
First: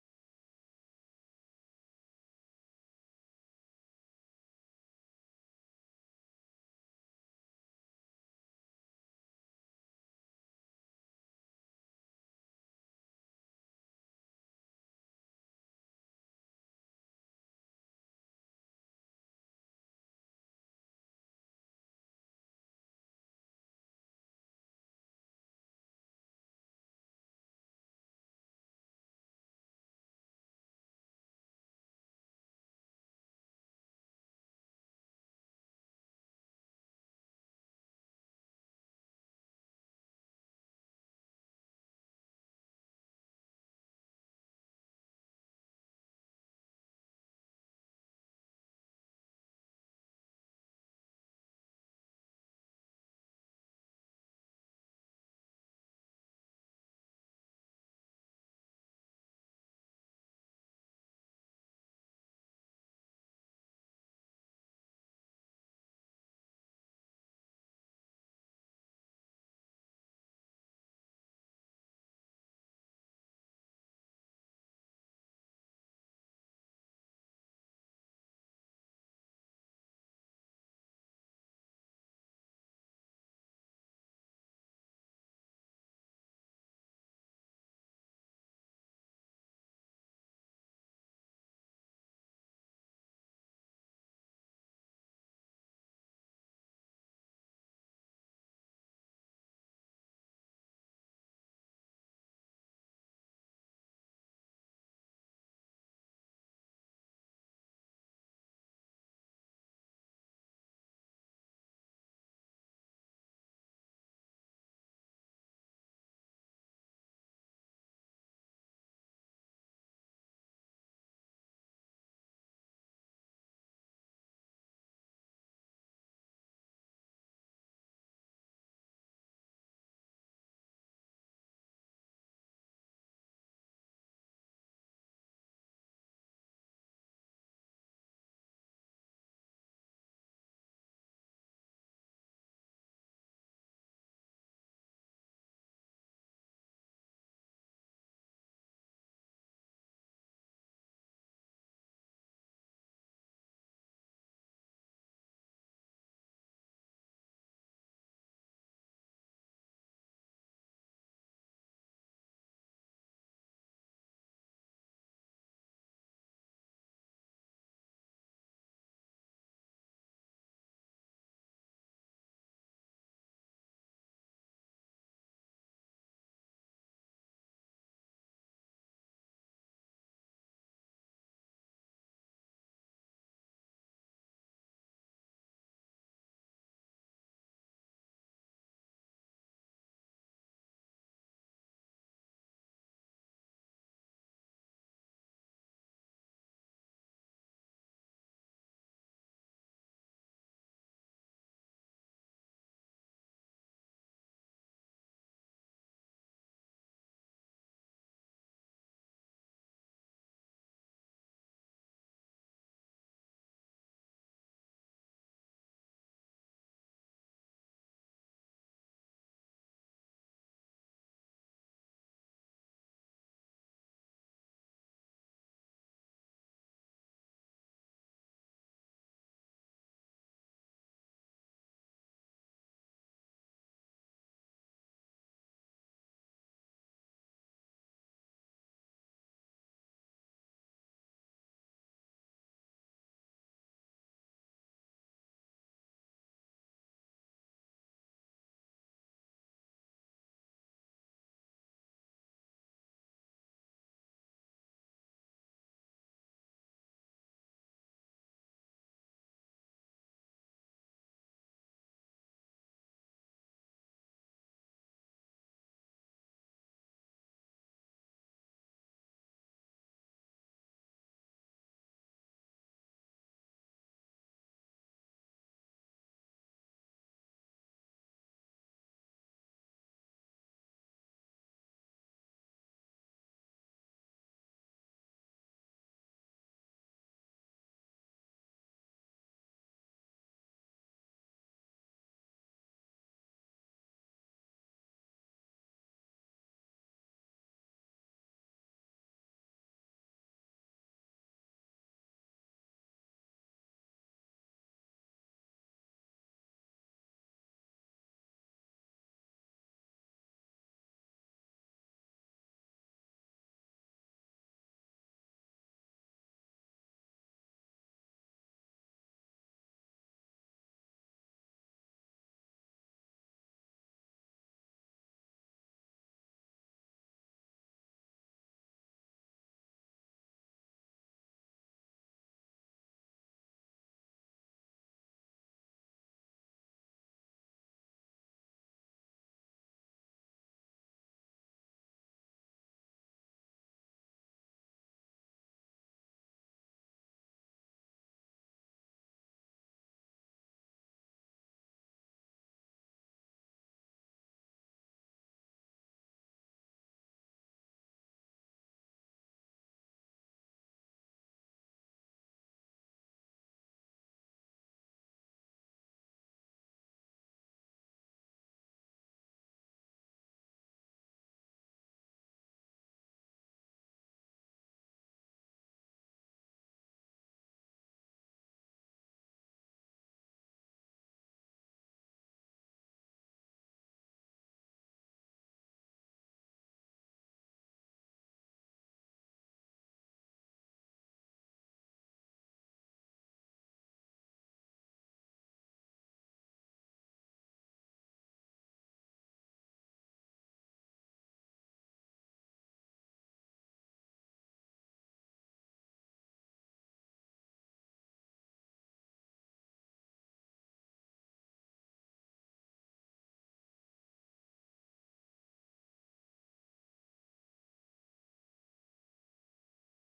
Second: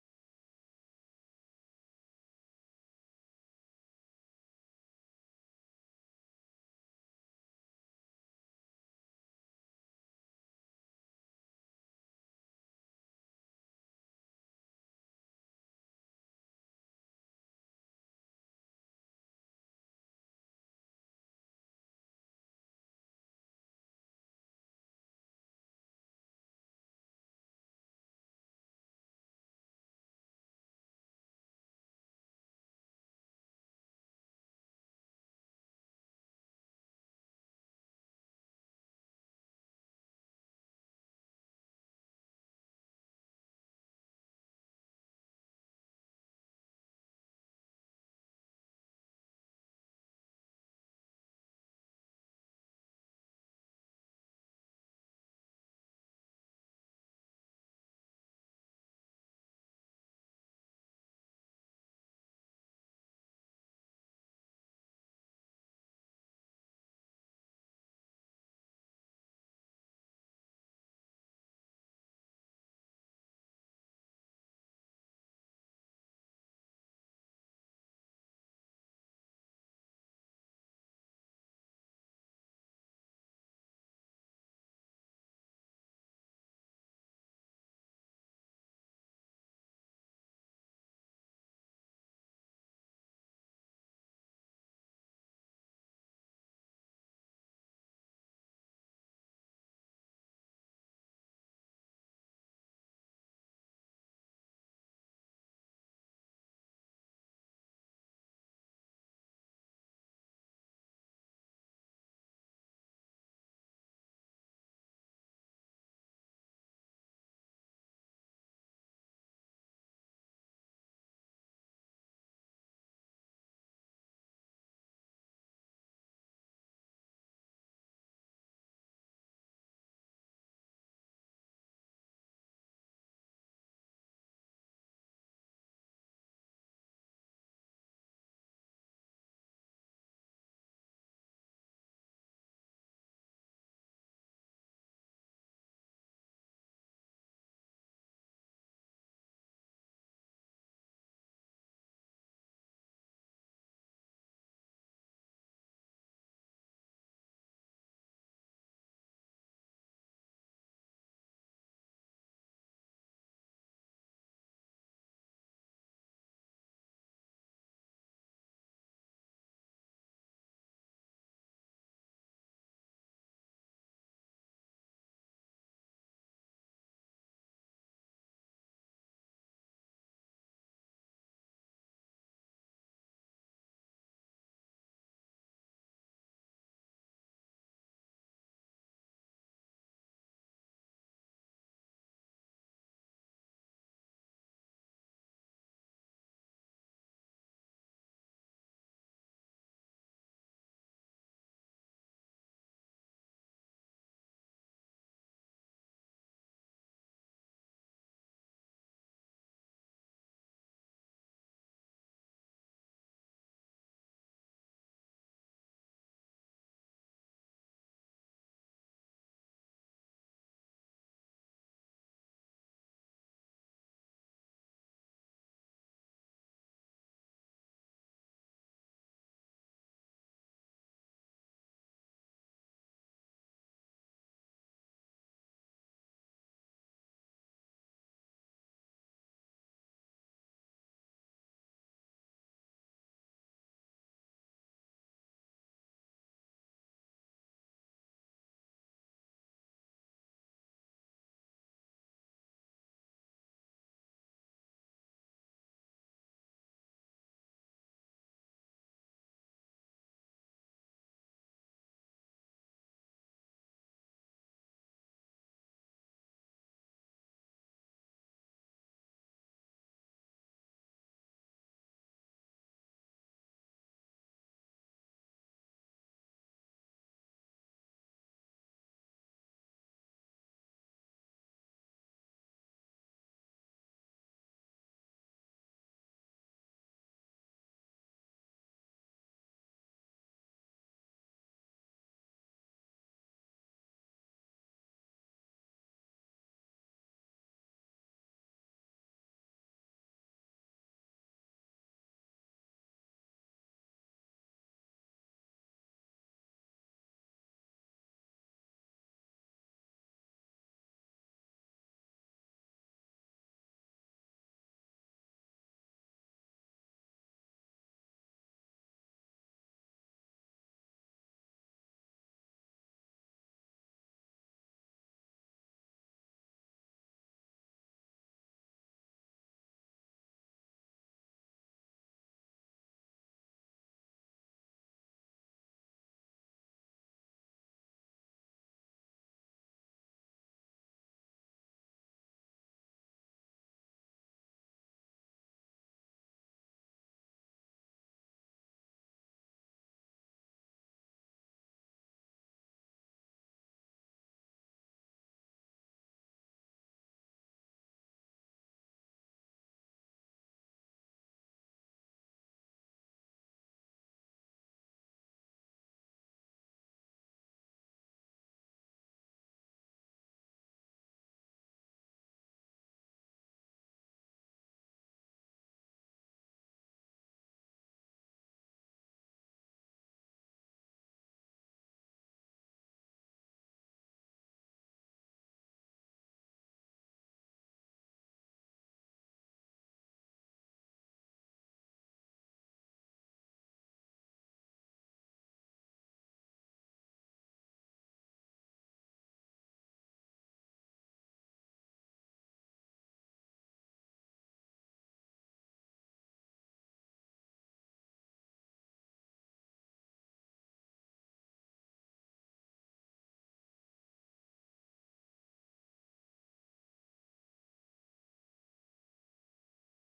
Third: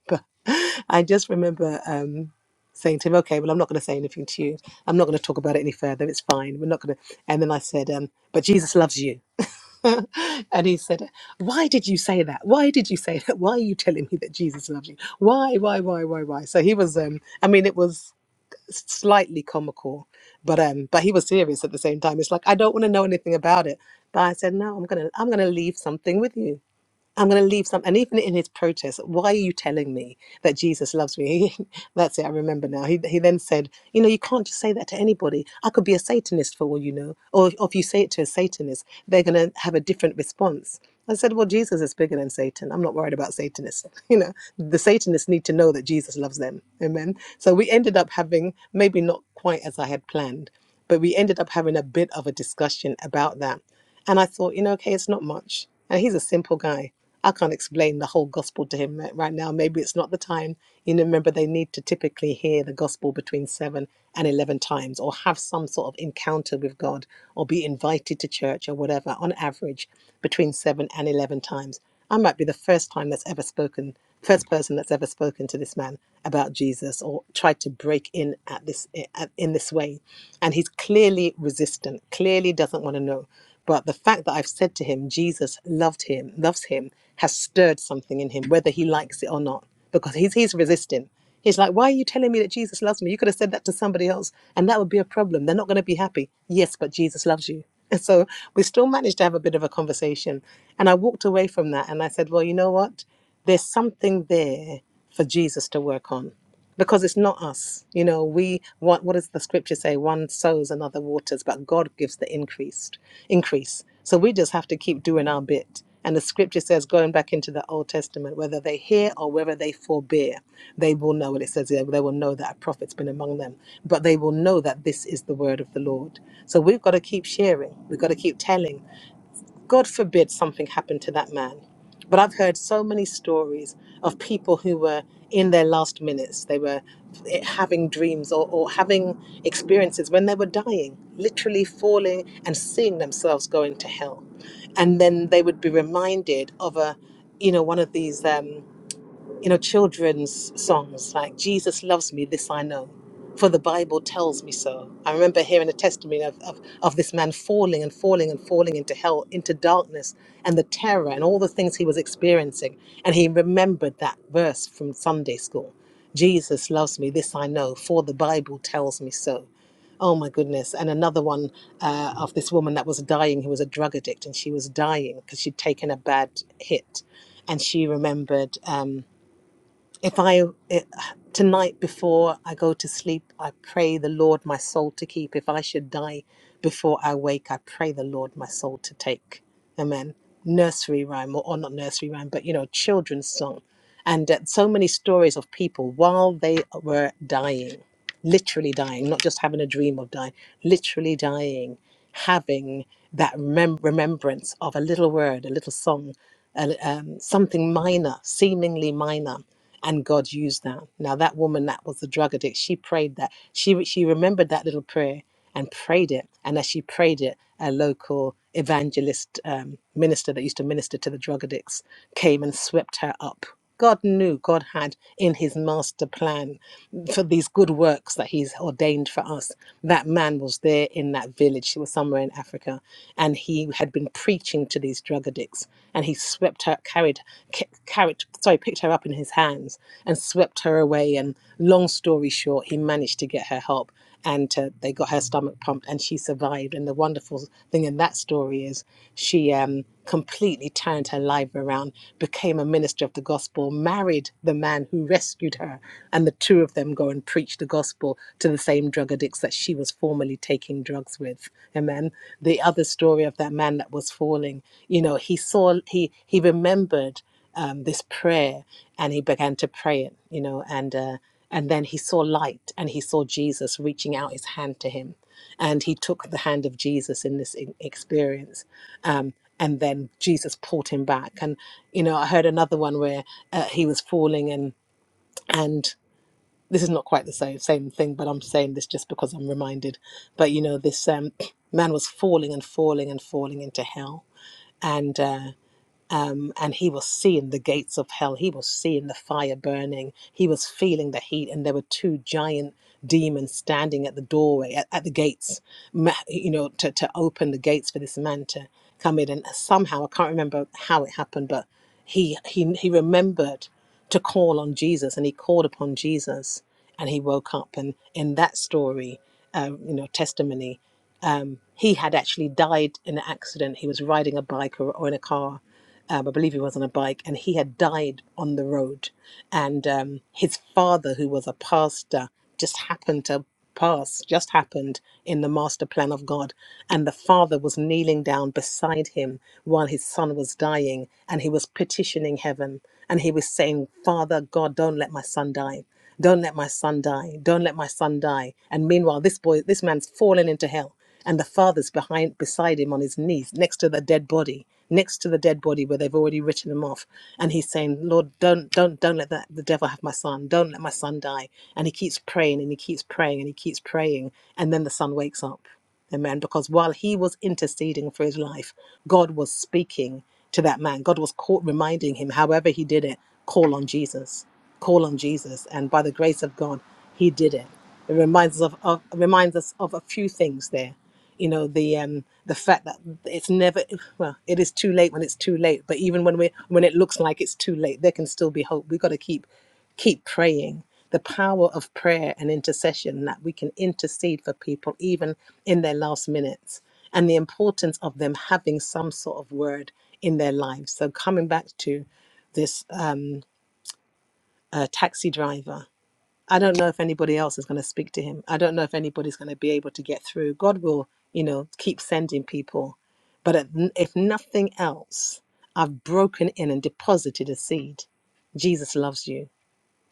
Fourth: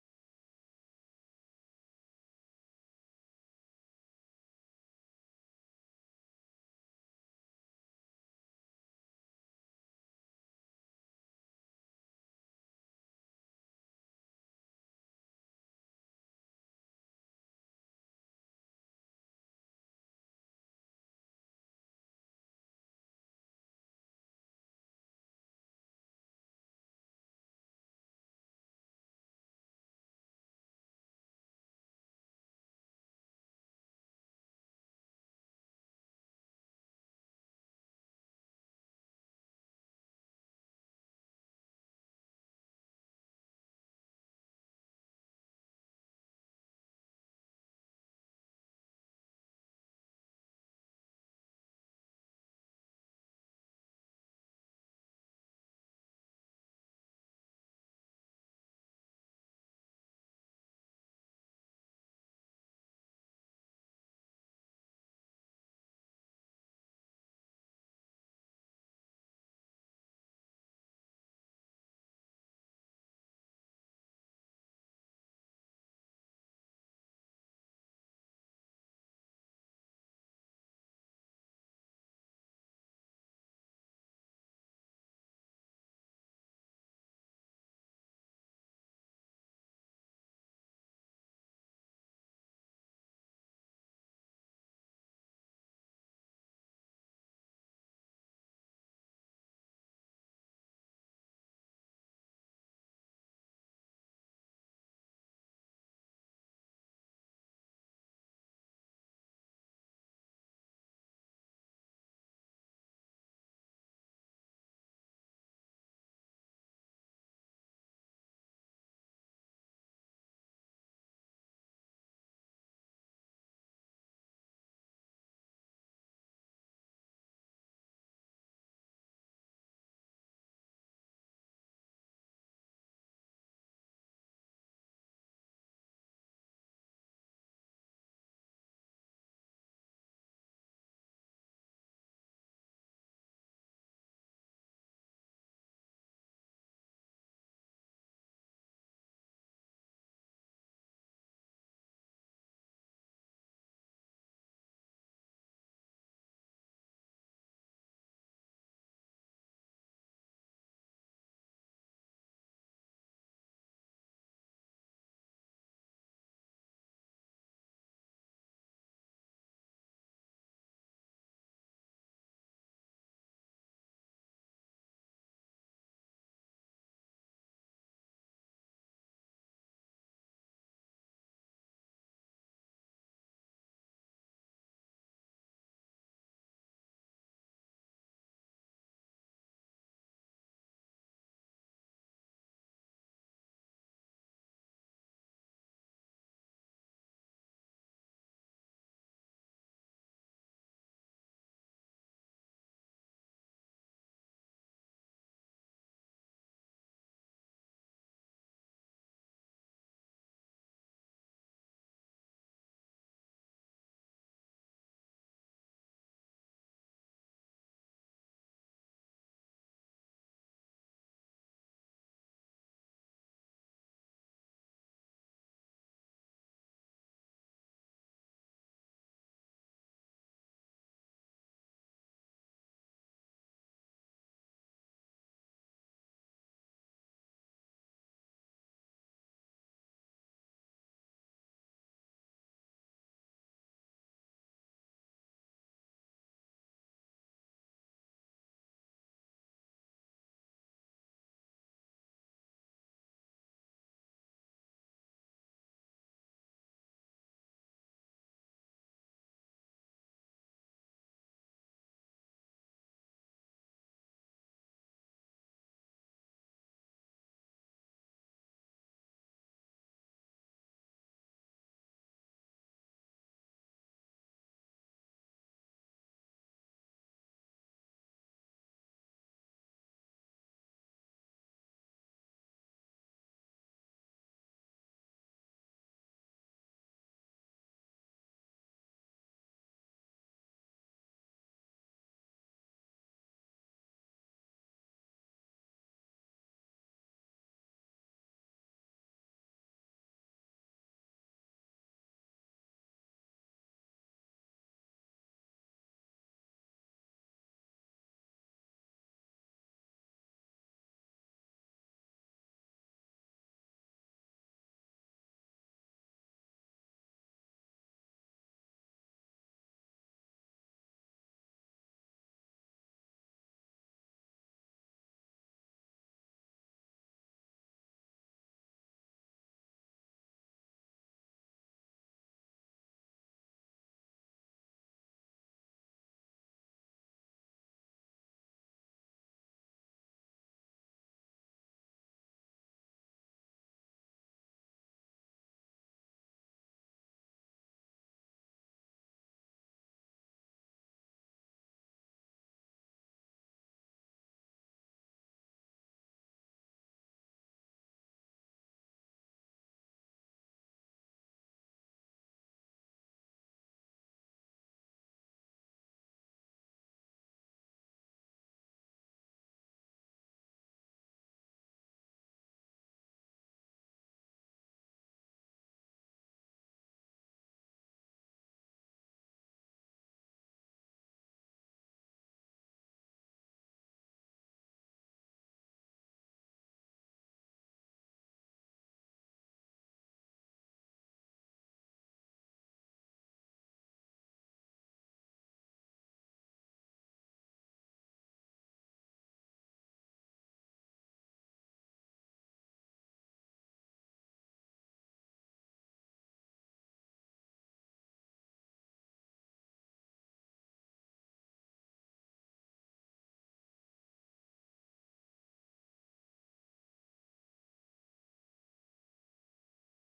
Speaker 2: I just remember, um, saying to him, okay, well, I'm not going to say anything to you. I'm not going to talk about it any further. It's fine. We're not going to. And then I said, um, but Jesus loves you. and he said, why did you say that? Why did you say that? Why are you telling me that Jesus loves you? Why, why, why, why, why? So he was, um, I mean, it was slightly comical, but, um, but he was serious at the same time. It's like, I don't want to know anything about it. But I said, no, I'm going to, I'm going to leave something with you. I'm going to leave some, and even in his protest, why are you telling me that Jesus loves me? He, that's it, I remember now. He, he then said, You know, you can't just say that to anybody. I could be a Satanist for all you know. Or, or if you say it to a Satanist, they're going to have a different response. I said, Well, Jesus is bigger than Satan. I'm not worried about Satanists. You know, the Satanists need to know that Jesus loves them. Amen. So we ended up having, maybe not quite as I had planned, but we ended up having a bit of a discussion about that. And I thought, you know, okay, it's not much. And he's a simple guy. I can't explain the whole gospel to him right right now. Maybe it's not the time. You know, remember, they need to typically hear the gospel between seven and 11 times or have some sort of encounter with God or be invited to church or whatever on average between seven and 11 times. I might be the first time that's ever spoken, first person that's ever spoken to this man about Jesus or tried to break in at this eh, at, in this way. And he's clearly resistant, clearly doesn't want to know but the fact that I've said to him, Jesus loved him, loves him, has stirred something in him, whether he likes it or not, because he's, he's resisting. He's like, Why are you telling me that Jesus loves me? You could have said that to somebody else, and that would be a problem. They're not going to be happy. Yes, but Jesus loves you. And so we still managed to have a bit of a conversation. And I walked away from that and I said, Well, you know what? There's something there for Jesus to work on because it's not us you know we what what does the scripture say one sows another waters but god gives the increased increase so we just have to keep doing our bit and the scripture says going back into the old testament whether they hear or whether they forbear they will know and it says there, they will know that a prophet's been among them but they will know that this is the word of the lord so we've got to keep sharing we've got to keep telling God forbid something happened to that man. But I've heard so many stories of people who were in their last minutes. They were eh, having dreams or, or having experiences when they were dying, literally falling and seeing themselves going to hell. And then they would be reminded of a, you know, one of these. Um, you know, children's songs like Jesus loves me, this I know, for the Bible tells me so. I remember hearing a testimony of, of, of this man falling and falling and falling into hell, into darkness, and the terror and all the things he was experiencing. And he remembered that verse from Sunday school Jesus loves me, this I know, for the Bible tells me so. Oh my goodness. And another one uh, of this woman that was dying, who was a drug addict, and she was dying because she'd taken a bad hit. And she remembered. Um, if I it, tonight before I go to sleep, I pray the Lord my soul to keep. If I should die before I wake, I pray the Lord my soul to take. Amen. Nursery rhyme, or, or not nursery rhyme, but you know, children's song. And uh, so many stories of people while they were dying, literally dying, not just having a dream of dying, literally dying, having that remem- remembrance of a little word, a little song a, um, something minor, seemingly minor, and God used that. Now that woman that was the drug addict, she prayed that. She she remembered that little prayer and prayed it. And as she prayed it, a local evangelist um, minister that used to minister to the drug addicts came and swept her up. God knew, God had in his master plan for these good works that he's ordained for us. That man was there in that village. He was somewhere in Africa and he had been preaching to these drug addicts and he swept her, carried, ca- carried, sorry, picked her up in his hands and swept her away. And long story short, he managed to get her help and to, they got her stomach pumped and she survived. And the wonderful thing in that story is she um, completely turned her life around, became a minister of the gospel, married the man who rescued her, and the two of them go and preach the gospel to the same drug addicts that she was formerly taking drugs with. Amen. The other story of that man that was falling, you know, he saw, he, he remembered um, this prayer and he began to pray it you know and uh, and then he saw light and he saw jesus reaching out his hand to him and he took the hand of jesus in this e- experience um, and then jesus pulled him back and you know i heard another one where uh, he was falling and and this is not quite the same same thing but i'm saying this just because i'm reminded but you know this um, man was falling and falling and falling into hell and uh, um, and he was seeing the gates of hell. He was seeing the fire burning. He was feeling the heat, and there were two giant demons standing at the doorway, at, at the gates, ma- you know, to, to open the gates for this man to come in. And somehow, I can't remember how it happened, but he he he remembered to call on Jesus, and he called upon Jesus, and he woke up. And in that story, uh, you know, testimony um, he had actually died in an accident. He was riding a bike or, or in a car. Um, I believe he was on a bike, and he had died on the road. And um, his father, who was a pastor, just happened to pass, just happened in the master plan of God. And the father was kneeling down beside him while his son was dying, and he was petitioning heaven. And he was saying, Father God, don't let my son die. Don't let my son die. Don't let my son die. And meanwhile, this boy, this man's fallen into hell and the father's behind beside him on his knees next to the dead body next to the dead body where they've already written him off and he's saying lord don't don't don't let that, the devil have my son don't let my son die and he keeps praying and he keeps praying and he keeps praying and then the son wakes up amen because while he was interceding for his life god was speaking to that man god was caught reminding him however he did it call on jesus call on jesus and by the grace of god he did it it reminds us of, of reminds us of a few things there. You know, the um the fact that it's never well, it is too late when it's too late, but even when we when it looks like it's too late, there can still be hope. We've got to keep keep praying. The power of prayer and intercession that we can intercede for people even in their last minutes and the importance of them having some sort of word in their lives. So coming back to this um, uh, taxi driver I don't know if anybody else is going to speak to him. I don't know if anybody's going to be able to get through. God will, you know, keep sending people. But at- if nothing else, I've broken in and deposited a seed. Jesus loves you.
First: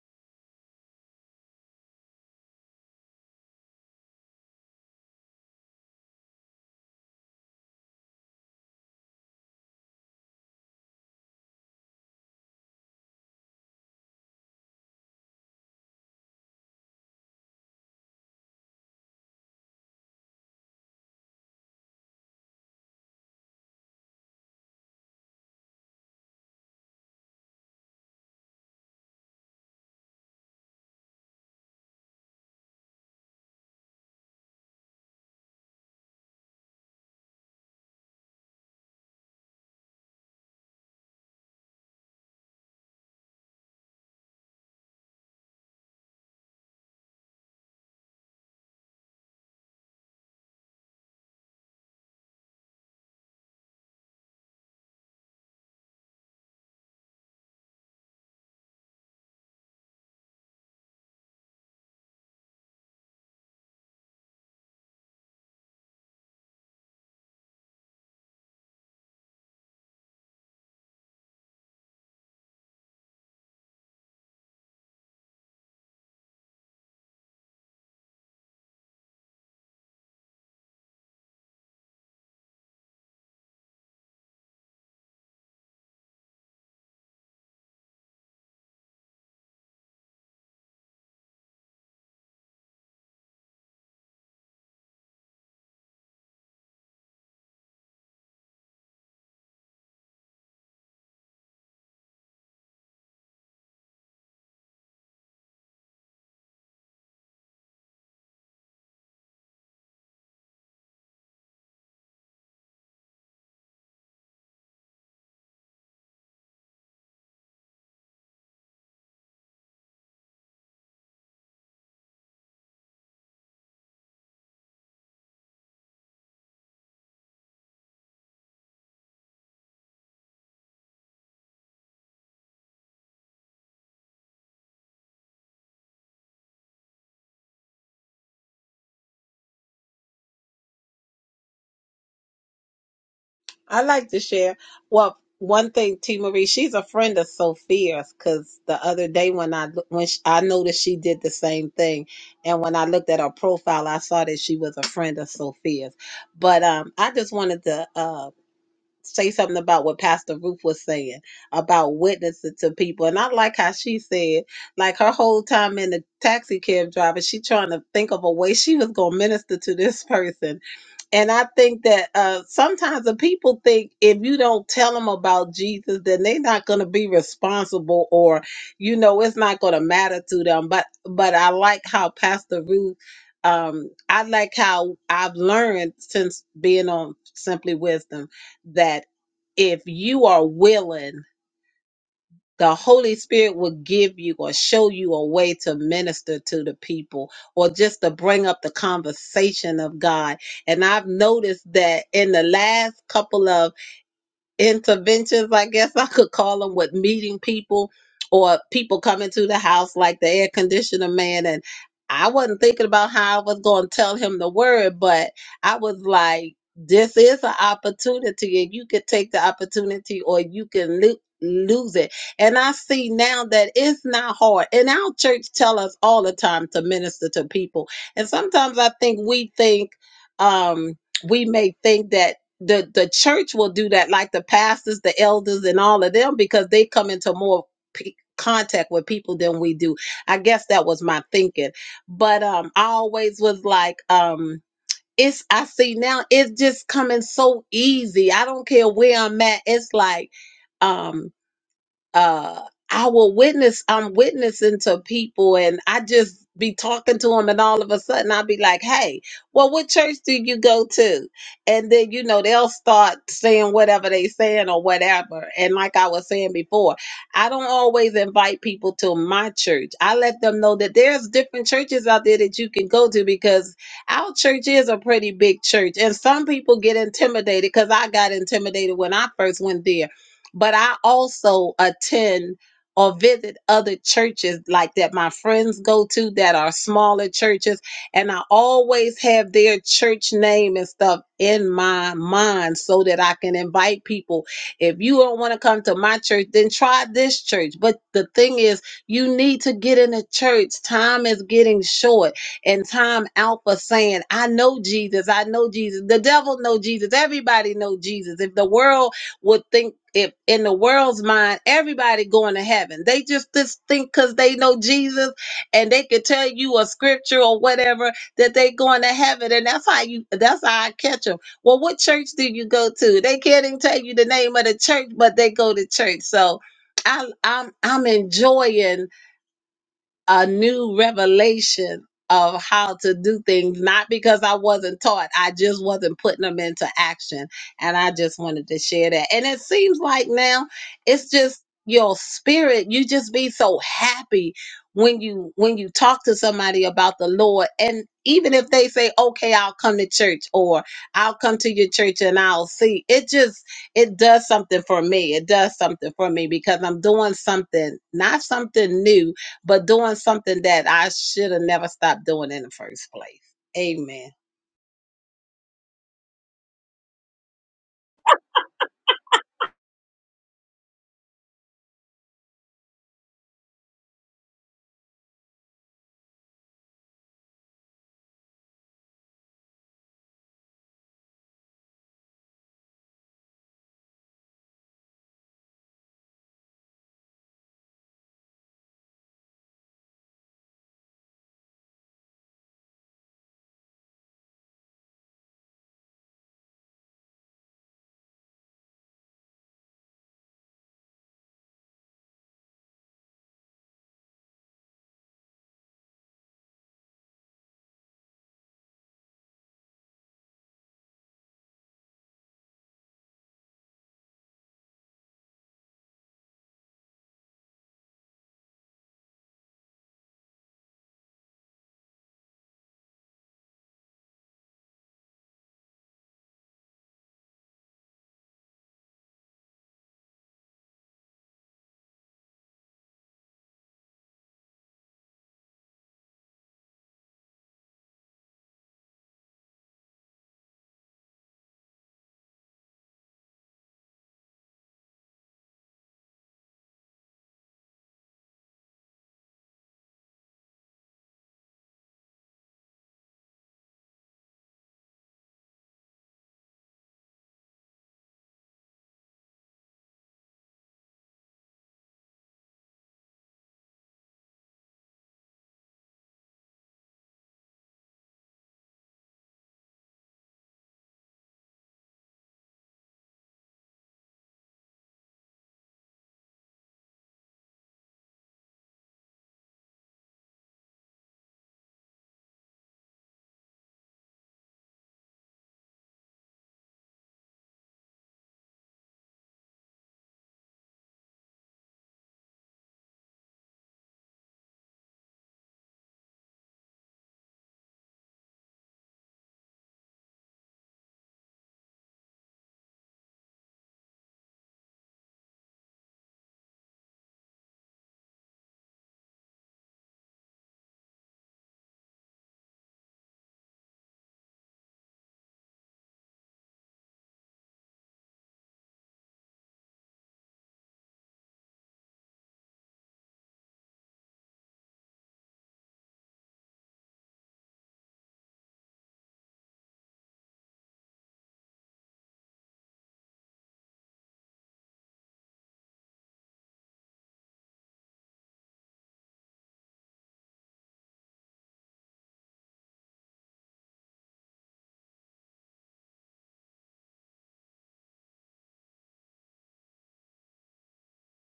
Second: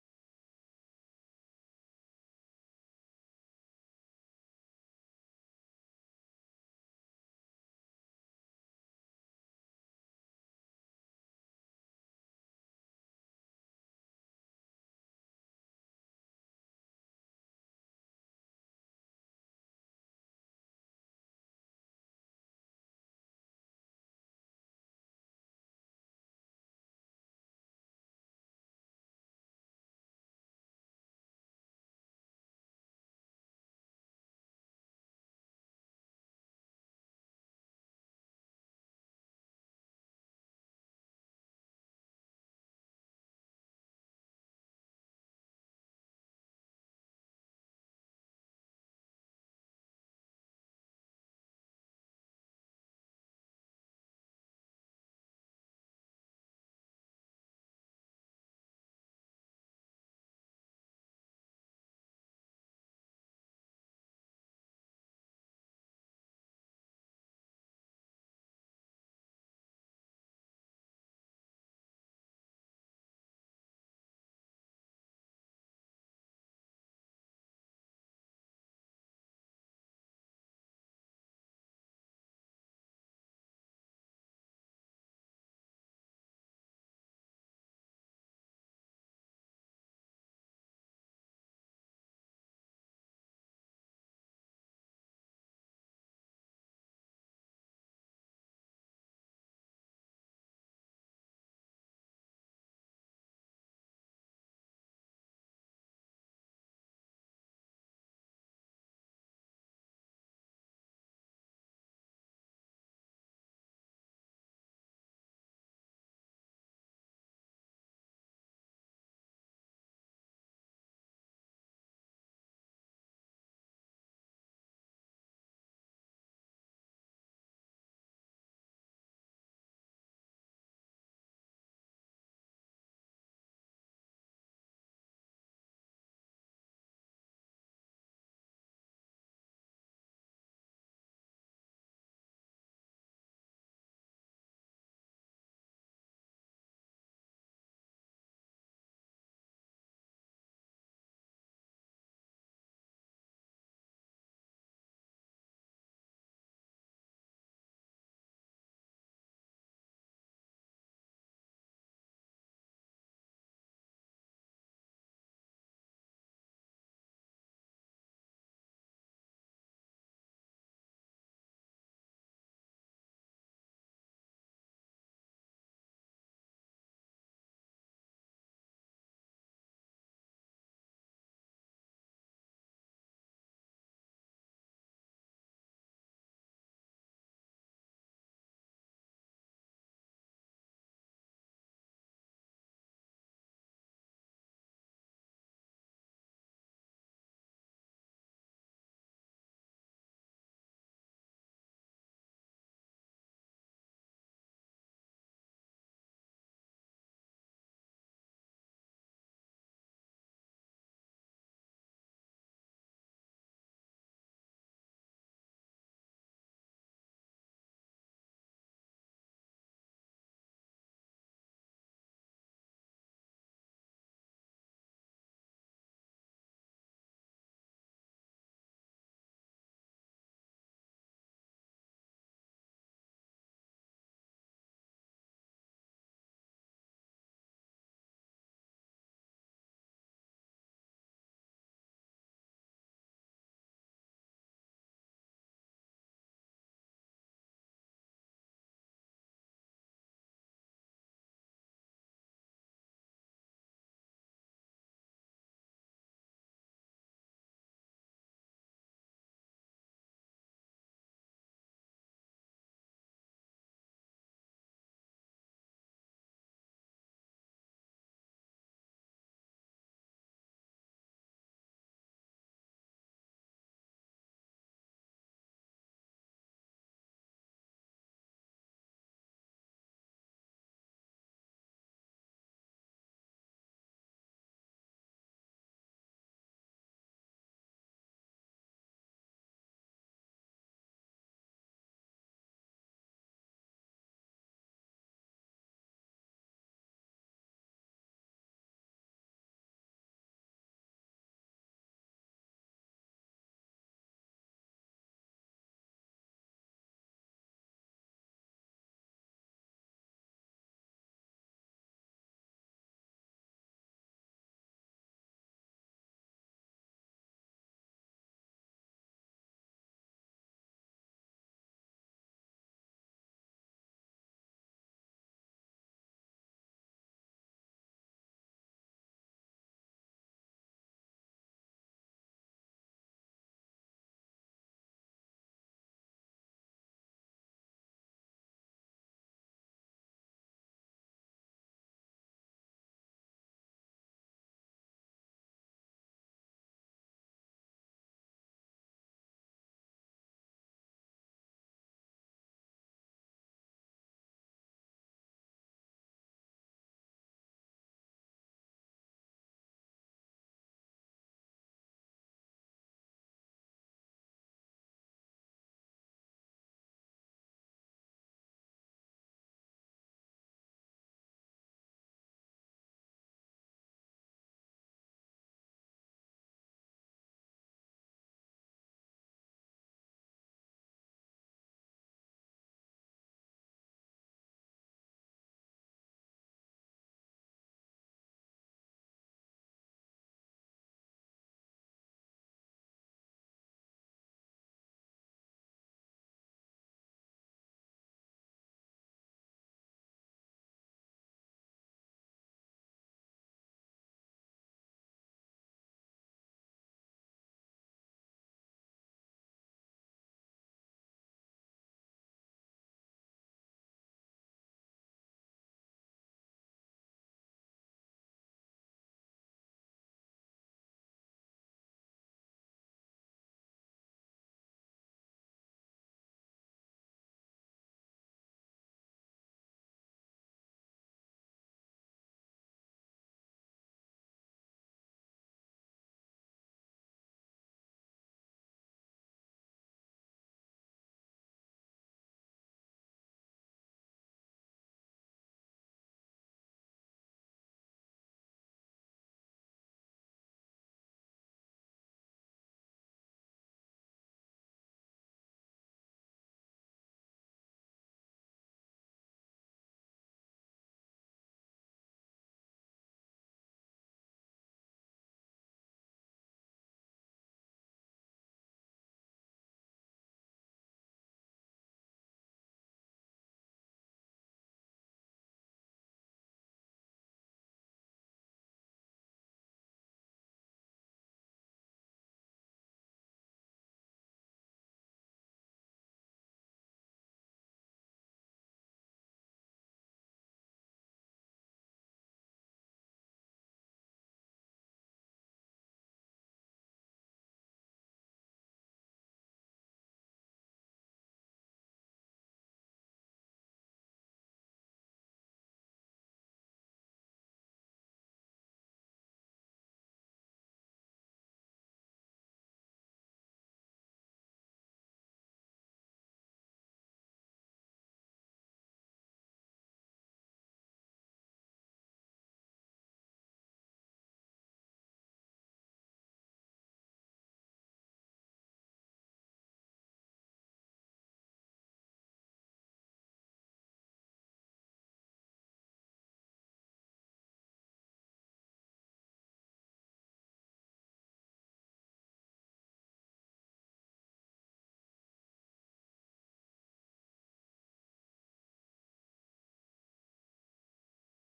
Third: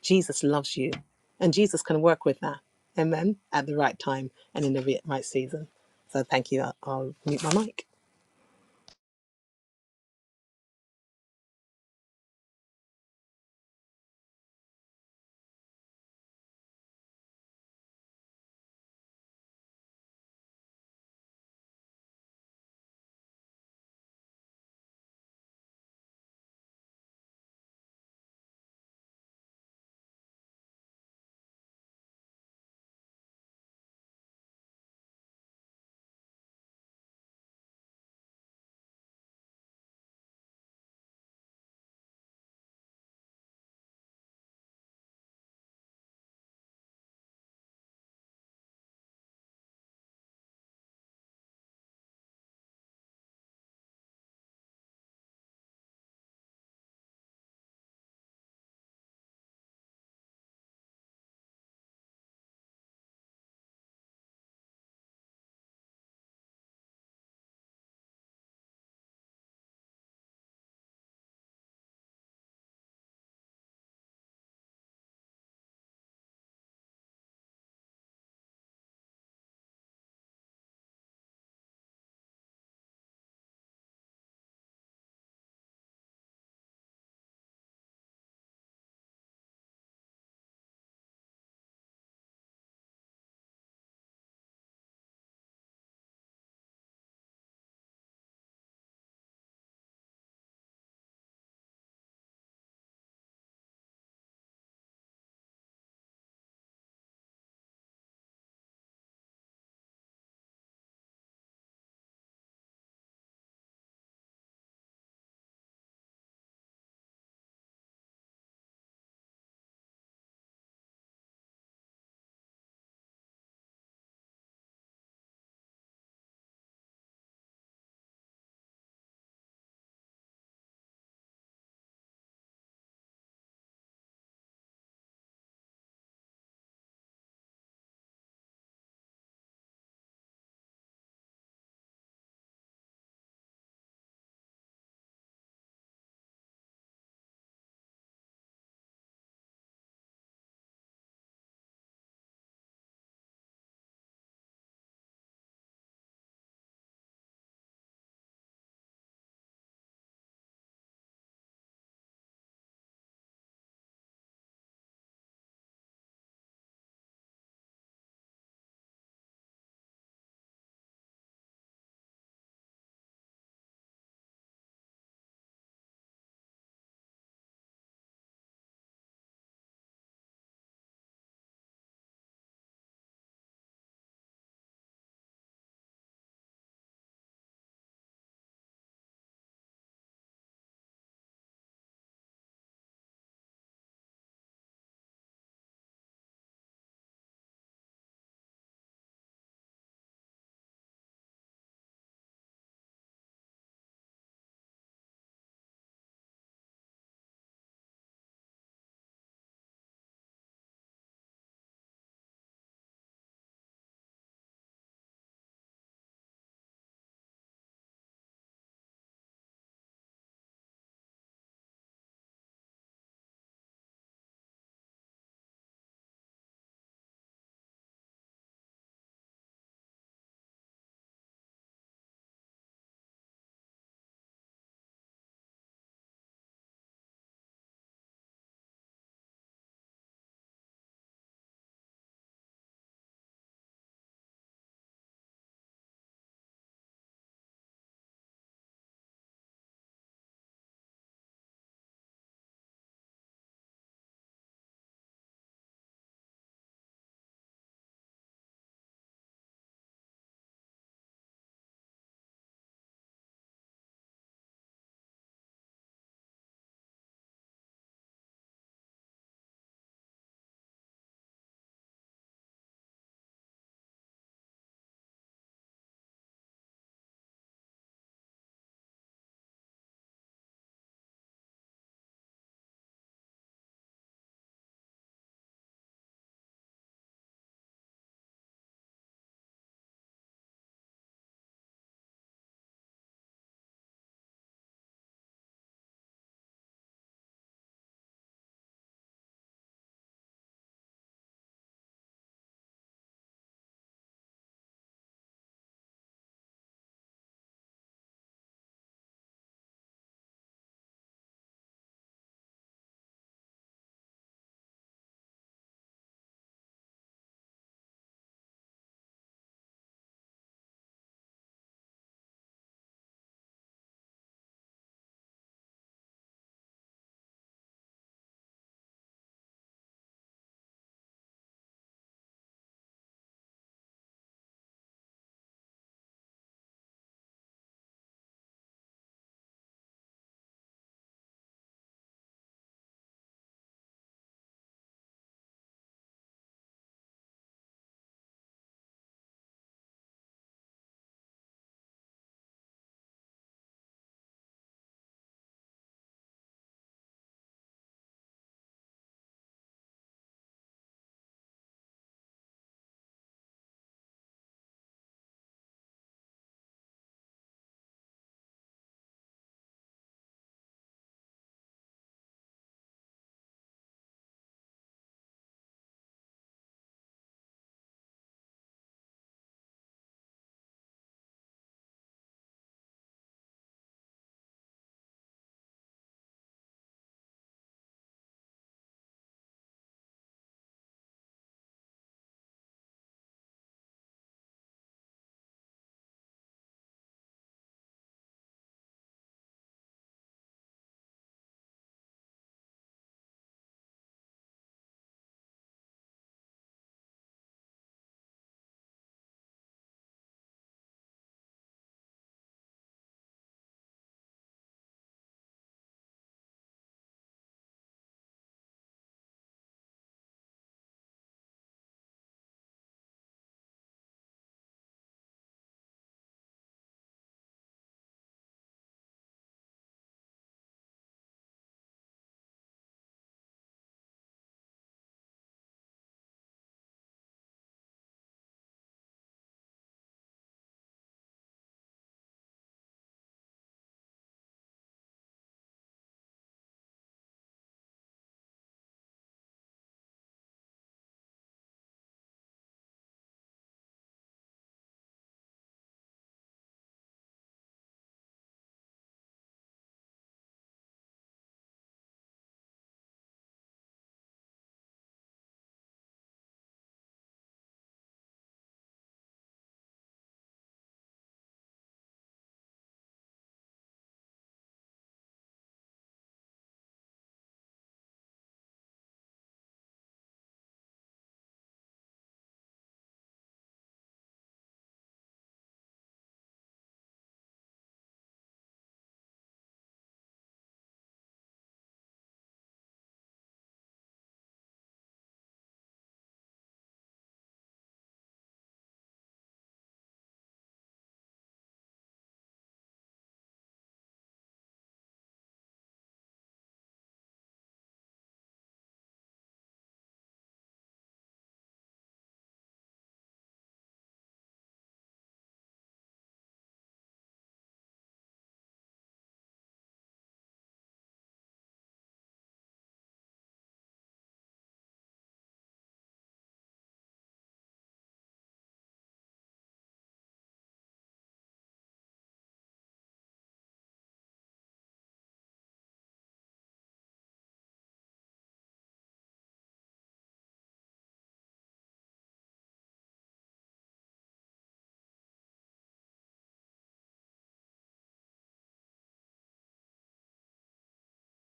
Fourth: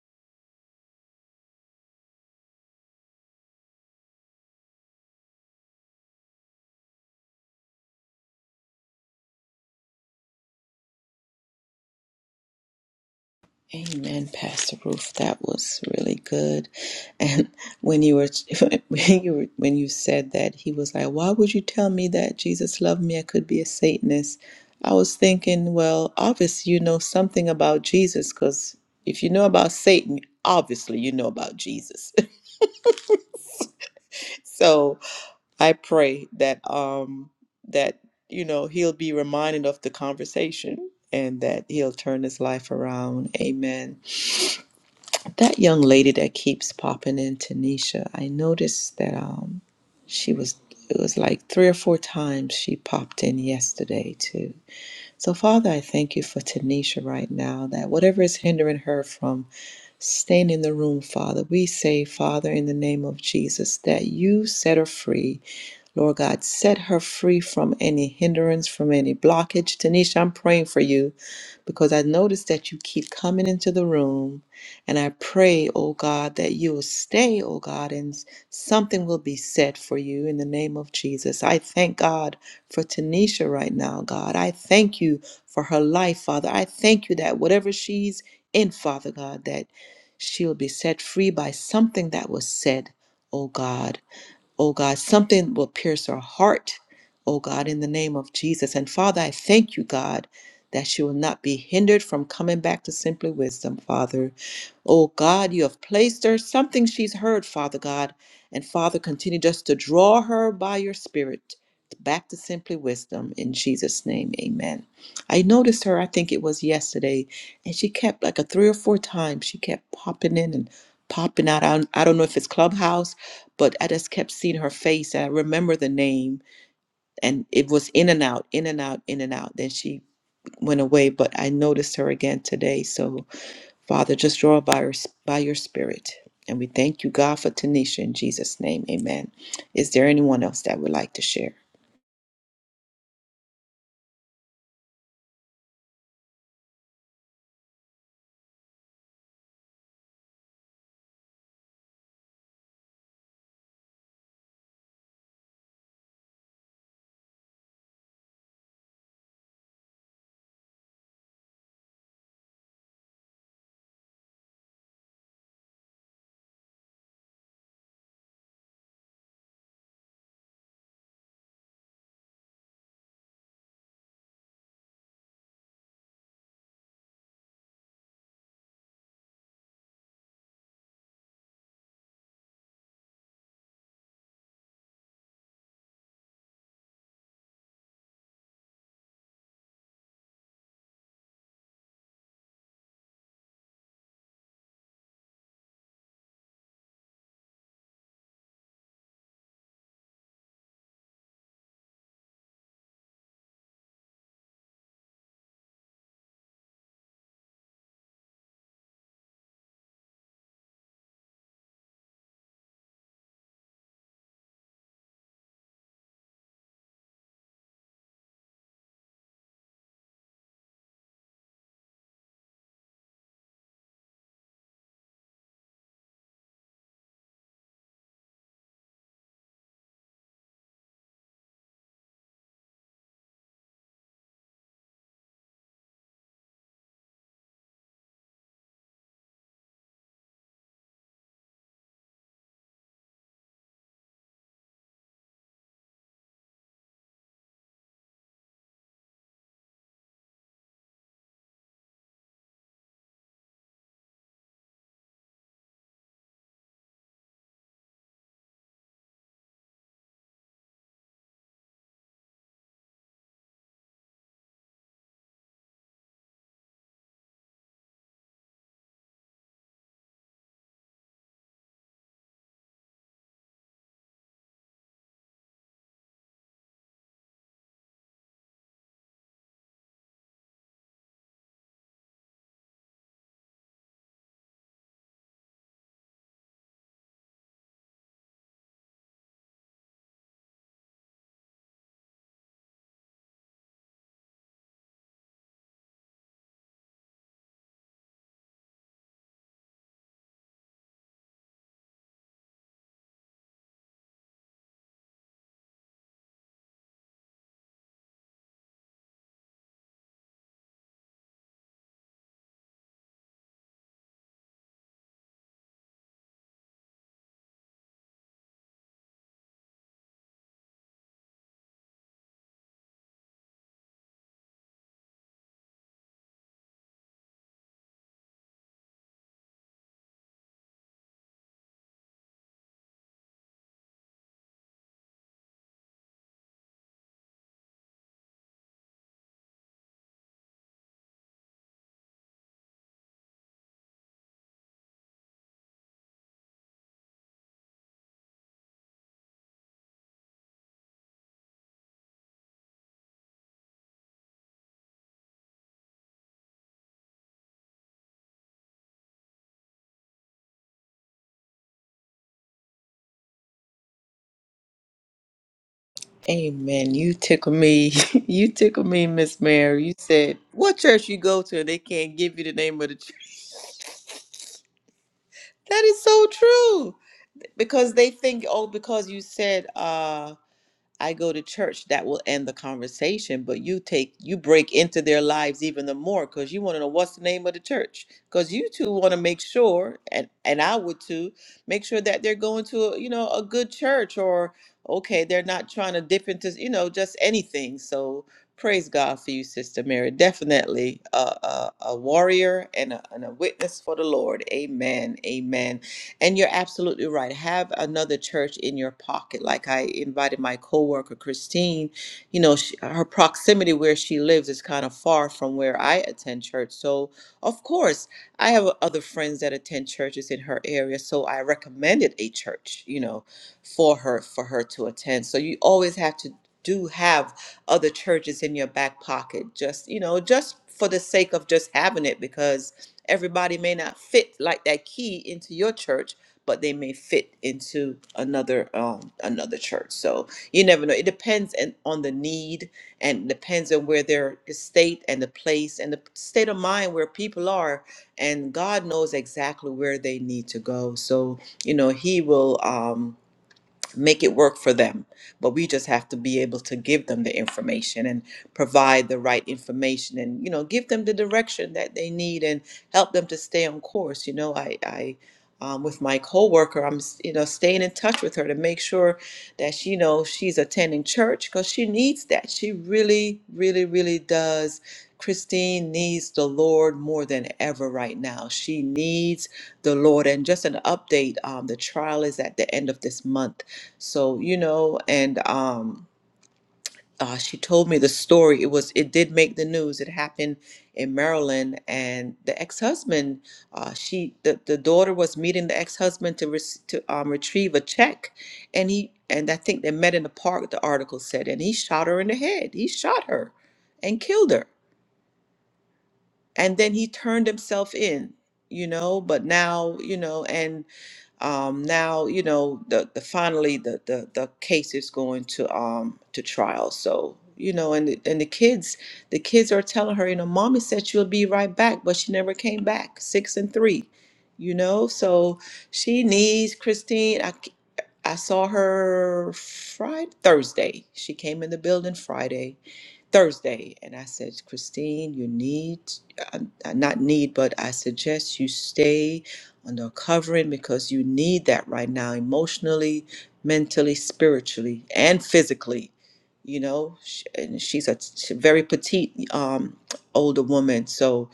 Speaker 2: Jesus loves you. And Jesus can work with that. Amen. At the right time and in the re- right season. So thank you. I'll, I'll mute my mic.
Speaker 1: Amen, Pastor Ruth. That was really good. And when you were when you were, when you said that, he was like, "Why would you tell me that Jesus loved me? I could be a Satanist." I was thinking, well, obviously you know something about Jesus, because if you know about Satan, obviously you know about Jesus. so I pray that um that you know he'll be reminded of the conversation and that he'll turn his life around. Amen. That young lady that keeps popping in, Tanisha, I noticed that um, she was, it was like three or four times she popped in yesterday too. So, Father, I thank you for Tanisha right now, that whatever is hindering her from staying in the room, Father, we say, Father, in the name of Jesus, that you set her free. Lord God, set her free from any hindrance, from any blockage. Tanisha, I'm praying for you because I notice that you keep coming into the room. And I pray, oh God, that you will stay, oh God, and something will be said for you in the name of Jesus. I thank God for Tanisha right now, God. I thank you for her life, Father. I thank you that whatever she's in, Father God, that she'll be set free by something that was said, oh God oh God, something will pierce her heart, oh God, in the name of Jesus. And Father, I thank you, God, that she will not be hindered from coming back to simply wisdom, Father. Oh God, you have placed her something she's heard, Father God. And Father, continue just to draw her by your Spirit back to simply wisdom in Jesus' name. Amen. I noticed her, I think it was yesterday, and she kept like a three or four times, she kept popping in and popping out. I I don't know if it's Clubhouse but I just kept seeing her face. And I remember the name, and it was in and out, in and out, in and out. Then she went away, but I noticed her again today. So, Father, just draw her by, your, by your spirit. And we thank you, God, for Tanisha in Jesus' name. Amen. Is there anyone else that would like to share?
Speaker 4: I like to share. Well, one thing, T Marie, she's a friend of Sophia's because the other day when I loo- when she, I noticed she did the same thing, and when I looked at her profile, I saw that she was a friend of Sophia's. But um, I just wanted to uh say something about what Pastor Ruth was saying about witnessing to people, and I like how she said, like her whole time in the taxi cab driver, she trying to think of a way she was gonna minister to this person and I think that uh, sometimes the people think if you don't tell them about Jesus, then they're not going to be responsible, or you know, it's not going to matter to them. But but I like how Pastor Ruth, um, I like how I've learned since being on Simply Wisdom that if you are willing the Holy Spirit will give you or show you a way to minister to the people or just to bring up the conversation of God. And I've noticed that in the last couple of interventions, I guess I could call them, with meeting people or people coming to the house like the air conditioner man. And I wasn't thinking about how I was going to tell him the word, but I was like, this is an opportunity, and you could take the opportunity or you can lo- lose it and i see now that it's not hard and our church tell us all the time to minister to people and sometimes i think we think um we may think that the the church will do that like the pastors the elders and all of them because they come into more p- contact with people than we do i guess that was my thinking but um i always was like um it's i see now it's just coming so easy i don't care where i'm at it's like um uh I will witness I'm witnessing to people and I just be talking to them and all of a sudden I'll be like, "Hey, well what church do you go to?" And then you know they'll start saying whatever they saying or whatever. And like I was saying before, I don't always invite people to my church. I let them know that there's different churches out there that you can go to because our church is a pretty big church and some people get intimidated cuz I got intimidated when I first went there but I also attend or visit other churches like that my friends go to that are smaller churches and I always have their church name and stuff in my mind so that I can invite people if you don't want to come to my church then try this church but the thing is you need to get in a church time is getting short and time out for saying I know Jesus I know Jesus the devil know Jesus everybody know Jesus if the world would think if in the world's mind everybody going to heaven they just just think because they know jesus and they could tell you a scripture or whatever that they going to heaven and that's how you that's how i catch them well what church do you go to they can't even tell you the name of the church but they go to church so I, I'm I'm enjoying a new revelation of how to do things, not because I wasn't taught, I just wasn't putting them into action. And I just wanted to share that. And it seems like now it's just your spirit, you just be so happy when you when you talk to somebody about the Lord and even if they say okay I'll come to church or I'll come to your church and I'll see it just it does something for me it does something for me because I'm doing something not something new but doing something that I should have never stopped doing in the first place. Amen.
Speaker 1: Amen. You tickle me. you tickle me, Miss Mary. You said, What church you go to, they can't give you the name of the church. That is so true. Because they think, oh, because you said, uh, I go to church, that will end the conversation. But you take, you break into their lives even the more because you want to know what's the name of the church. Because you two want to make sure, and and I would too, make sure that they're going to a, you know a good church or okay, they're not trying to dip into you know just anything. So praise God for you, Sister Mary. Definitely a a, a warrior and a, and a witness for the Lord. Amen. Amen. And you're absolutely right. Have another church in your pocket. Like I invited my coworker Christine. You know, she, her proximity where she lives is kind of far from where I attend church. So, of course, I have other friends that attend churches in her area. So I recommended a church. You know, for her for her to attend. So you always have to do have other churches in your back pocket. Just you know, just for the sake of just having it because Everybody may not fit like that key into your church, but they may fit into another um, another church. So you never know. It depends and on the need, and depends on where their estate and the place and the state of mind where people are. And God knows exactly where they need to go. So you know He will. Um, make it work for them. But we just have to be able to give them the information and provide the right information and, you know, give them the direction that they need and help them to stay on course. You know, I, I, um, with my coworker, I'm, s- you know, staying in touch with her to make sure that she knows she's attending church because she needs that. She really, really, really does. Christine needs the Lord more than ever right now. She needs the Lord. And just an update, um, the trial is at the end of this month so, you know, and um uh, she told me the story. It was it did make the news. It happened in Maryland, and the ex-husband, uh, she the, the daughter was meeting the ex-husband to rec- to um, retrieve a check, and he and I think they met in the park. The article said, and he shot her in the head. He shot her, and killed her and then he turned himself in you know but now you know and um now you know the, the finally the, the the case is going to um to trial so you know and the, and the kids the kids are telling her you know mommy said she'll be right back but she never came back six and three you know so she needs christine I I saw her friday thursday she came in the building friday Thursday. And I said, Christine, you need, uh, uh, not need, but I suggest you stay under a covering because you need that right now, emotionally, mentally, spiritually, and physically. You know, Sh- and she's a t- very petite um, older woman. So,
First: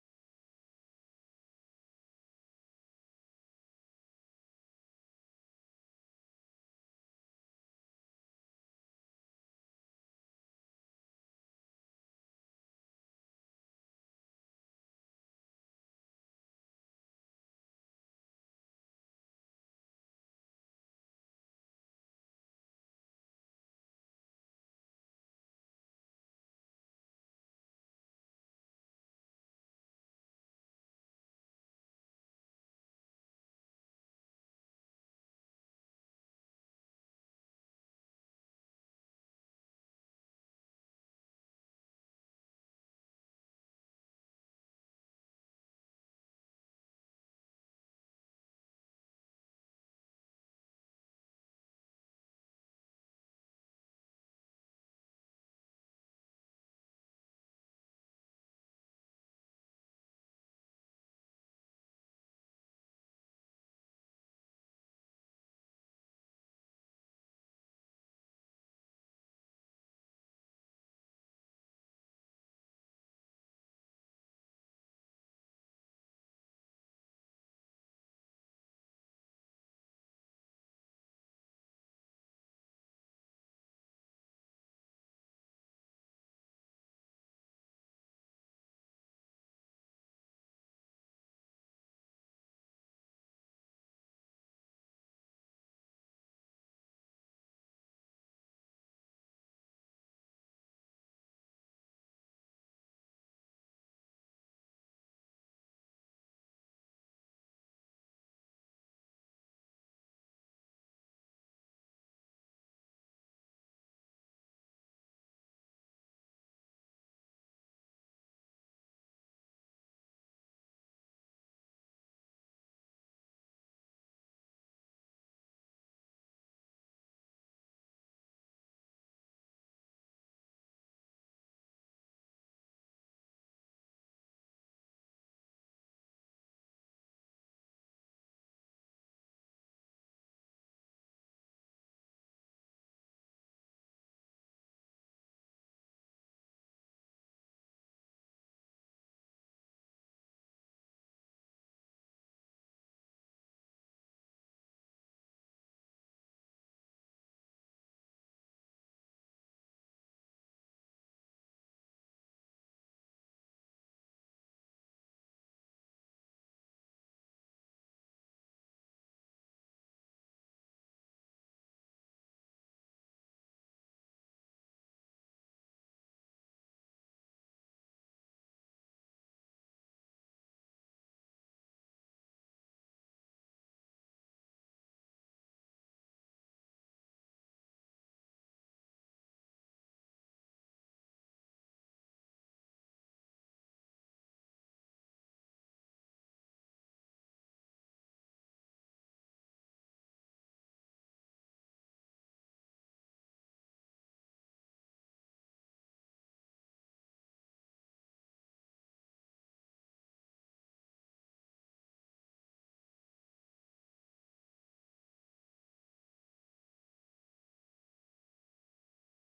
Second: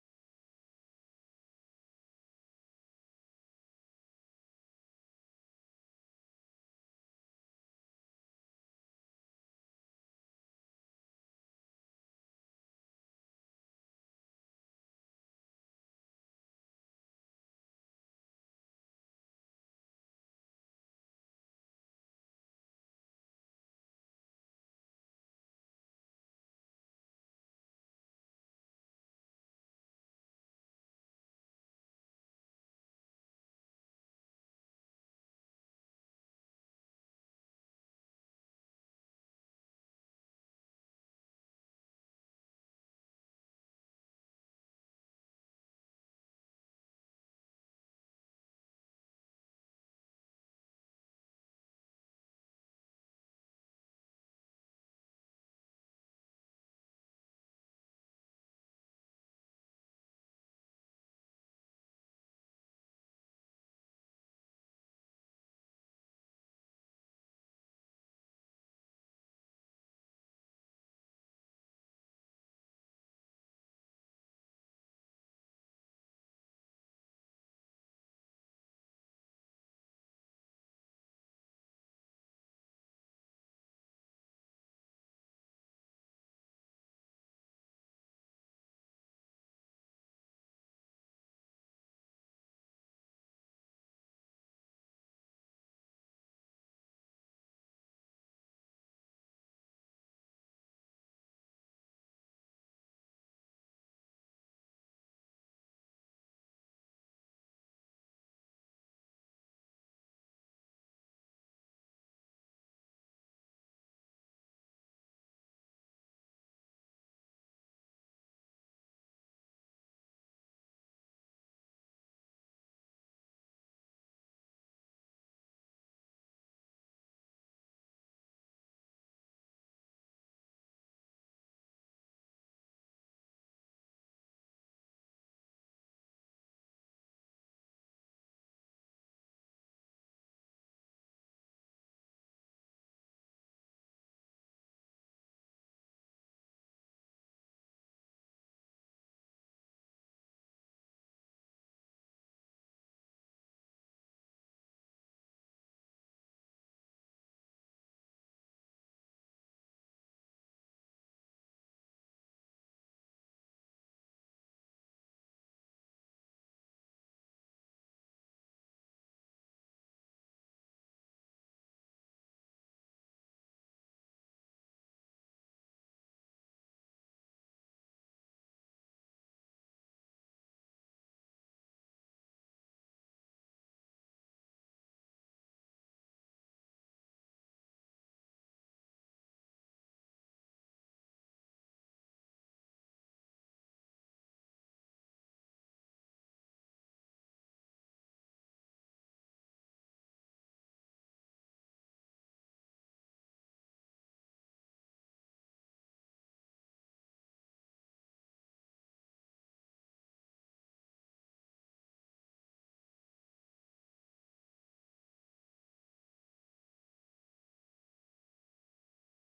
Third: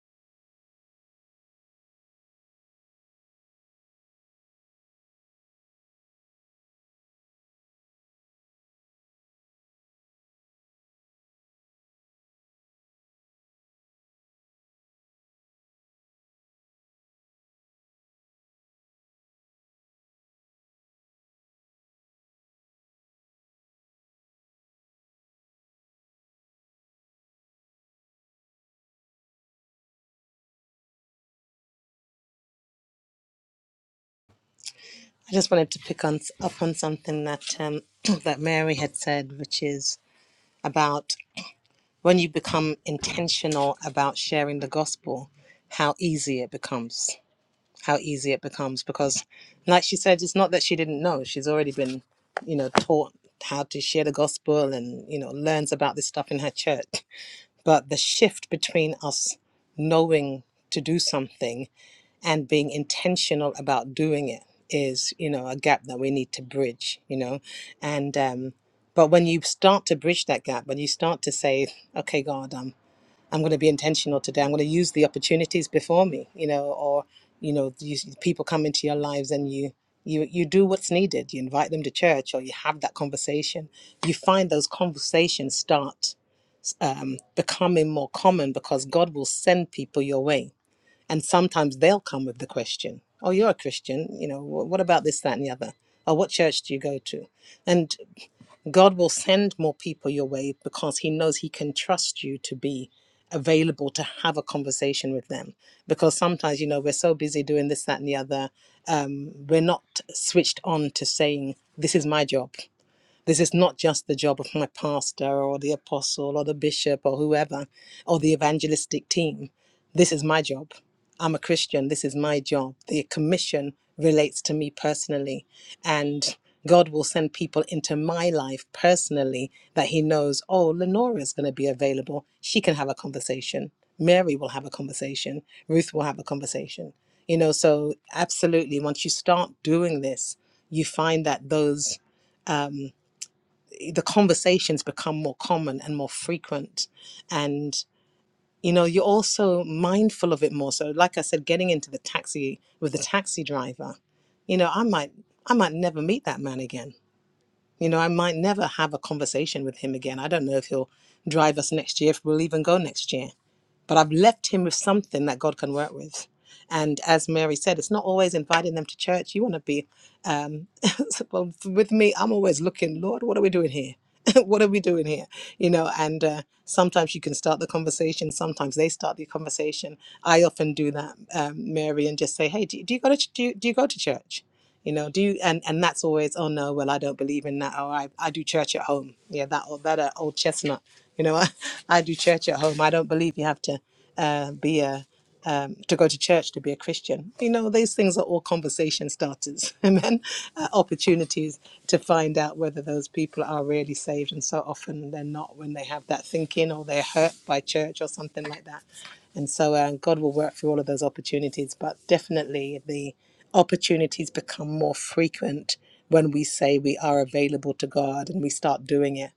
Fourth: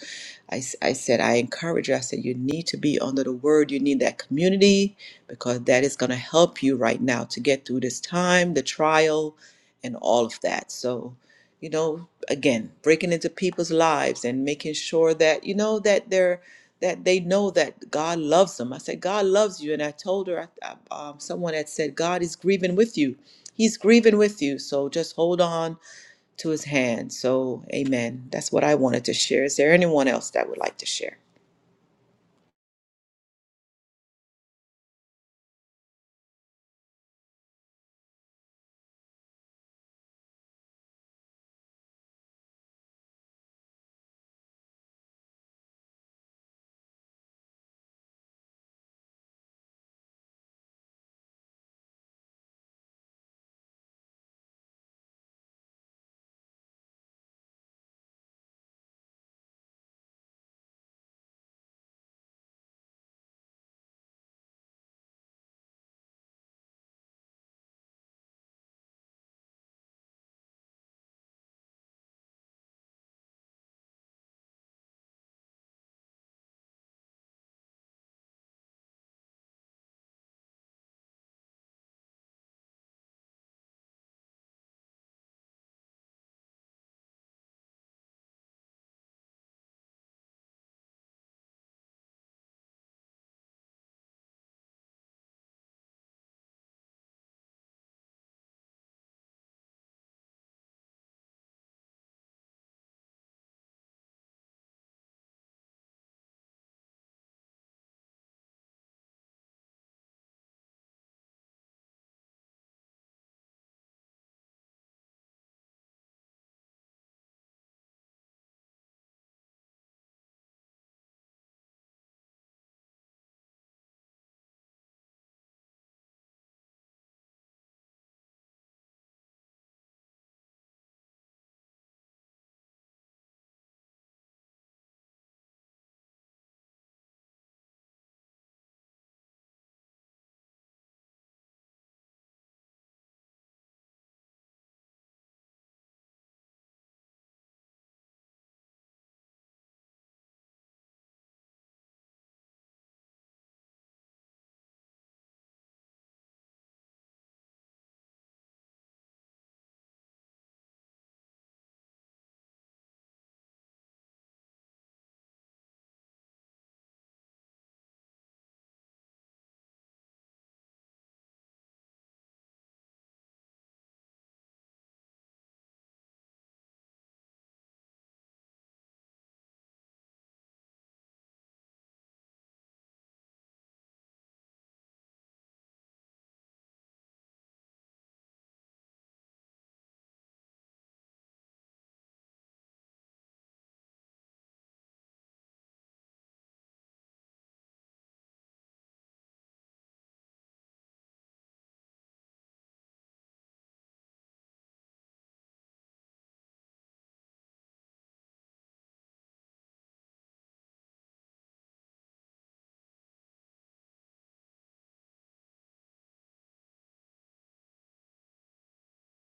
Speaker 1: I I said, I encourage you. I said, you need to be under the word. You need that community because that is going to help you right now to get through this time, the trial, and all of that. So, you know, again, breaking into people's lives and making sure that, you know, that they're that they know that God loves them. I said, God loves you. And I told her, I, I- um, someone had said, God is grieving with you. He's grieving with you. So just hold on to his hand. So, amen. That's what I wanted to share. Is there anyone else that would like to share?
Speaker 2: I just wanted to pick on, up on something that um, that Mary had said, which is about when you become intentional about sharing the gospel, how easy it becomes. How easy it becomes because, like she said, it's not that she didn't know. She's already been, you know, taught how to share the gospel and, you know, learns about this stuff in her church. But the shift between us knowing to do something and being intentional about doing it is, you know, a gap that we need to bridge, you know. And, um, but when you start to bridge that gap, when you start to say, okay, God, um I'm going to be intentional today. I'm going to use the opportunities before me, you know, or you know, these people come into your lives and you you you do what's needed. You invite them to church, or you have that conversation. You find those conversations start um, becoming more common because God will send people your way, and sometimes they'll come with the question, "Oh, you're a Christian, you know, wh- what about this, that, and the other?" Or what church do you go to? And God will send more people your way because He knows He can trust you to be available to have a conversation with them. Because sometimes, you know, we're so busy doing this, that, and the other, um, we're not switched on to saying, This is my job. This is not just the job of my pastor or the apostle or the bishop or whoever or the evangelistic team. This is my job. I'm a Christian. This is my job. The commission relates to me personally. And God will send people into my life personally that He knows, oh, Lenora is going to be available. She can have a conversation. Mary will have a conversation. Ruth will have a conversation. You know, so absolutely, once you start doing this, you find that those. um, the conversations become more common and more frequent and you know you're also mindful of it more so like i said getting into the taxi with the taxi driver you know i might i might never meet that man again you know i might never have a conversation with him again i don't know if he'll drive us next year if we'll even go next year but I've left him with something that God can work with. And as Mary said, it's not always inviting them to church. You want to be um, well, with me. I'm always looking, Lord, what are we doing here? what are we doing here? You know, and uh, sometimes you can start the conversation. Sometimes they start the conversation. I often do that, um, Mary, and just say, "Hey, do, do you go to do, you- do you go to church?" You know, do you and and that's always, "Oh no, well I don't believe in that," or "I I do church at home." Yeah, that old that uh, old chestnut. You know, I, I do church at home. I don't believe you have to uh, be a um, to go to church to be a Christian. You know, these things are all conversation starters, amen. Uh, opportunities to find out whether those people are really saved, and so often they're not when they have that thinking or they're hurt by church or something like that. And so uh, God will work through all of those opportunities, but definitely the opportunities become more frequent when we say we are available to God and we start doing it,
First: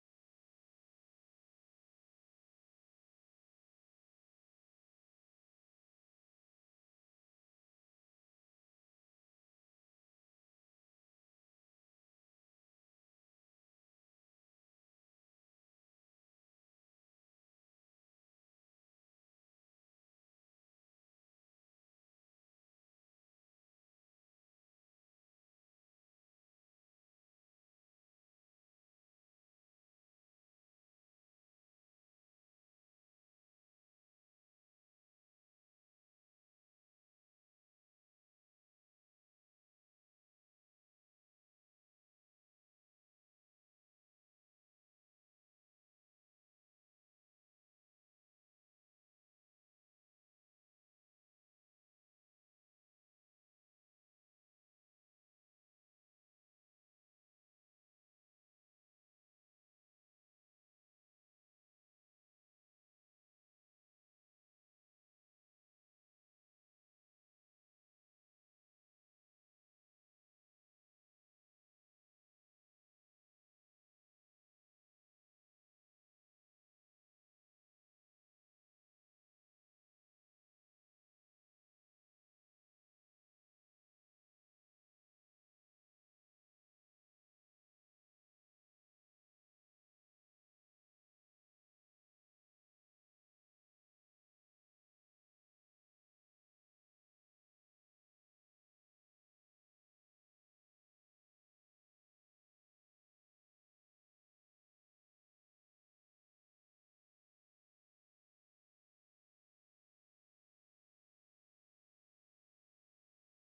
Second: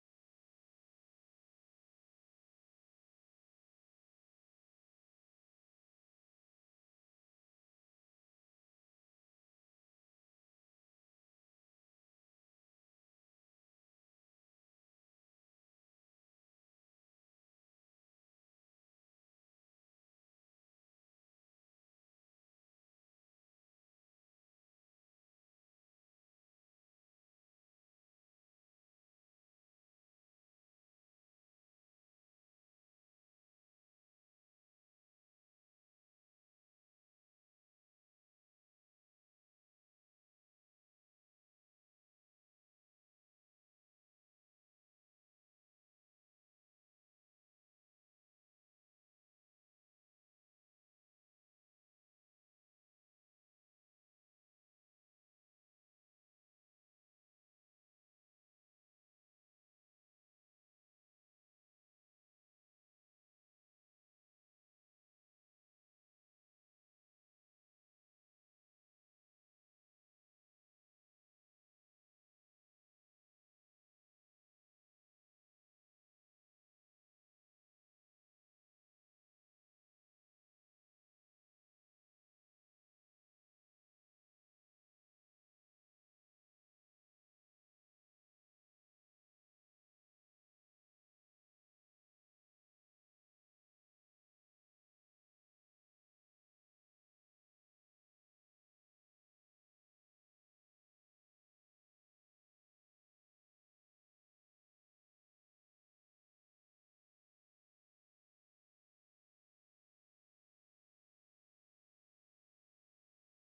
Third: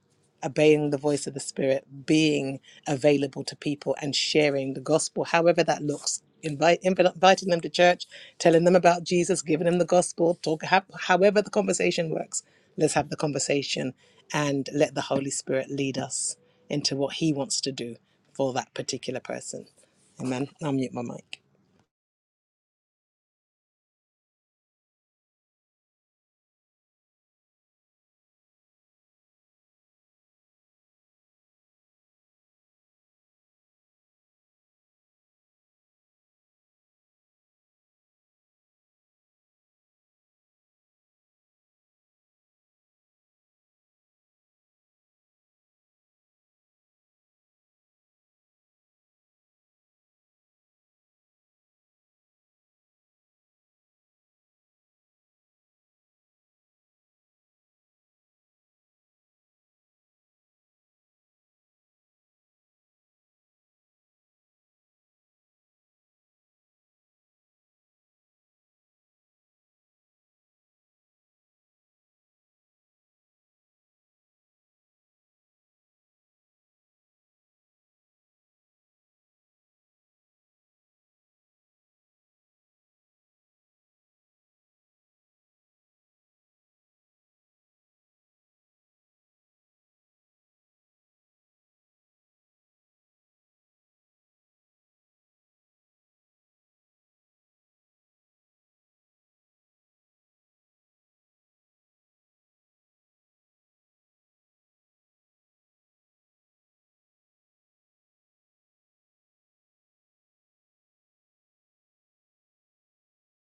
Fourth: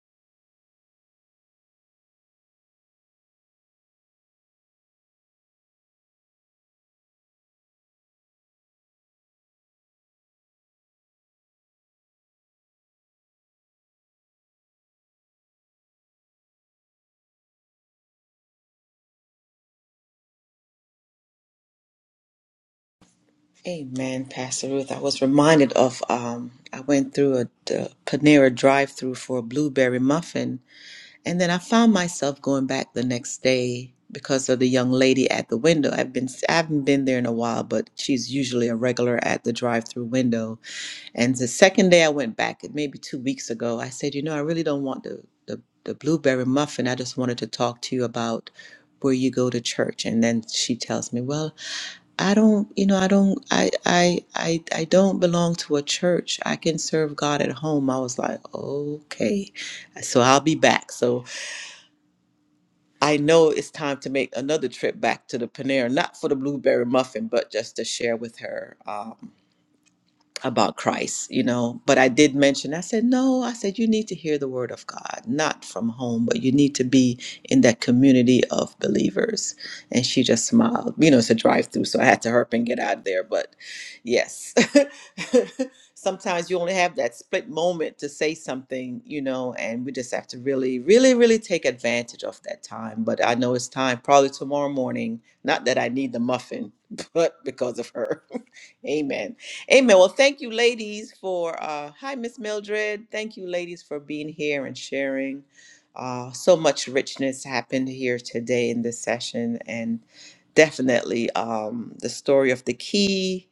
Speaker 2: obeying the voice of the Spirit, being available to people and sharing the gospel, however that looks. Invite, invi- inviting them to church, telling them about Jesus, giving them the gospel, talk, ha- however the conversation works, let's have the conversation and let the Holy Spirit lead us into what He wants to do for that particular person. Amen. I'll mute my mic.
Speaker 1: Amen, Pastor Ruth. I was reminded of um, I went through a, the Panera drive-through for a blueberry muffin, And then I found myself going back the next day because of the young lady at the window. I've been I haven't been there in a while, but she's usually a regular at the drive-through window. And the second day I went back, maybe two weeks ago, I said, you know, I really don't want the the, the blueberry muffin. I just wanted to talk to you about where you go to church. And then she tells me, well, I don't, you know, I don't, I, I, I, I don't belong to a church. I can serve God at home. I was like, okay, so I'll be back. So I know it's time to make another trip back to the Panera, not for the blueberry muffin, but just to share with her. um, about Christ, you know. But I did mention, I said, no, I said, you need to hear the word of God, not from home, but you need to be in that community of believers. And she just smiled. You know, it's a drive through, so I had to hurp and get out of there. But yes, sometimes you only have that split moment to say something, you know, and we just have to really, really, really take advantage of that time. But I know it's time, probably tomorrow morning. Not that I need the muffin, but because of her. Amen. Amen. Well, thank you, ladies, for uh, hi, Miss Mildred. Thank you, ladies, for being here and sharing. Uh, so much richness happened here today in this session, and definitely um, the story of the key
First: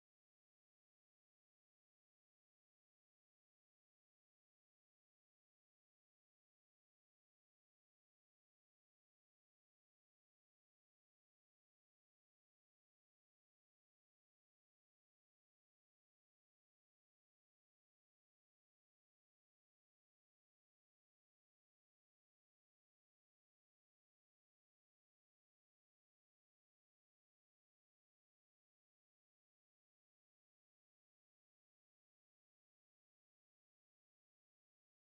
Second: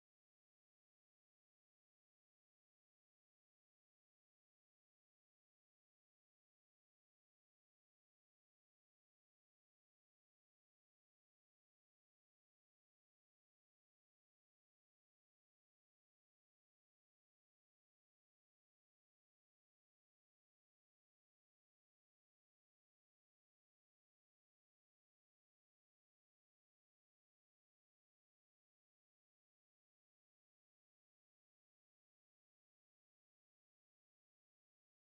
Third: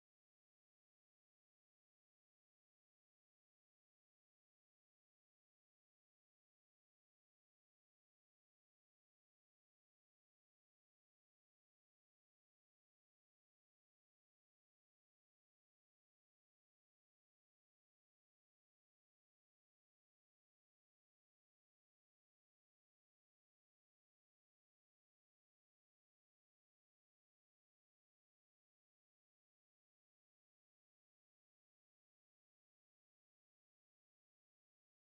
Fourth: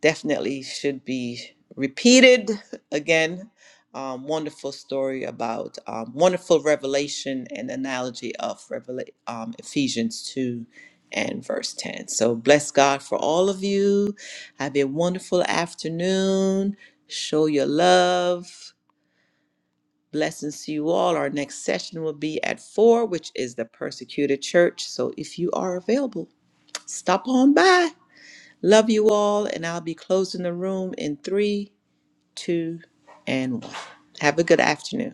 Speaker 1: definitely should be repeated again. Um, wonderful story about um, wonderful revelation and analogy of Revela- um, Ephesians 2 and verse 10. So bless God for all of you. Have a wonderful afternoon. Show your love. Blessings to you all. Our next session will be at 4, which is the persecuted church. So if you are available, stop on by. Love you all, and I'll be closing the room in three, two, and one. Have a good afternoon.